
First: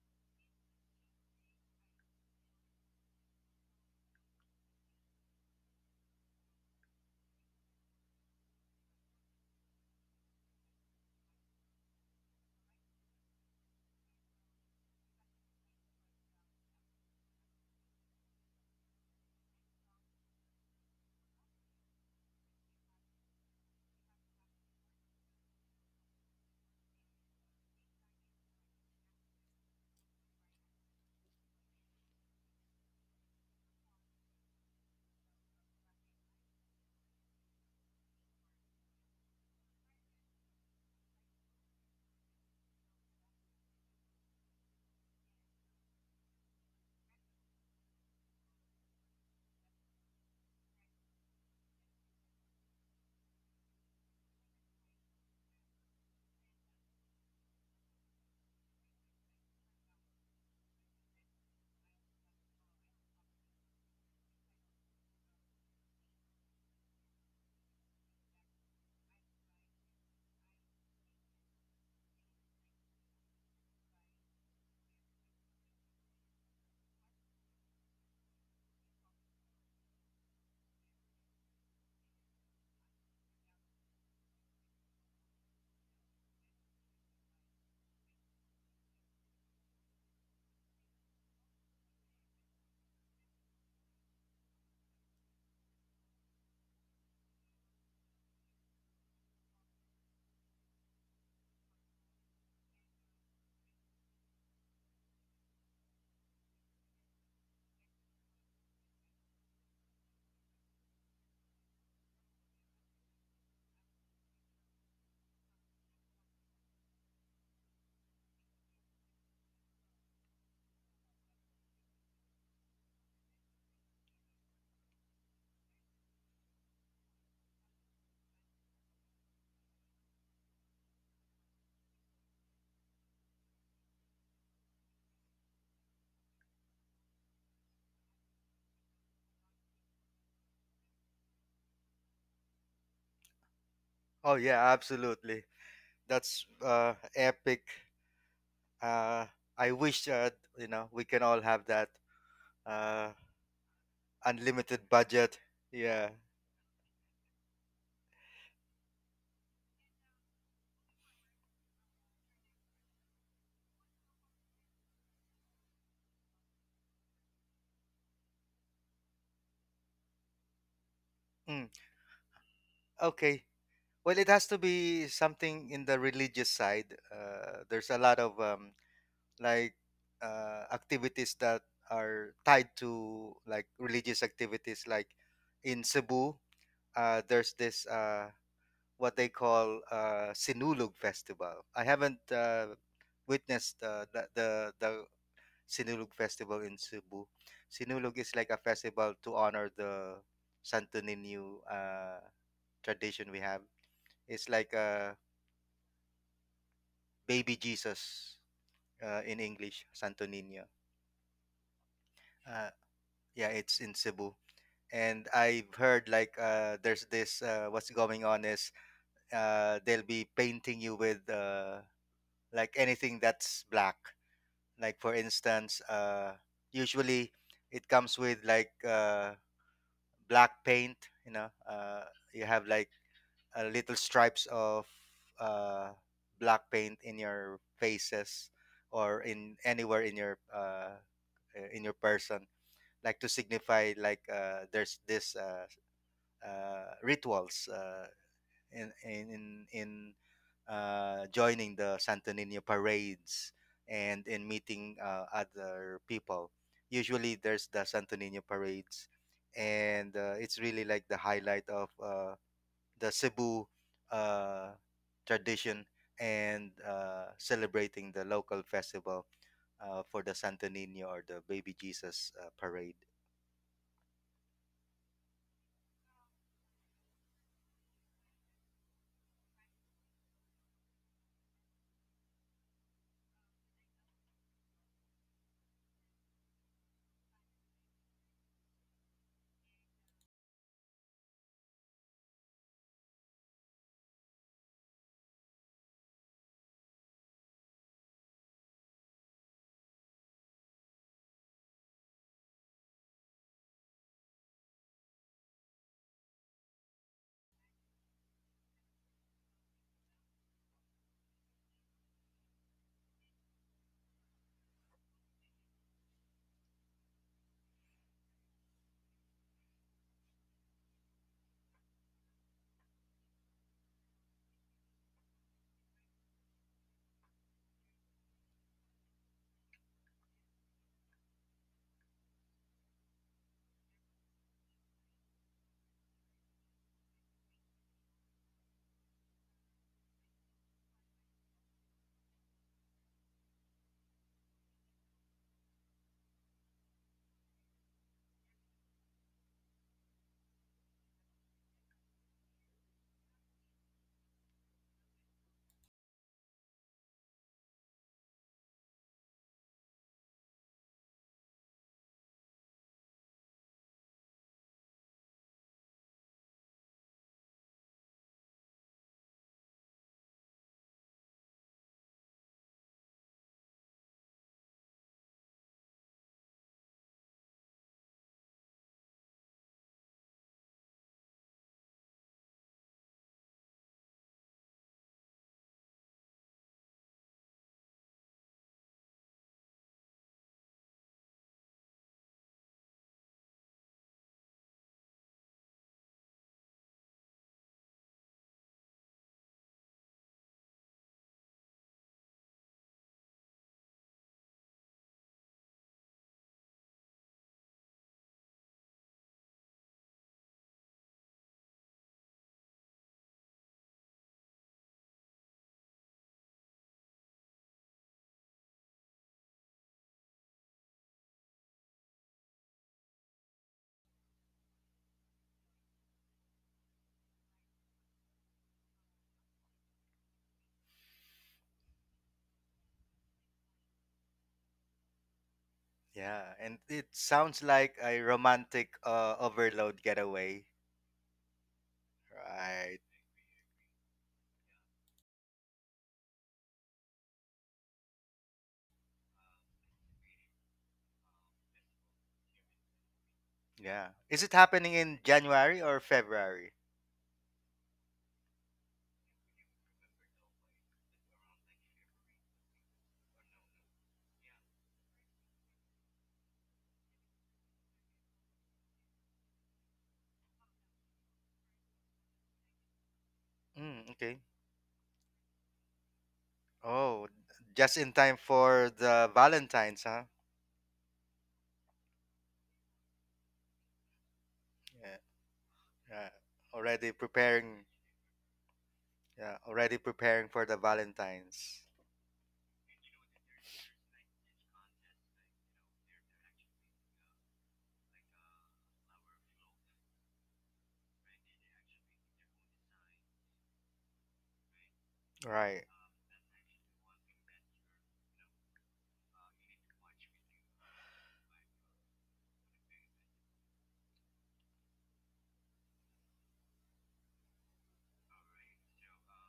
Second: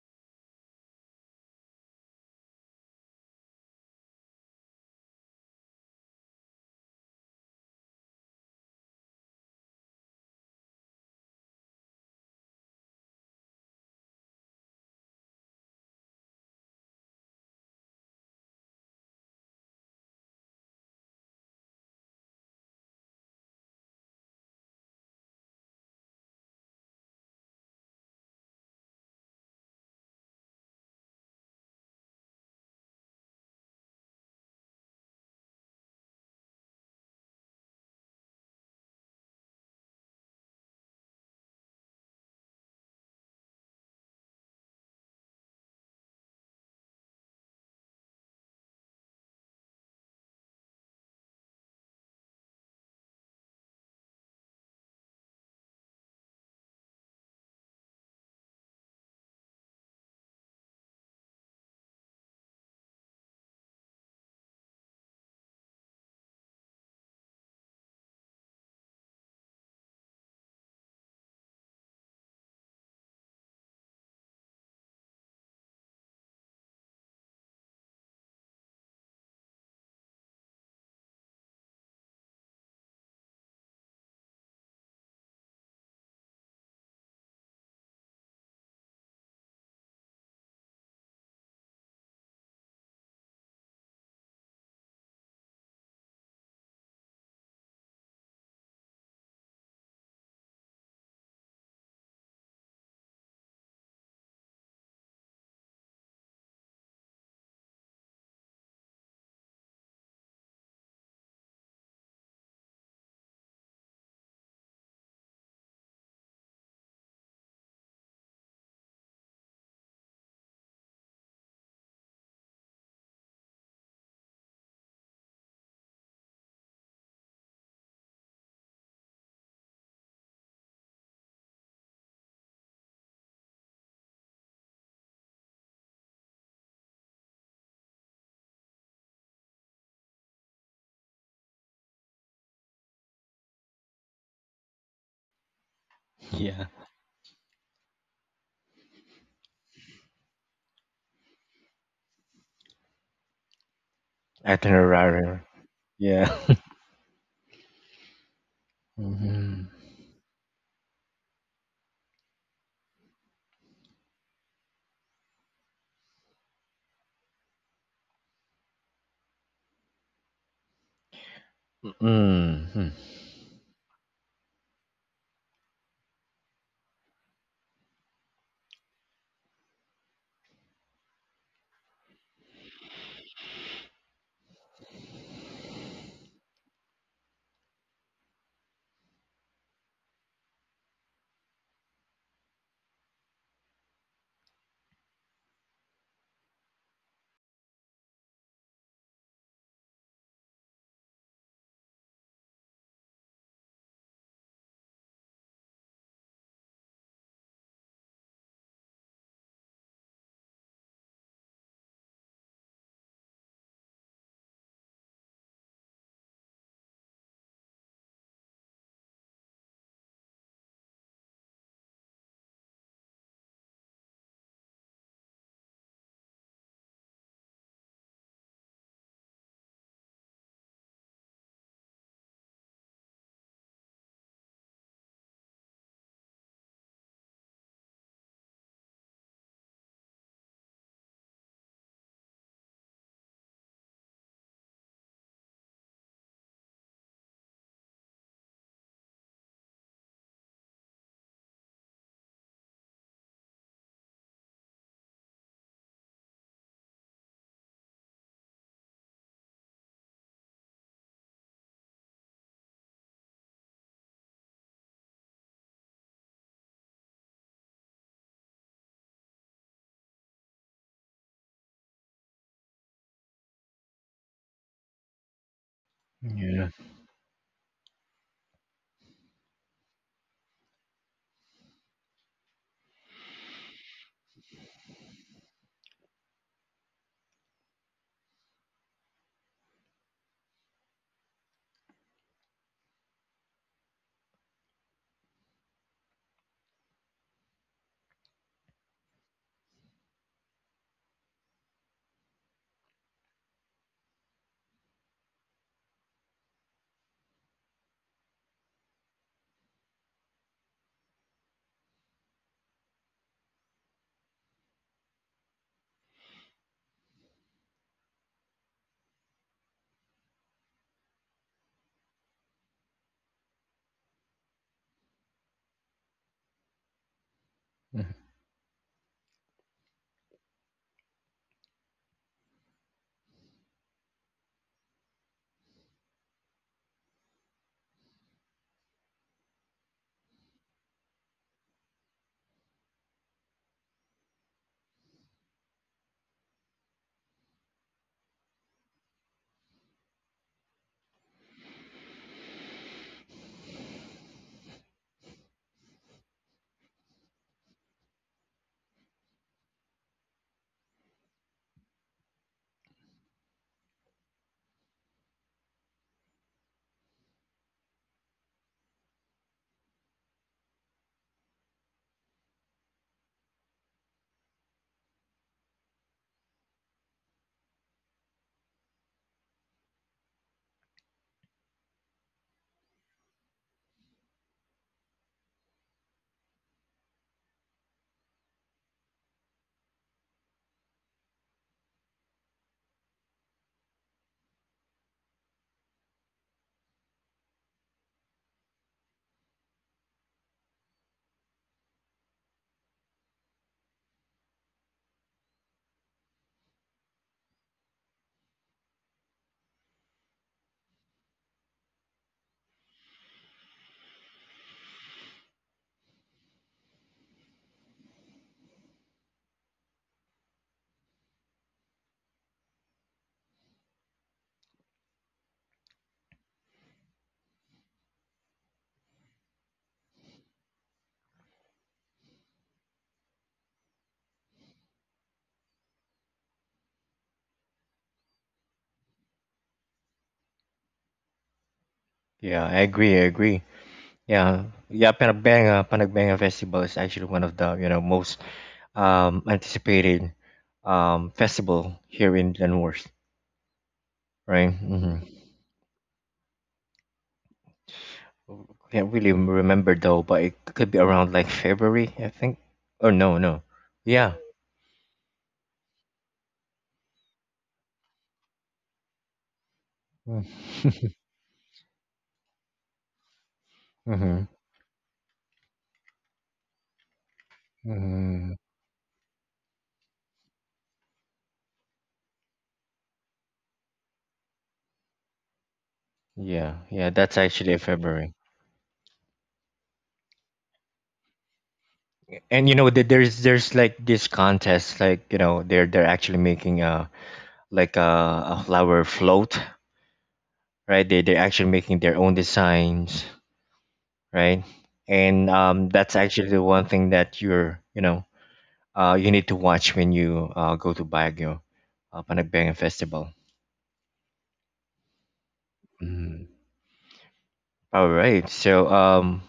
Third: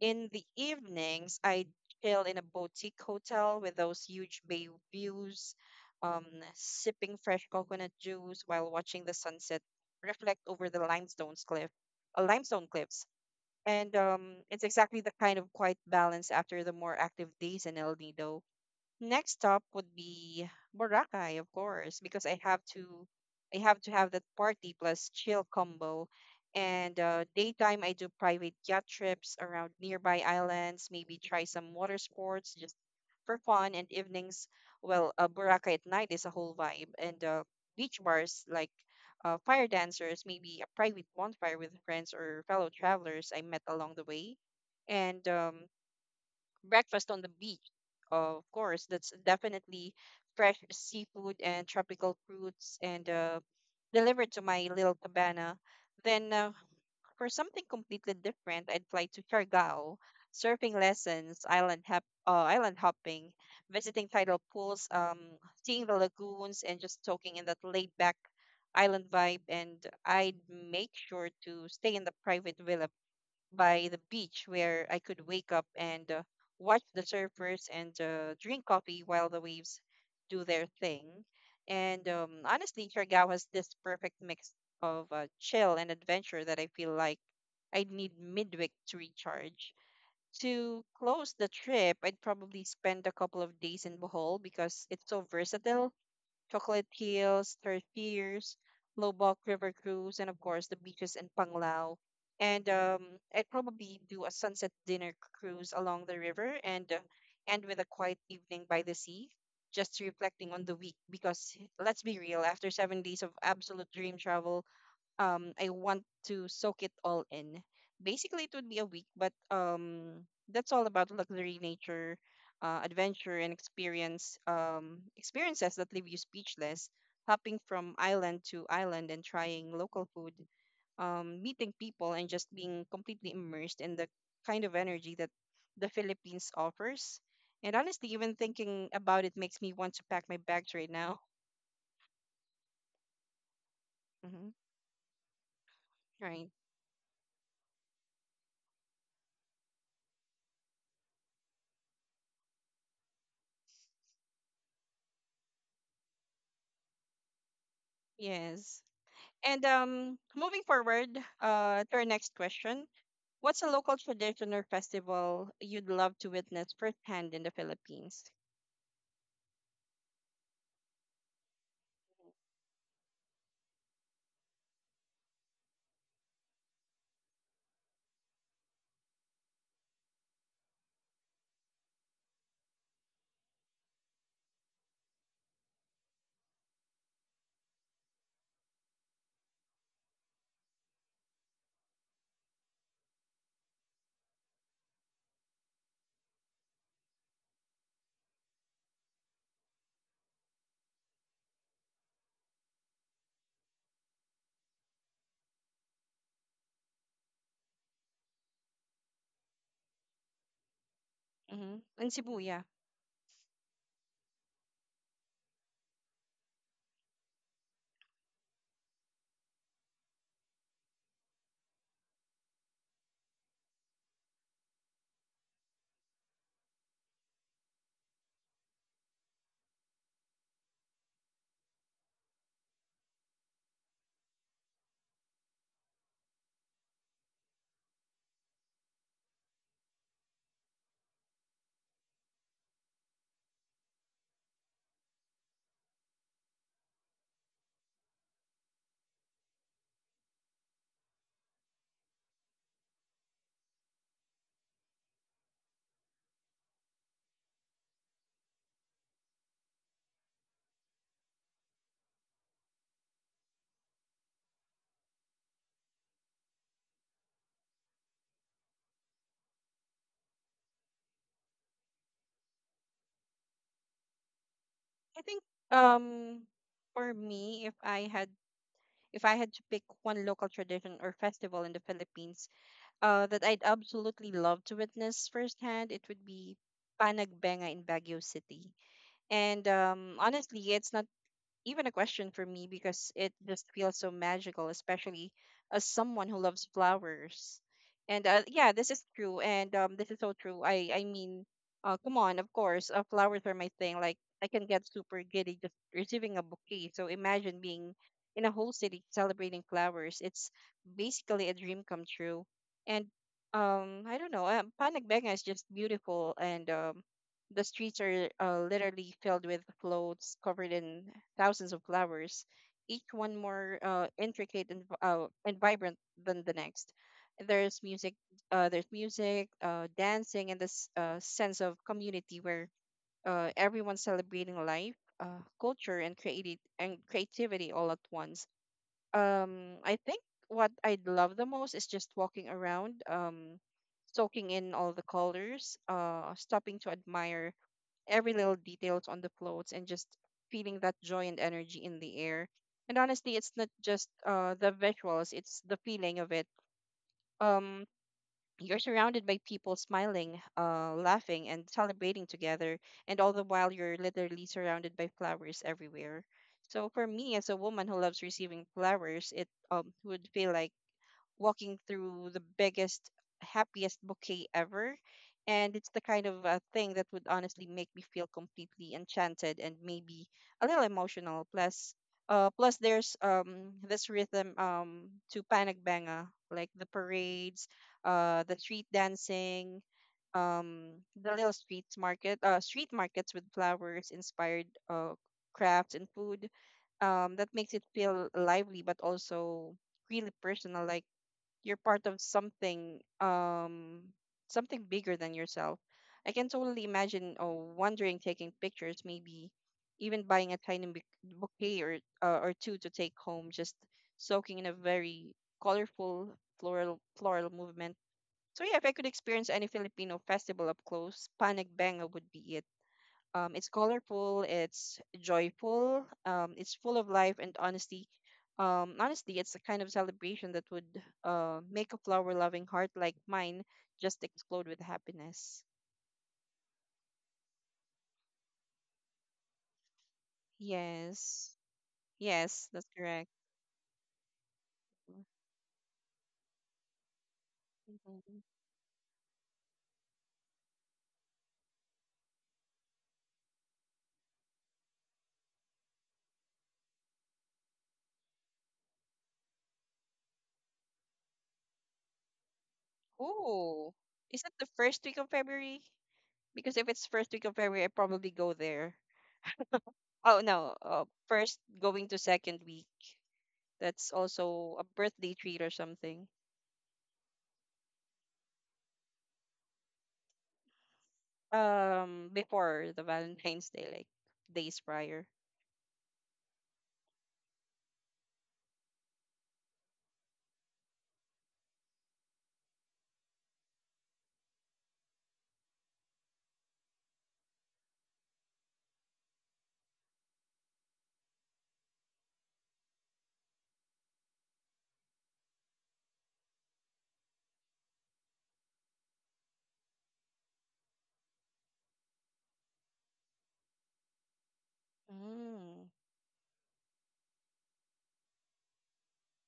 in the evenings, I chill in a boutique hotel with those huge bay views, um, sipping fresh coconut juice while watching the sunset reflect over the limestone's cliff, uh, limestone cliffs. And um, it's exactly the kind of quiet balance after the more active days in El Nido. Next stop would be Boracay, of course, because I have to I have to have that party plus chill combo. And uh, daytime, I do private yacht trips around nearby islands, maybe try some water sports just for fun. And evenings, well, uh, Boracay at night is a whole vibe. And uh, beach bars like uh, fire dancers, maybe a private bonfire with friends or fellow travelers I met along the way. And um, breakfast on the beach. Of course, that's definitely fresh seafood and tropical fruits and uh, delivered to my little cabana. Then, uh, for something completely different, I'd fly to Siargao, surfing lessons, island hop, uh, island hopping, visiting tidal pools, um, seeing the lagoons, and just soaking in that laid back island vibe. And I'd make sure to stay in the private villa by the beach where I could wake up and uh, watch the surfers and uh, drink coffee while the waves do their thing. And um, honestly, Siargao has this perfect mix of uh, chill and adventure that I feel like I need midweek to recharge. To close the trip, I'd probably spend a couple of days in Bohol because it's so versatile. Chocolate Hills, Tertius, Lobok River Cruise, and of course the beaches in Panglao. And um, I'd probably do a sunset dinner cruise along the river and uh, end with a quiet evening by the sea, just reflecting on the week. Because let's be real, after seven days of absolute dream travel, um I want to soak it all in. Basically, it would be a week, but um that's all about luxury, nature, uh, adventure, and experience um experiences that leave you speechless. Hopping from island to island and trying local food, um, meeting people, and just being completely immersed in the kind of energy that the Philippines offers. And honestly, even thinking about it makes me want to pack my bags right now. [LAUGHS]
Oh
hmm
yeah, absolutely. That's
Right.
Yeah.
uh, epic. Uh, I wish uh, you know we can all have that uh, unlimited budget.
Itinerary.
Yeah.
Yeah. [LAUGHS]
Yes. And
Hmm.
um, moving forward uh, to our next question, what's a local tradition or festival you'd love to witness firsthand in the Philippines?
Mm,
Hmm.
okay. Well, it has to be something in the religious side. Uh, there's a lot of um, like uh, activities that are tied to like religious activities. Like in Cebu, uh, there's this uh, what they call uh, Sinulog Festival. I haven't uh, witnessed uh, the, the the Sinulog Festival in Cebu. Sinulog is like a festival to honor the Santo Niño uh, tradition we have. It's like a baby Jesus uh, in English, Santo Niño.
Mm-hmm. In Cebu, yeah.
Uh, yeah, it's in Cebu. And I've heard like uh, there's this uh, what's going on is uh, they'll be painting you with uh, like anything that's black. Like for instance, uh, usually it comes with like uh, black paint. You know, uh, you have like uh, little stripes of uh, black paint in your faces or in anywhere in your uh, uh, in your person, like to signify like uh, there's this uh, uh, rituals uh, in in in in uh, joining the Santo Niño parades, and in meeting uh, other people. Usually, there's the Santo Niño parades, and uh, it's really like the highlight of uh, the Cebu uh, tradition and uh, celebrating the local festival uh, for the Santo Nino or the Baby Jesus uh, parade.
I think um,
Yeah.
for me, if I had if I had to pick one local tradition or festival in the Philippines uh, that I'd absolutely love to witness firsthand, it would be Panagbenga in Baguio City. And um, honestly, it's not even a question for me because it just feels so magical, especially as someone who loves flowers. And uh, yeah, this is true, and um, this is so true. I I mean, uh, come on, of course, uh, flowers are my thing. Like I can get super giddy just receiving a bouquet. So imagine being in a whole city celebrating flowers. It's basically a dream come true. And um, I don't know, um, Panagbenga is just beautiful and um, the streets are uh, literally filled with floats covered in thousands of flowers, each one more uh, intricate and, v- uh, and vibrant than the next. There's music, uh, there's music, uh, dancing, and this uh, sense of community where uh, everyone's celebrating life, uh, culture, and creative and creativity all at once. Um, I think what I would love the most is just walking around, um, soaking in all the colors, uh, stopping to admire every little details on the floats and just feeling that joy and energy in the air. And honestly, it's not just uh, the visuals, it's the feeling of it. Um, you're surrounded by people smiling, uh, laughing, and celebrating together, and all the while you're literally surrounded by flowers everywhere. So for me, as a woman who loves receiving flowers, it um, would feel like walking through the biggest, happiest bouquet ever. And it's the kind of uh, thing that would honestly make me feel completely enchanted and maybe a little emotional. Plus, uh, plus there's um this rhythm um to Panagbenga, like the parades, uh, the street dancing, um, the little street market, uh, street markets with flowers inspired uh crafts and food um, that makes it feel lively but also really personal like you're part of something um something bigger than yourself. I can totally imagine oh wandering taking pictures maybe even buying a tiny bou- bouquet or uh, or two to take home just soaking in a very colorful floral floral movement. So yeah, if I could experience any Filipino festival up close Panagbenga would be it. Um, it's colorful, it's joyful, um, it's full of life and honesty. Um, honestly, it's the kind of celebration that would uh, make a flower loving heart like mine just explode with happiness.
Yeah, and it sounds like a romantic uh, overload getaway,
Yes,
Yeah,
yes,
I
that's
right?
agree. I
correct.
agree. Yeah, yeah. Panagbenga. Panagbenga Festival is actually one of the, you know, most
Mhm.
um, anticipated um, festival here in Leavenworth,
Yeah. Is it
right?
happening
Hmm.
in January or February?
Can't really remember though, but it could be around like February, I think. Oh no, no,
Oh,
yeah.
is it the first week of February? Because if it's first week of February, I probably go there. Oh no,
[LAUGHS]
uh, first going to second week.
Mm,
That's
okay.
Mm-hmm.
also a birthday treat or something.
Oh, just in time
Hmm.
for the Valentine's, huh?
Um, before the Valentine's Day, like days
Yeah,
prior.
yeah.
Yeah, yeah,
Already
that's actually
preparing.
February.
Yeah, already preparing for the Valentine's.
And you know, there- there's there's like this contest, like, you know, they're they're actually making a like a, a flower float, right? They they're actually making their own designs, right? And
Right.
um, that's actually the one thing that you're, you know, uh, you need to watch when you, uh, go to Baguio, uh, Panagbenga Festival.
Mm.
Mhm. All right. So, um,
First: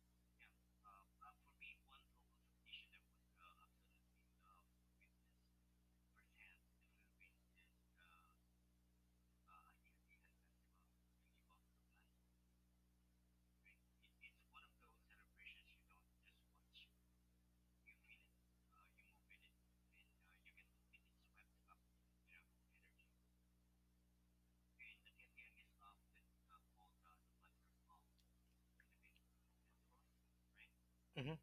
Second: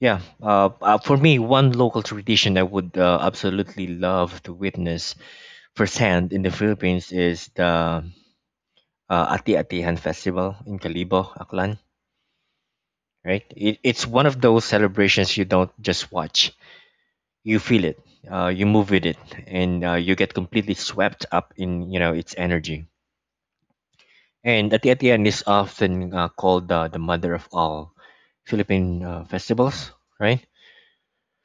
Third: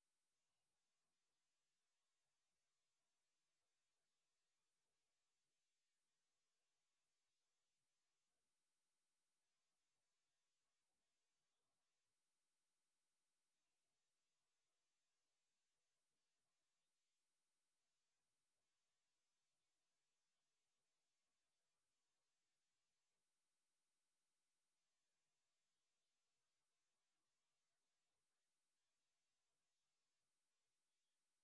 yeah, uh, uh, for me, one local tradition I would, uh, absolutely love to witness firsthand in the Philippines is the, uh, Ati-Atihan Festival in Calibo, Aklan, right? It, it's one of those celebrations you don't just watch. You feel it, uh, you move with it, and uh, you get completely swept up in, you know, its energy, and at the, at the end is often uh, called, uh, the mother of all philippine uh, festivals, right?
Hmm.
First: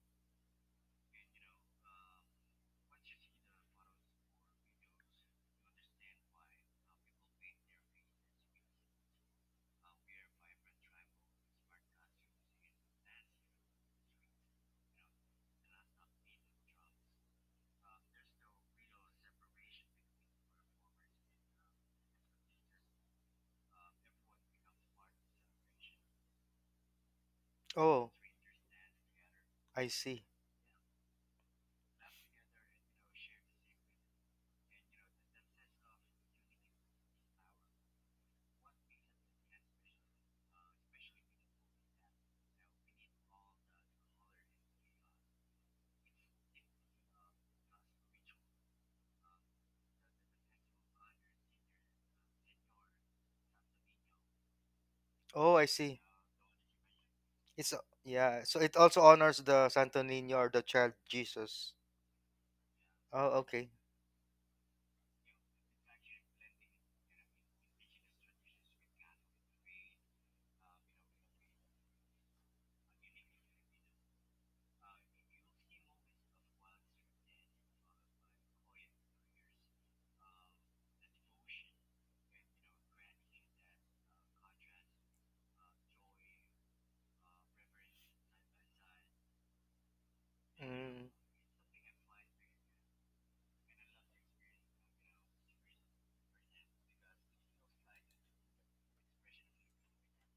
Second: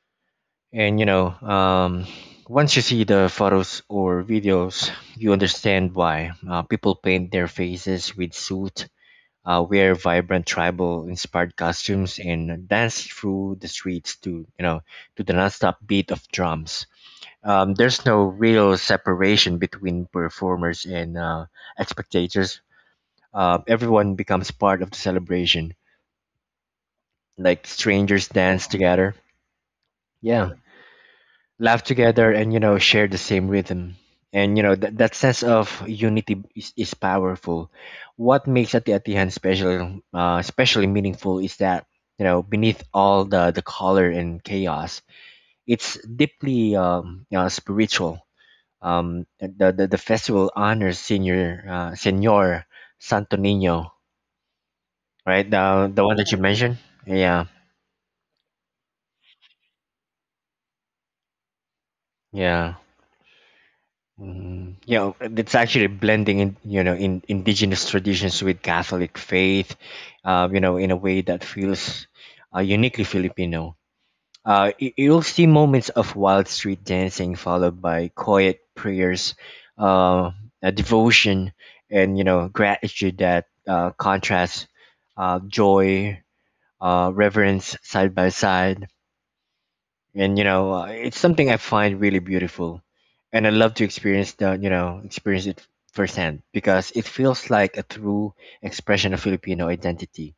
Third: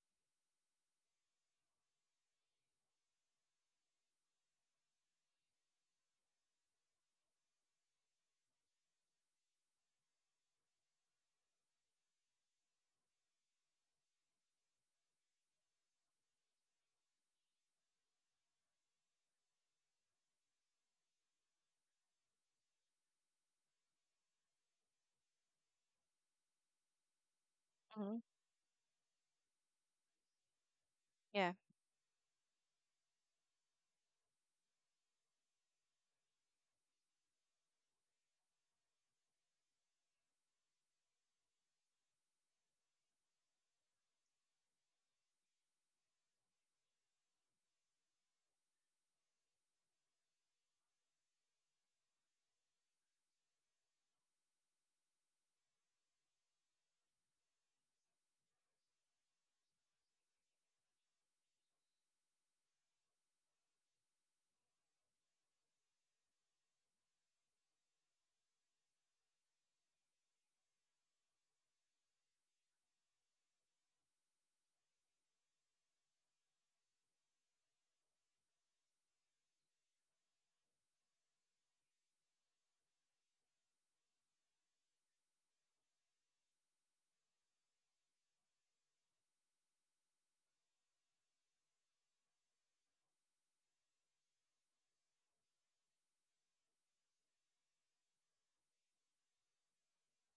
And you know, um, once you see the photos or videos, you understand why, uh, people paint their faces with soot, uh, wear vibrant tribal inspired costumes, and dance through the streets to, you know, to the nonstop beat of drums. Um, there's no real separation between performers and, uh, spectators. Uh, everyone becomes part of the celebration. Like
Oh,
Mm-hmm.
strangers dance together,
I see.
yeah,
Yeah.
laugh together, and you know, share the same rhythm. And you know that that sense of unity is, is powerful. What makes Ati Atihan special, uh, especially meaningful, is that, you know, beneath all the the color and chaos, it's deeply um, uh, spiritual. Um, the, the the festival honors senior uh, Senor Santo Nino, right?
Oh, I
The
see.
the one that you mentioned. Yeah,
It's a- yeah. So it also honors the Santo Niño or the Child Jesus.
yeah.
Oh, okay.
Mm, yeah, it's actually blending in, you know, in indigenous traditions with Catholic faith, uh, you know, in a way that feels uh, uniquely Filipino. Uh, y- you'll see moments of wild street dancing followed by quiet prayers, uh, a devotion, and you know gratitude that uh, contrasts uh, joy, uh, reverence side by side. and you know uh,
Mm.
it's something I find really beautiful, and I love to experience the you know experience it firsthand because it feels like a true expression of Filipino identity.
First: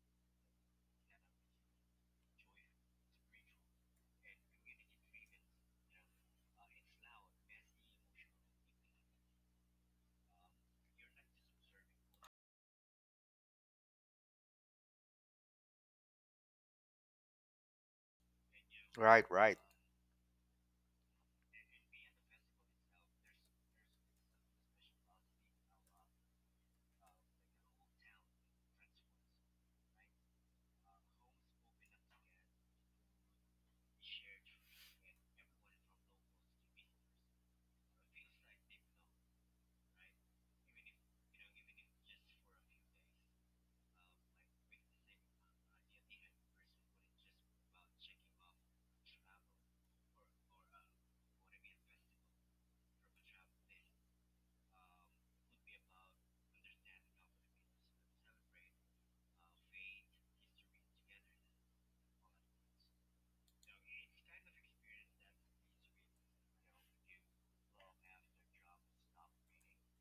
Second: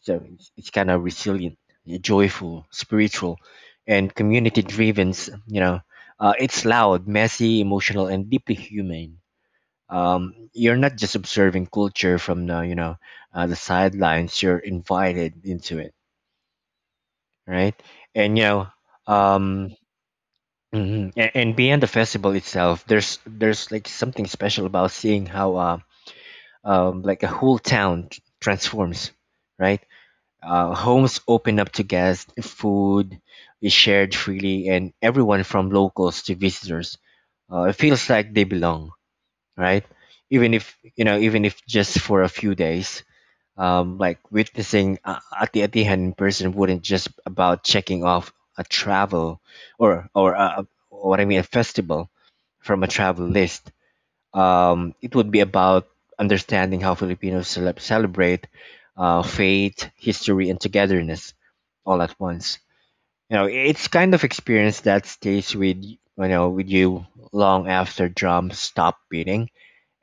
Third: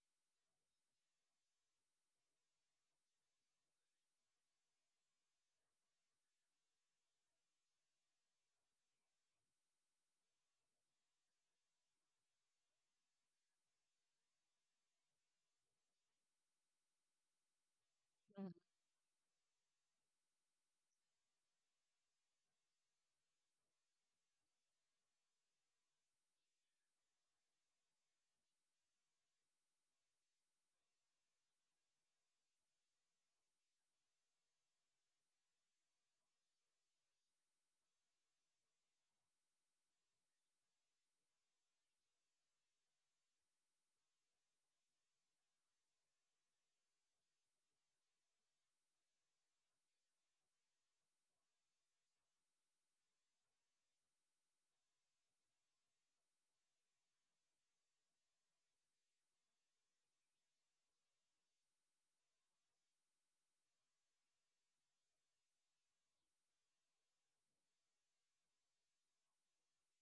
So it's, it's kind of resilient, joyful, spiritual, and community driven. S- you know uh, it's loud, messy, emotional, and deeply human. Um, you're not just observing culture from the you know uh, the sidelines, you're invited into it, right? and you know
Right, right.
um, hmm And, and beyond the festival itself, there's there's like something special about seeing how uh, um like a whole town t- transforms, right? Uh, homes open up to guests, food is shared freely, and everyone from locals to visitors, uh, it feels like they belong, right? Even if you know, even if just for a few days. Um, like witnessing a ati Atihan in person wouldn't just about checking off a travel or or a, a- what I mean a festival from a travel list. Um, it would be about understanding how Filipinos celeb celebrate uh, faith, history, and togetherness all at once. You know, it's kind of experience that stays with y- you know with you long after drums stop beating,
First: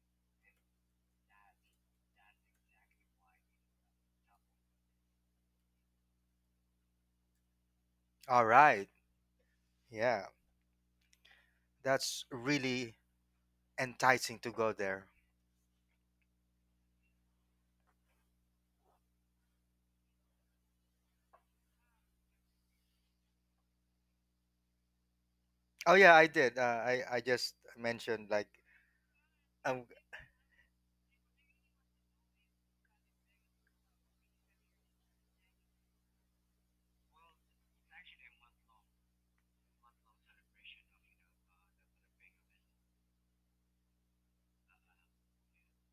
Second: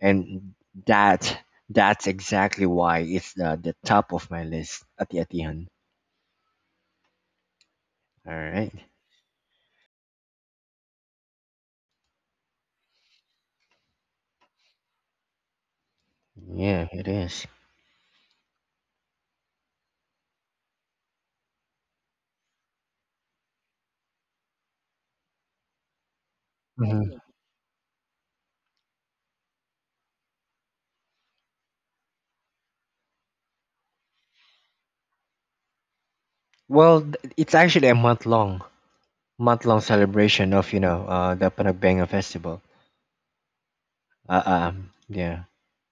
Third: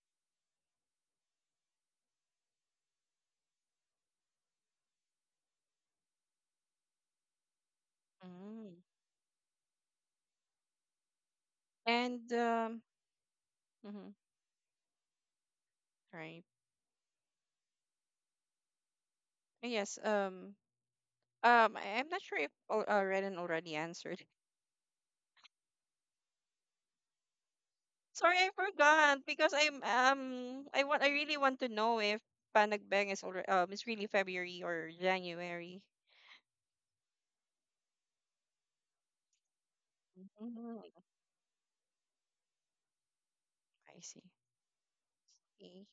and that that's exactly why it's the, the top of my list, ati Atihan. All
All
Mm-hmm.
right.
right. Yeah, that's
And um,
really
hmm
enticing to go there.
right.
Yeah, it is.
Yes. Um. Um. I, I'm not sure if al- uh, Renan already answered.
Oh yeah, I did. Uh, I I
Mhm.
just
[LAUGHS]
mentioned
Sorry,
like
I forgot because I'm
um
um. I want. I really want to know if Panagbang is already um. It's really February or January.
Well, th- it's actually a month long, month long celebration of you
Mm,
know uh, the Panagbenga festival.
I see.
Uh, uh, um, yeah.
Okay.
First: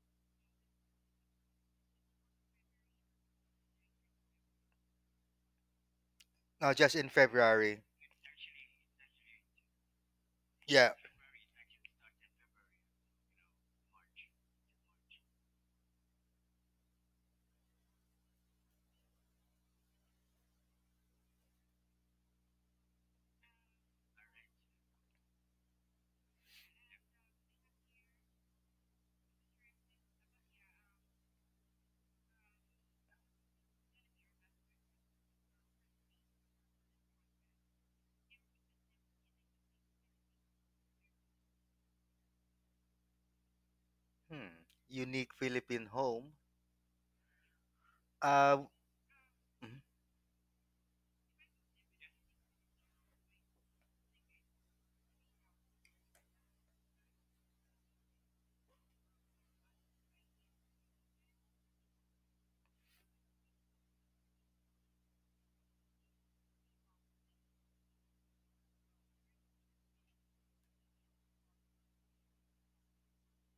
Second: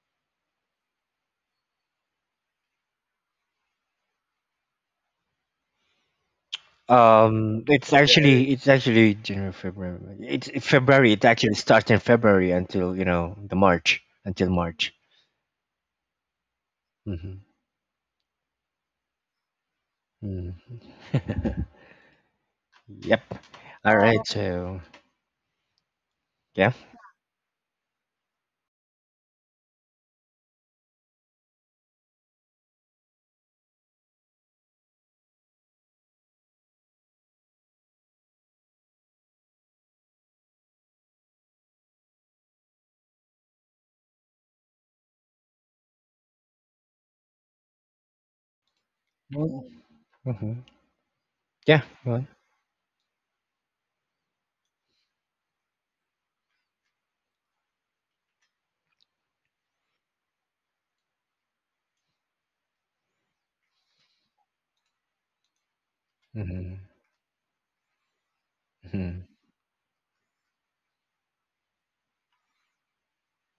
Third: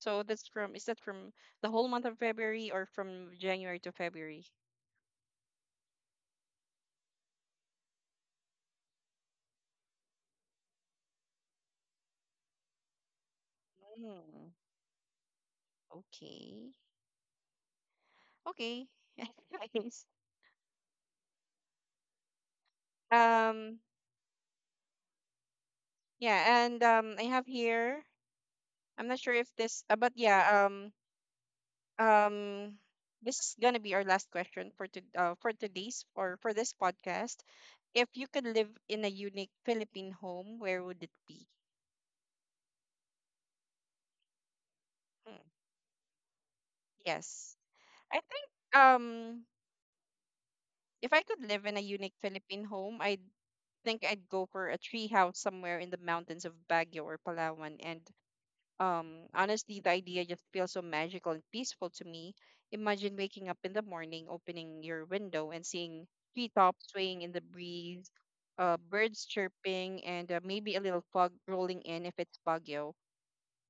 So that's from. Is that from the whole month of February or from January to February?
no, just in
Um,
February.
it's actually it's actually January, February. It's it's
Yeah.
February. It actually starts in February until you know the March until
Mm,
March.
okay.
Hmm.
Okay. [LAUGHS] Anyways,
Mm. [LAUGHS] Yep.
um,
All right. So
yeah,
yeah.
and um, I have here. I'm not sure if this, uh, but yeah, um, um, this is gonna be our last question for to, uh, for today's or for this podcast. If you could live in a unique Philippine home, where would it be?
Hmm. Unique
Hmm.
Philippine home.
Yes, I
Uh.
think um,
Mm-hmm.
Mhm.
if I could live in a
Yeah.
unique
Really.
Philippine home, I think I'd go for a tree house somewhere in the mountains of Baguio or Palawan, and um, honestly, the idea just feels so magical and peaceful to me. Imagine waking up in the morning, opening your window, and seeing
Hmm.
treetops swaying in the breeze, uh, birds
Hmm.
chirping, and uh, maybe a little fog rolling in if it's Baguio.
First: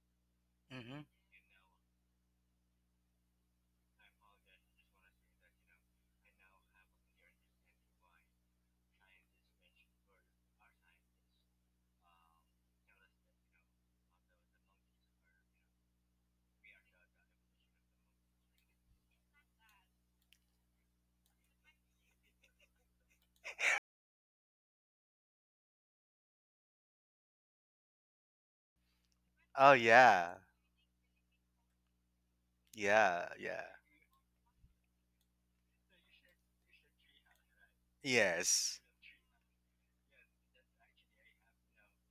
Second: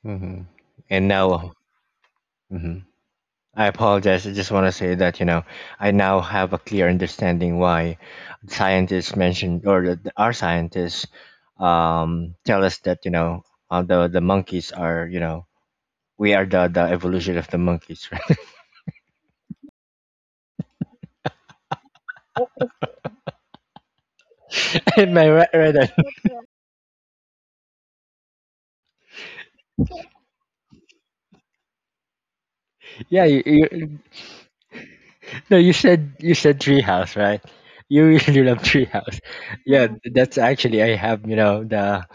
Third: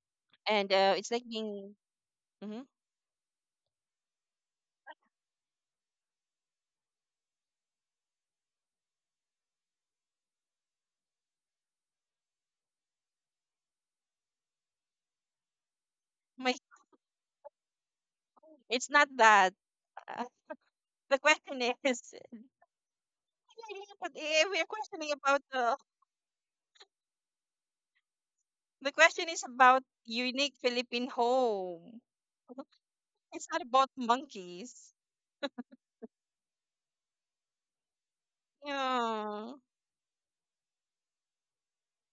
Hmm.
And uh,
Mm-hmm.
And
it's like
now,
being, hmm.
hmm, I apologize. I just want to say that you know I now have a clear understanding why scientists mentioned or the, the- our scientists um, tell us that you know uh, the the monkeys are you know we
[LAUGHS]
are
My,
the, the evolution of the monkeys. [LAUGHS] Right?
it's not that. Uh, the question is, [LAUGHS] but if we're questioning
Am I
about
right? Right
the,
on?
the question is
Oh
about
yeah.
unique Philippine home.
[LAUGHS] Yeah.
Yeah.
You,
It's not
Yeah.
about
you,
monkeys.
no, you said you said treehouse, right? You really love
Yes.
treehouse.
Yeah.
Yeah, that's actually I have you know the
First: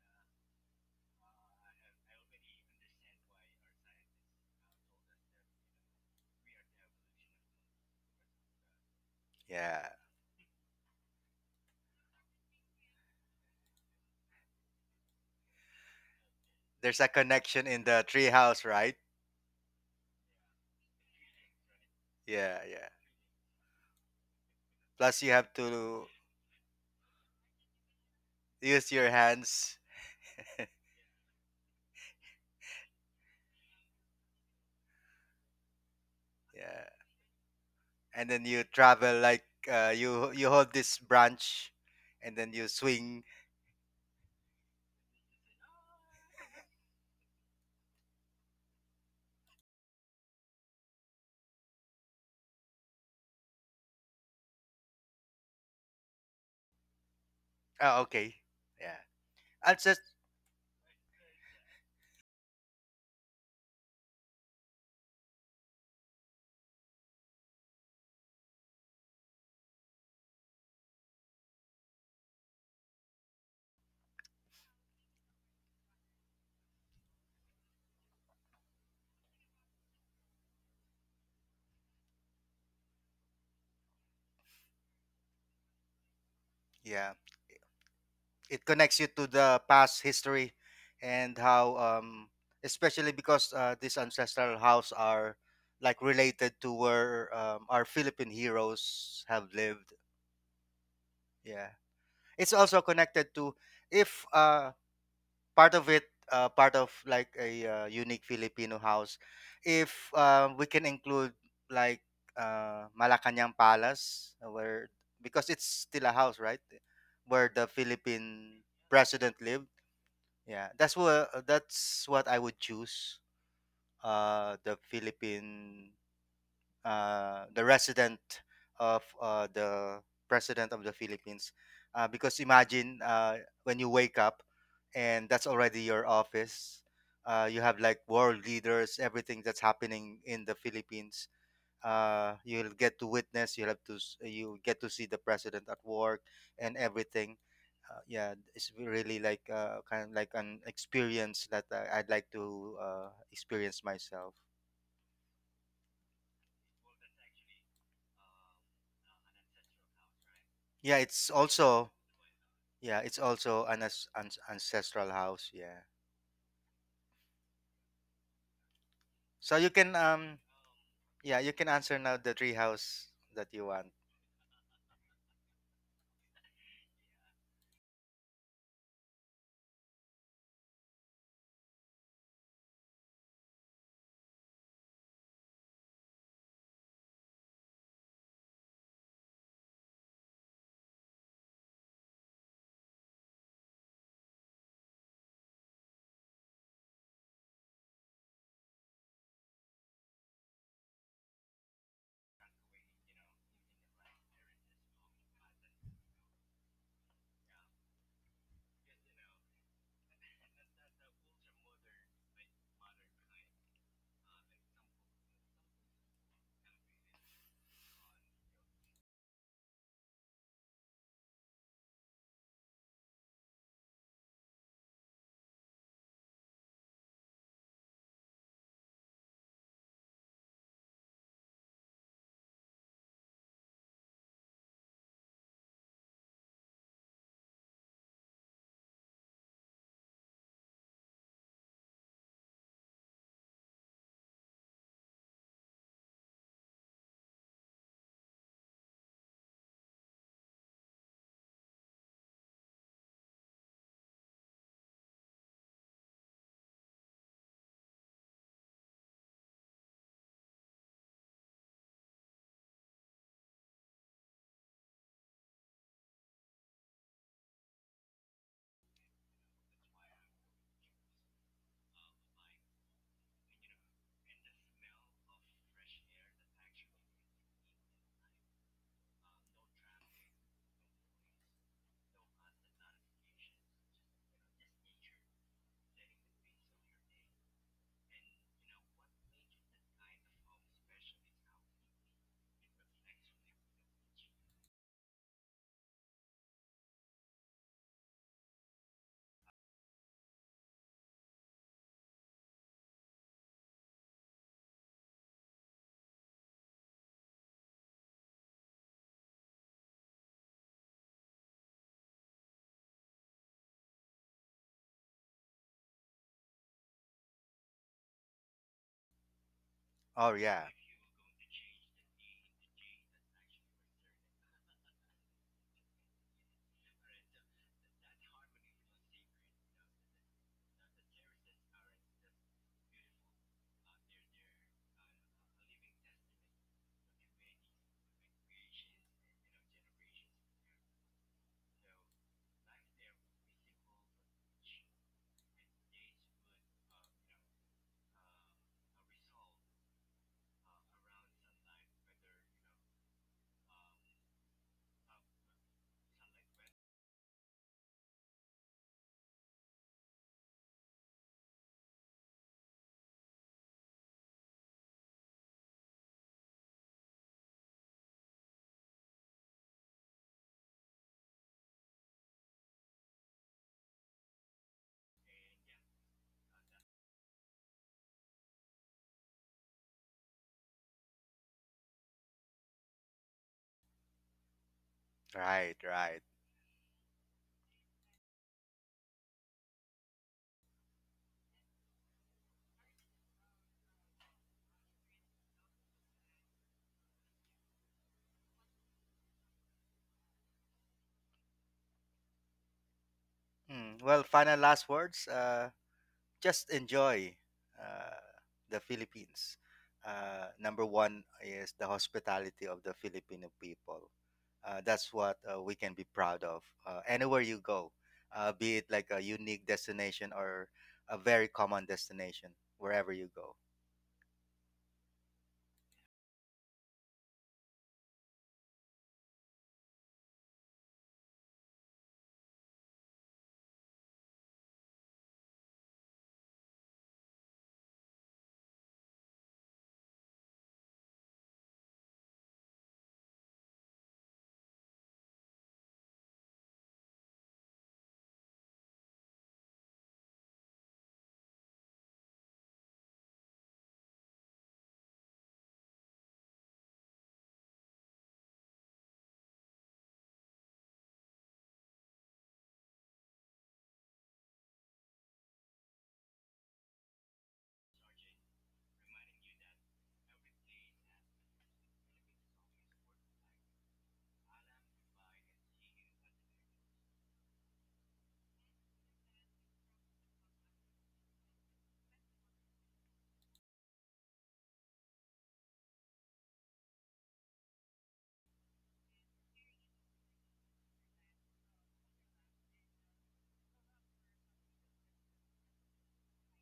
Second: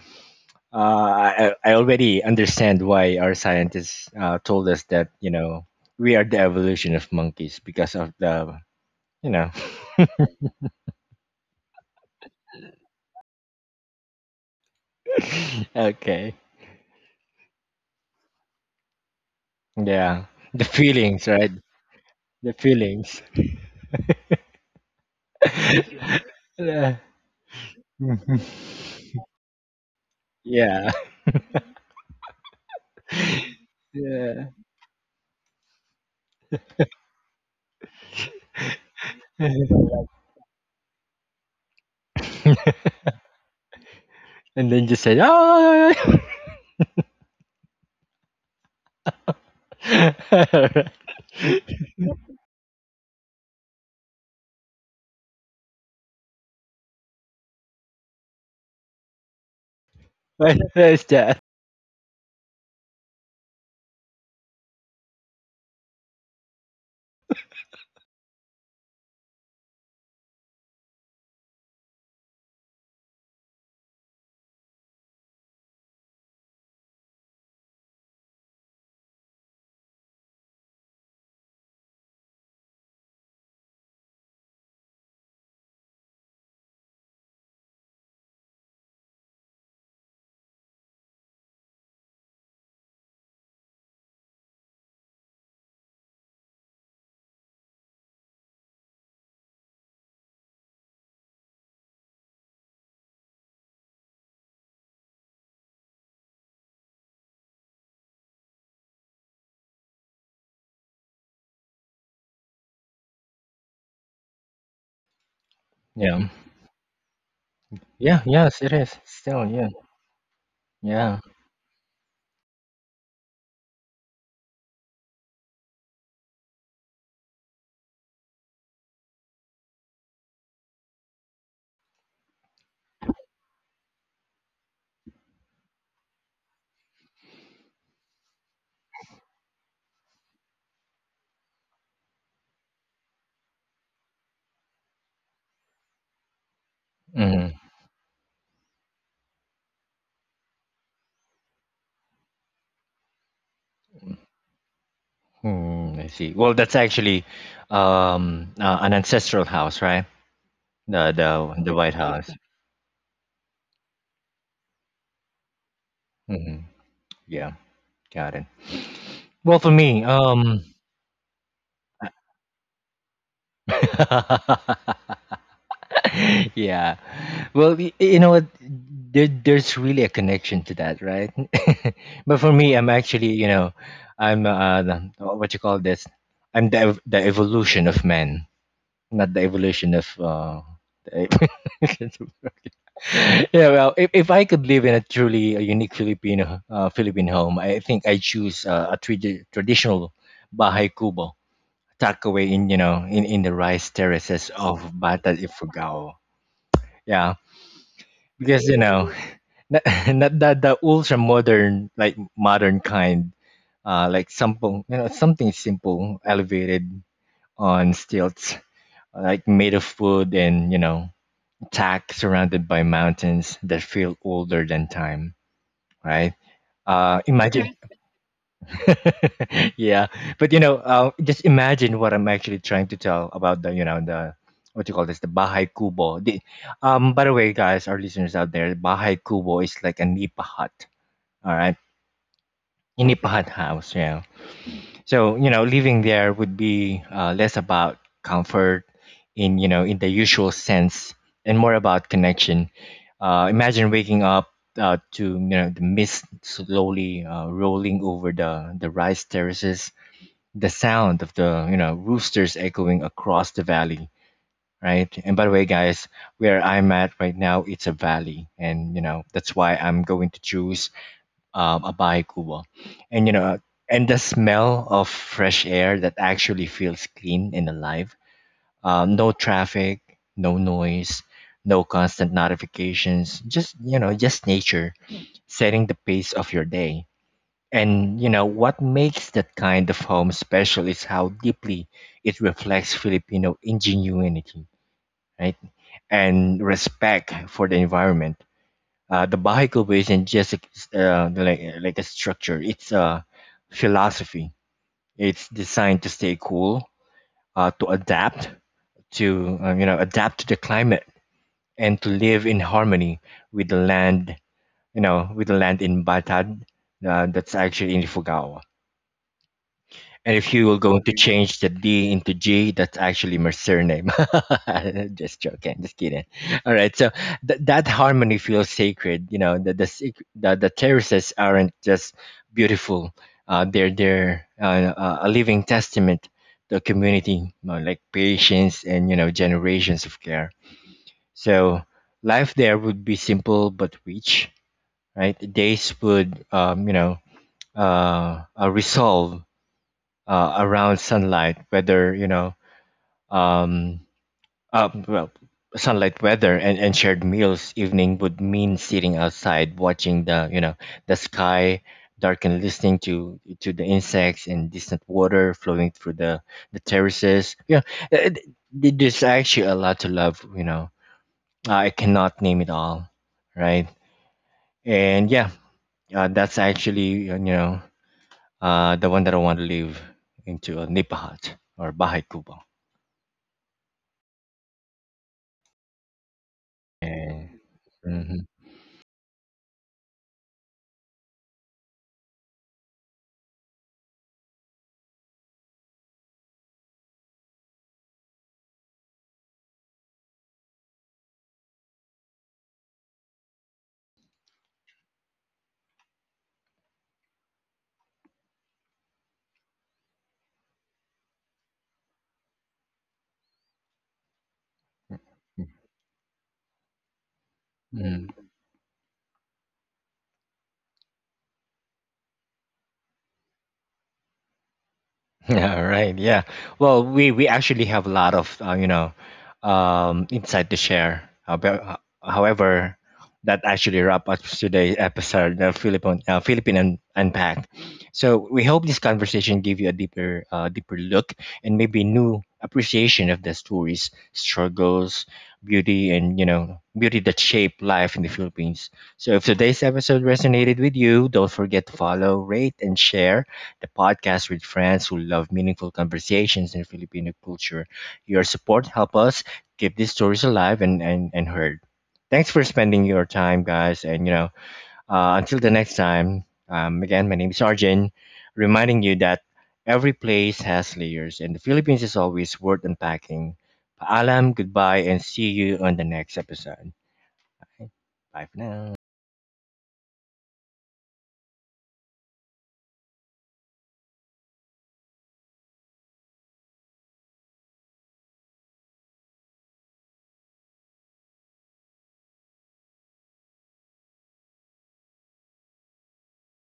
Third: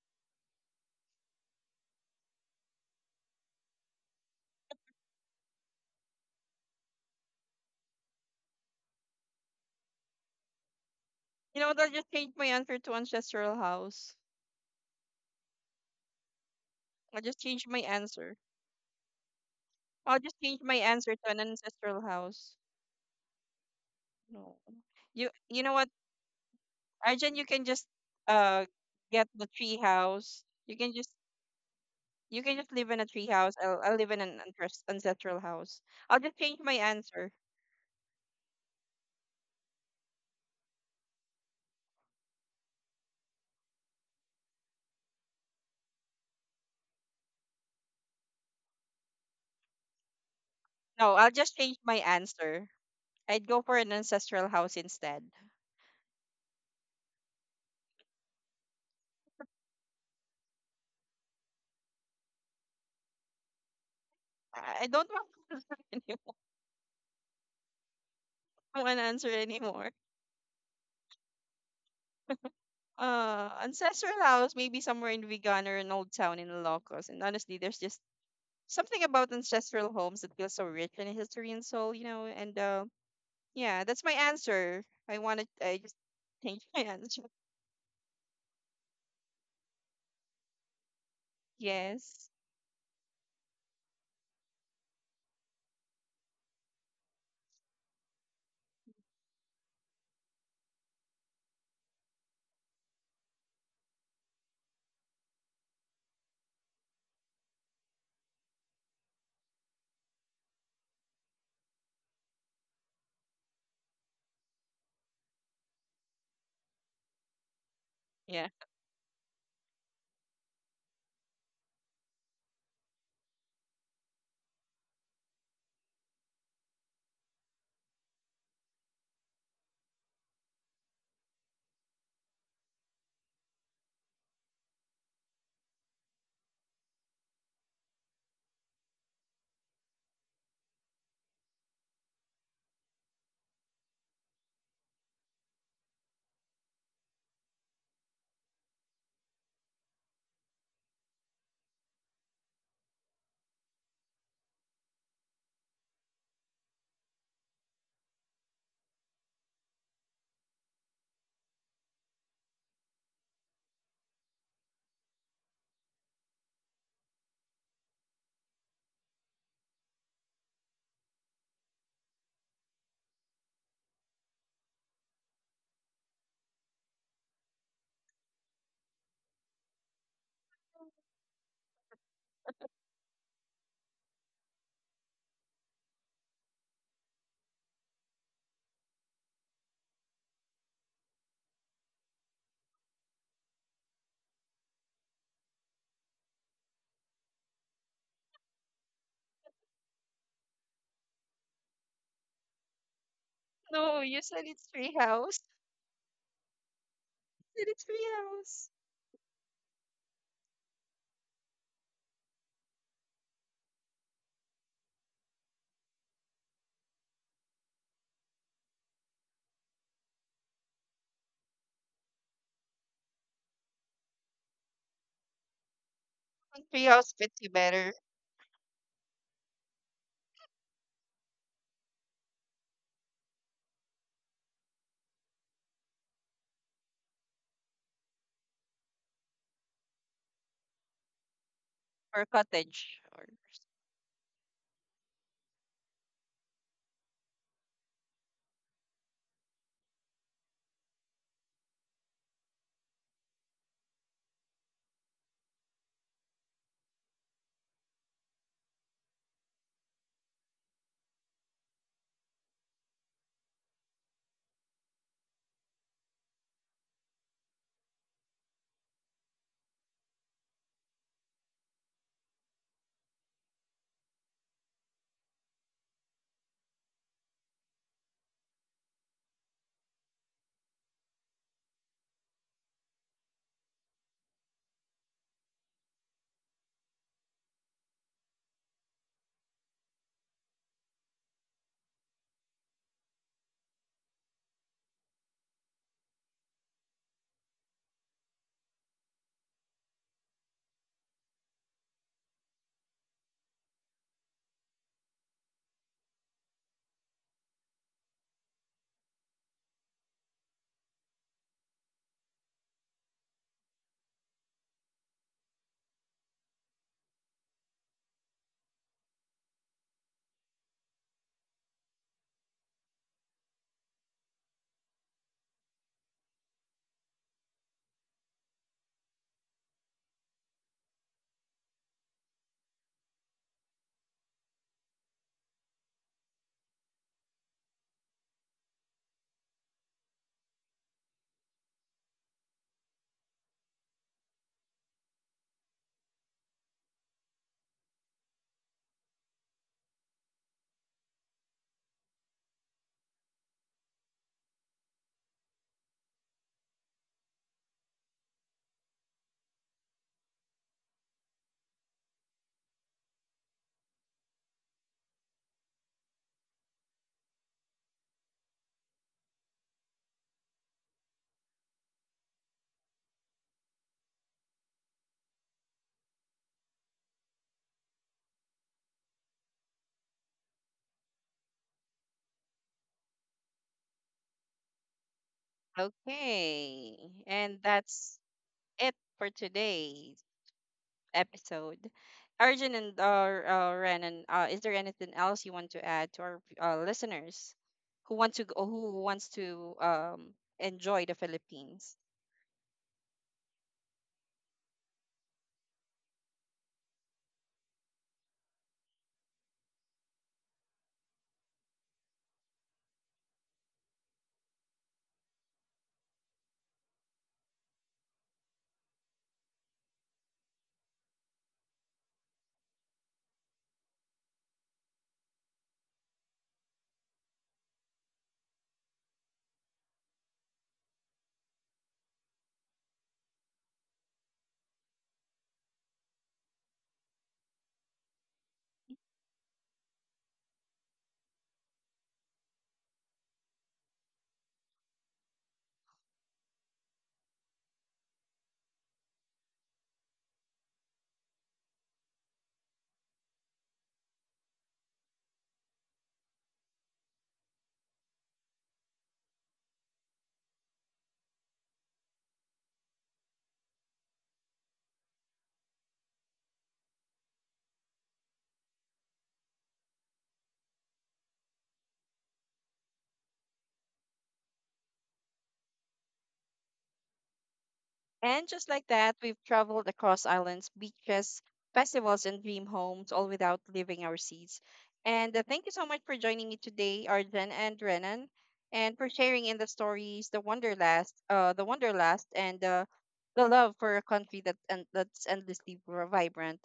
Uh, I, I already understand why our scientists uh, told us that, you know, we are the evolution of monkeys because of the, you know,
Yeah.
You know what? I'll just change my answer to ancestral house.
[LAUGHS] okay.
There's a
I'll just
connection
change my
in the tree
answer.
house, right?
I'll
Yeah.
just change
The
my answer
feelings,
to an
right?
ancestral
The
house.
Yeah. Yeah.
feelings.
No.
Plus,
You
you have
you know what?
to
[LAUGHS] yeah.
Arjun, you can just
[LAUGHS]
uh
use your
get the tree
hands.
house. You
Yeah.
can just you can just live in a tree house. I'll I'll live in an
Yeah.
ancest- ancestral house. I'll just change my
Yeah.
answer.
And then you travel
[LAUGHS]
like
And
uh, you you hold this branch, and then you swing.
then just said, oh, [LAUGHS]
No, I'll just change my answer. I'd go for an ancestral house instead.
Oh, okay. Yeah. I'll just
what is that?
I I don't want [LAUGHS] any- one answer anymore. Uh, ancestral house, maybe somewhere in Vigan or an old town in Ilocos. And honestly, there's just something about ancestral homes that feels so rich in history and soul, you know. And uh, yeah, that's my answer. I wanted, I just [LAUGHS] changed my
yeah.
answer.
It connects you to the past history and how um
Yes.
especially because uh, this ancestral house are like related to where um, our Philippine heroes have lived. Yeah, it's also connected to if uh part of it uh, part of like a uh, unique Filipino house, if um, we can include like uh, Malacanang Palace, uh, where because it's still a
Yeah.
house, right, where the
Yeah.
Yeah.
Yes,
Philippine
it is.
president
Still,
lived.
yeah.
Yeah, that's
Yeah.
what uh, that's what I would choose. Uh, the Philippine, uh, the resident of uh, the president of the Philippines, uh, because imagine uh, when you wake up, and that's already your office. Uh, you have like world leaders, everything that's happening in the Philippines. Uh, you'll get to witness. You will have to s- You get to see the president at work and everything.
Mhm.
Uh, yeah, it's really like uh, kind of like an experience that uh, I'd like to uh, experience myself.
Hmm, I see. Well, that's actually um, uh, an ancestral house, right?
Yeah,
The
it's
the the
also
White House.
yeah, it's also an as- an ancestral house. Yeah,
Hmm. Yeah, got it.
so
Well,
you
for
can
me,
um
um,
yeah, you can answer now the tree house that you want.
[LAUGHS] yeah. Well, y- you know what? There, there's really a connection to that, right? [LAUGHS] but for me, I'm actually, you know, I'm uh, the- what you call this? I'm the ev- the evolution of man, not the evolution of uh, the [LAUGHS] [LAUGHS] yeah, well, if, if I could live in a truly a unique Filipino uh, Philippine home, I think I choose uh, a tradi- traditional bahay kubo tucked away in you know in, in the rice
No, you said
terraces
it's
of
tree
Bata
house.
Ifugao. Yeah,
Said it's tree
because
house.
you know not, [LAUGHS] not that the ultra modern like modern kind, uh, like something you know something simple, elevated on stilts, like made of wood and you know tack, surrounded by mountains that feel older than time, right?
I think Tree house
Uh,
fits you
imagine
better,
[LAUGHS] yeah, but you know uh, just imagine what I'm actually trying to tell about the you know the what you call this, the bahay kubo, the, um by the way guys, our listeners out there, bahay kubo is like a nipa hut, all right,
or cottage,
a
or
nipa hut house, yeah. So you know, living there would be uh, less about comfort in you know in the usual sense, and more about connection. Uh, imagine waking up uh, to you know the mist slowly uh, rolling over the the rice terraces, the sound of the you know roosters echoing across the valley, right? And by the way, guys, where I'm at right now, it's a valley, and you know that's why I'm going to choose um, a bahaikubo. And you know, and the smell of fresh air that actually feels clean and alive. Um, no traffic, no noise, no constant notifications. Just you know, just nature setting the pace of your day. And you know what makes that kind of home special is how deeply it reflects Filipino ingenuity, right? And respect for the environment. Uh, the Baha'i isn't just a- uh, like uh, like a structure; it's a philosophy. It's designed to stay cool, uh, to adapt to uh, you know adapt to the climate, and to live in harmony with the land. You know, with the land in Batad, uh, that's actually in Ifugao.
Oh
And if
yeah,
you were going to change the D into G, that's actually my surname. [LAUGHS] Just joking, just kidding. All right, so th- that harmony feels sacred. You know, the the sec- the, the terraces aren't just beautiful; uh, they're they're uh, uh, a living testament to community, you know, like patience and you know generations of care. So life there would be simple but rich, right? Days would um, you know uh, uh, resolve uh, around sunlight, whether you know, um, uh, well, sunlight weather and, and shared meals, evening would mean sitting outside watching the you know the sky darken, listening to to the insects and distant water flowing through the the terraces, yeah. uh, th- there's actually a lot to love, you know. Uh, I cannot name it all, right. And yeah, uh, that's actually you know uh the one that I want to live into, a nipahat or bahay kubo.
right, right.
okay.
Yeah.
And that's
Mhm.
it for today. Episode. Arjun and uh, uh, Renan, uh, is there anything else you want to add to our uh, listeners who want to go, who wants to um, enjoy the Philippines?
Hmm. Well, final last words. Uh, just enjoy uh, the Philippines. Uh, number one is the hospitality of the Filipino people. Uh, that's what uh, we can be proud of. Uh, anywhere you go,
Mm.
uh, be it like a unique destination or a very common destination, wherever you go.
[LAUGHS] Yeah, right. Yeah. Well, we we actually have a lot of uh, you know um, insight to share. However, uh, however, that actually wrap up today's episode of Philippine uh, Philippine Un- Unpacked. So we hope this conversation gave you a deeper uh, deeper look and maybe new appreciation of the stories, struggles, beauty, and you know beauty that shape life in the Philippines. So if today's episode resonated with you, don't forget to follow, rate, and share the podcast with friends who love meaningful conversations in Filipino culture. Your support help us keep these stories alive and, and, and heard. Thanks for spending your time, guys. And, you know, uh, until the next time, um, again, my name is Arjun, reminding you that every place has layers, and the Philippines is always worth unpacking. Paalam, goodbye, and see you on the next episode.
And
Bye for
just like
now.
that, we've traveled across islands, beaches, festivals, and dream homes, all without leaving our seats. And uh, thank you so much for joining me today, Arjun and Renan, and for sharing in the stories, the wonderlust, uh, the wonderlust, and uh, the love for a country that and that's endlessly vibrant.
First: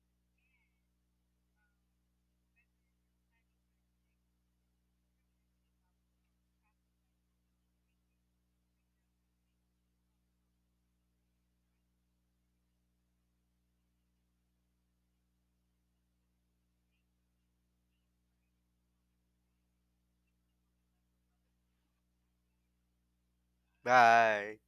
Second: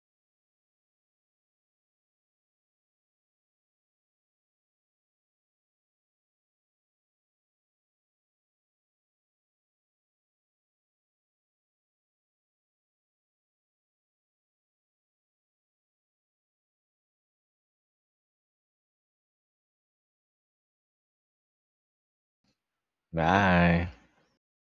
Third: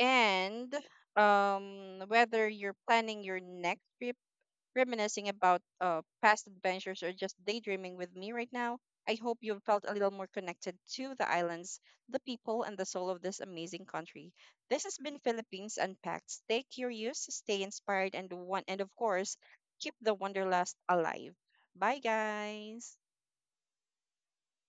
And um, whether you're planning your next trip, reminiscing about uh, past adventures, or just daydreaming with me right now, I hope you felt a little more connected to the islands, the people, and the soul of this amazing country. This has been Philippines Unpacked. Stay curious, stay inspired, and one, and of course, keep the wanderlust alive. Bye, guys.
Bye.
Bye.